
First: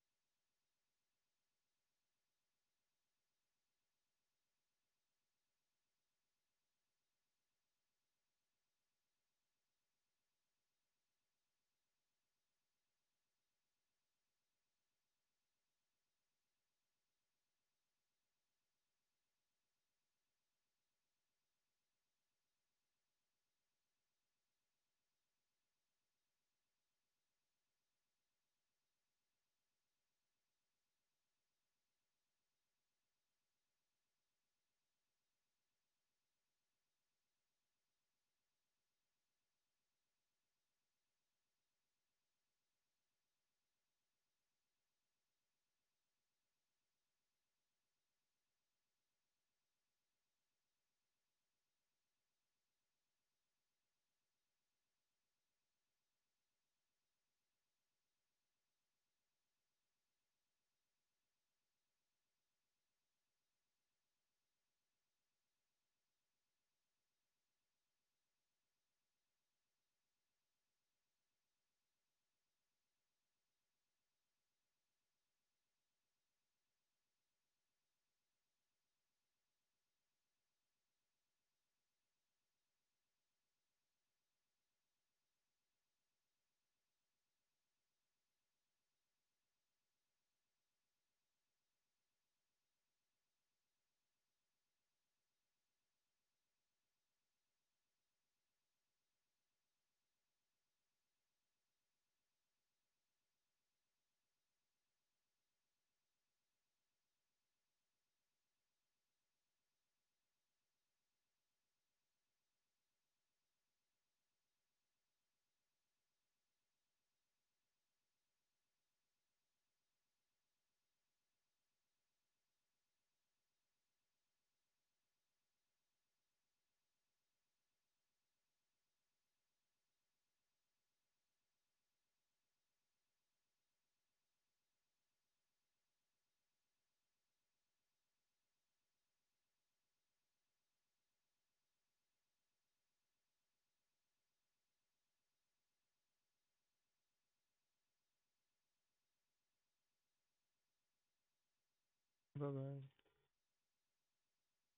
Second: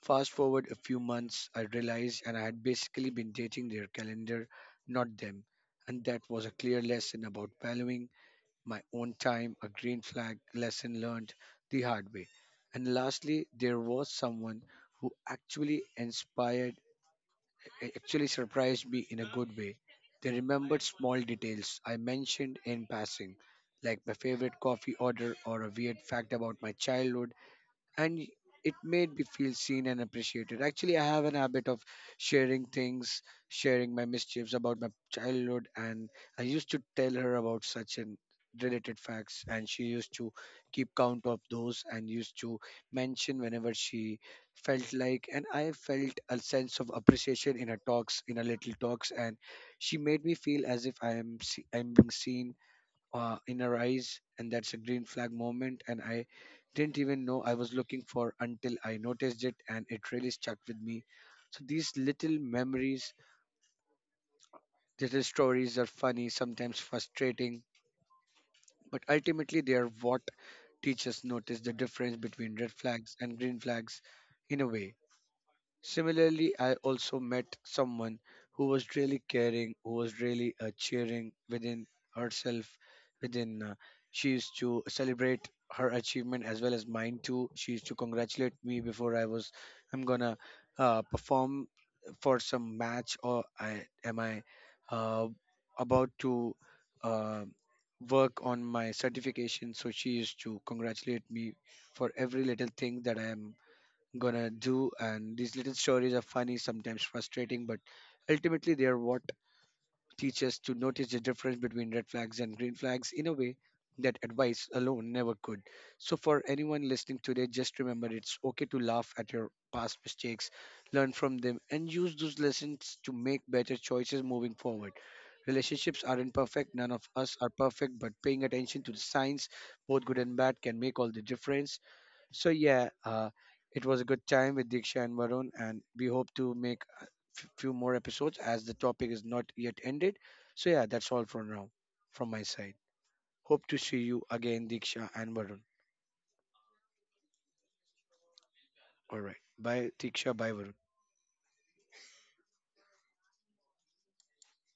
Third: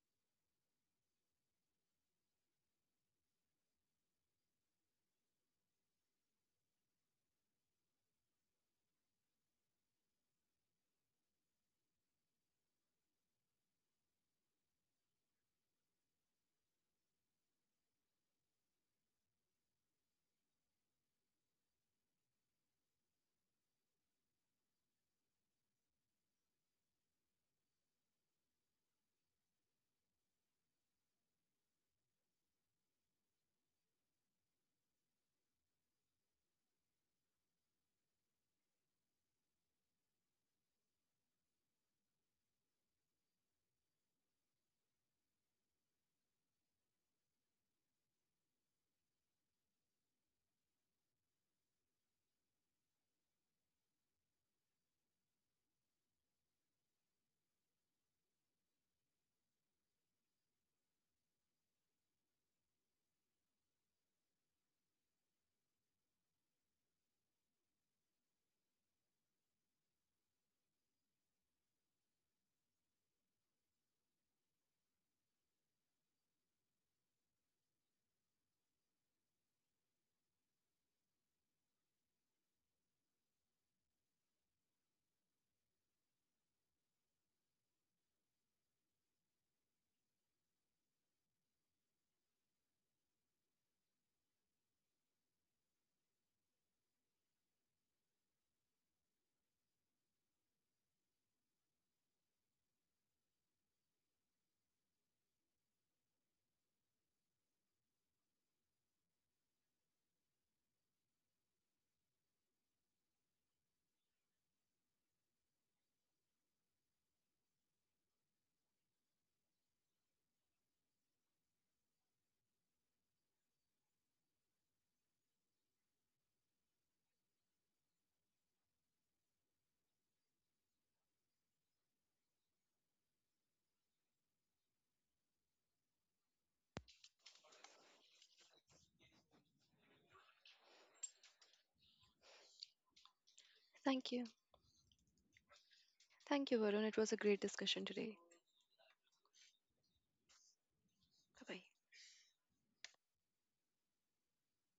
S1: Fast forward a few months, I realized and I had basically been dating their calendar, not them. And that was a clear lesson about valuing my own time, a green flag lesson learned the hard way. And lastly, there was someone who actually surprised me in a good way. They remembered small details I mentioned in passing, like my favorite coffee order or a weird fact about my childhood, and it made me feel seen and appreciated. Actually, I have an habit of sharing things, sharing my mischiefs about my childhood, and I used to tell her about such and related facts, and she used to keep count of those and used to mention whenever she felt like, and I felt a sense of appreciation in her talks, in her little talks, and she made me feel as if I'm being seen in her eyes, and that's a green flag moment. And I didn't even know I was looking for until I noticed it, and it really stuck with me. So these little memories, little stories are funny, sometimes frustrating, but ultimately they are what teachers notice the difference between red flags and green flags in a way. Similarly, I also met someone who was really caring, who was really cheering within herself, within. She used to celebrate her achievement as well as mine too. She used to congratulate me before I was, I'm gonna perform for some match, or I am I uh, about to uh, work on my certification. So she used to congratulate me for every little thing that I am gonna do. And these little stories are funny, sometimes frustrating, but ultimately they are what teach us to notice the difference between red flags and green flags in a way that advice alone never could. So, for anyone listening today, just remember it's okay to laugh at your past mistakes, learn from them, and use those lessons to make better choices moving forward. Relationships aren't perfect, none of us are perfect, but paying attention to the signs, both good and bad, can make all the difference. So yeah, it was a good time with Diksha and Varun, and we hope to make a few more episodes as the topic is not yet ended. So yeah, that's all for now from my side. Hope to see
S2: thank you.
S1: you again, Diksha and Varun.
S2: Thank you, Varun. It was a great discussion today.
S1: All right, bye, Diksha, bye, Varun.
S2: Bye bye.
S3: Bye bye.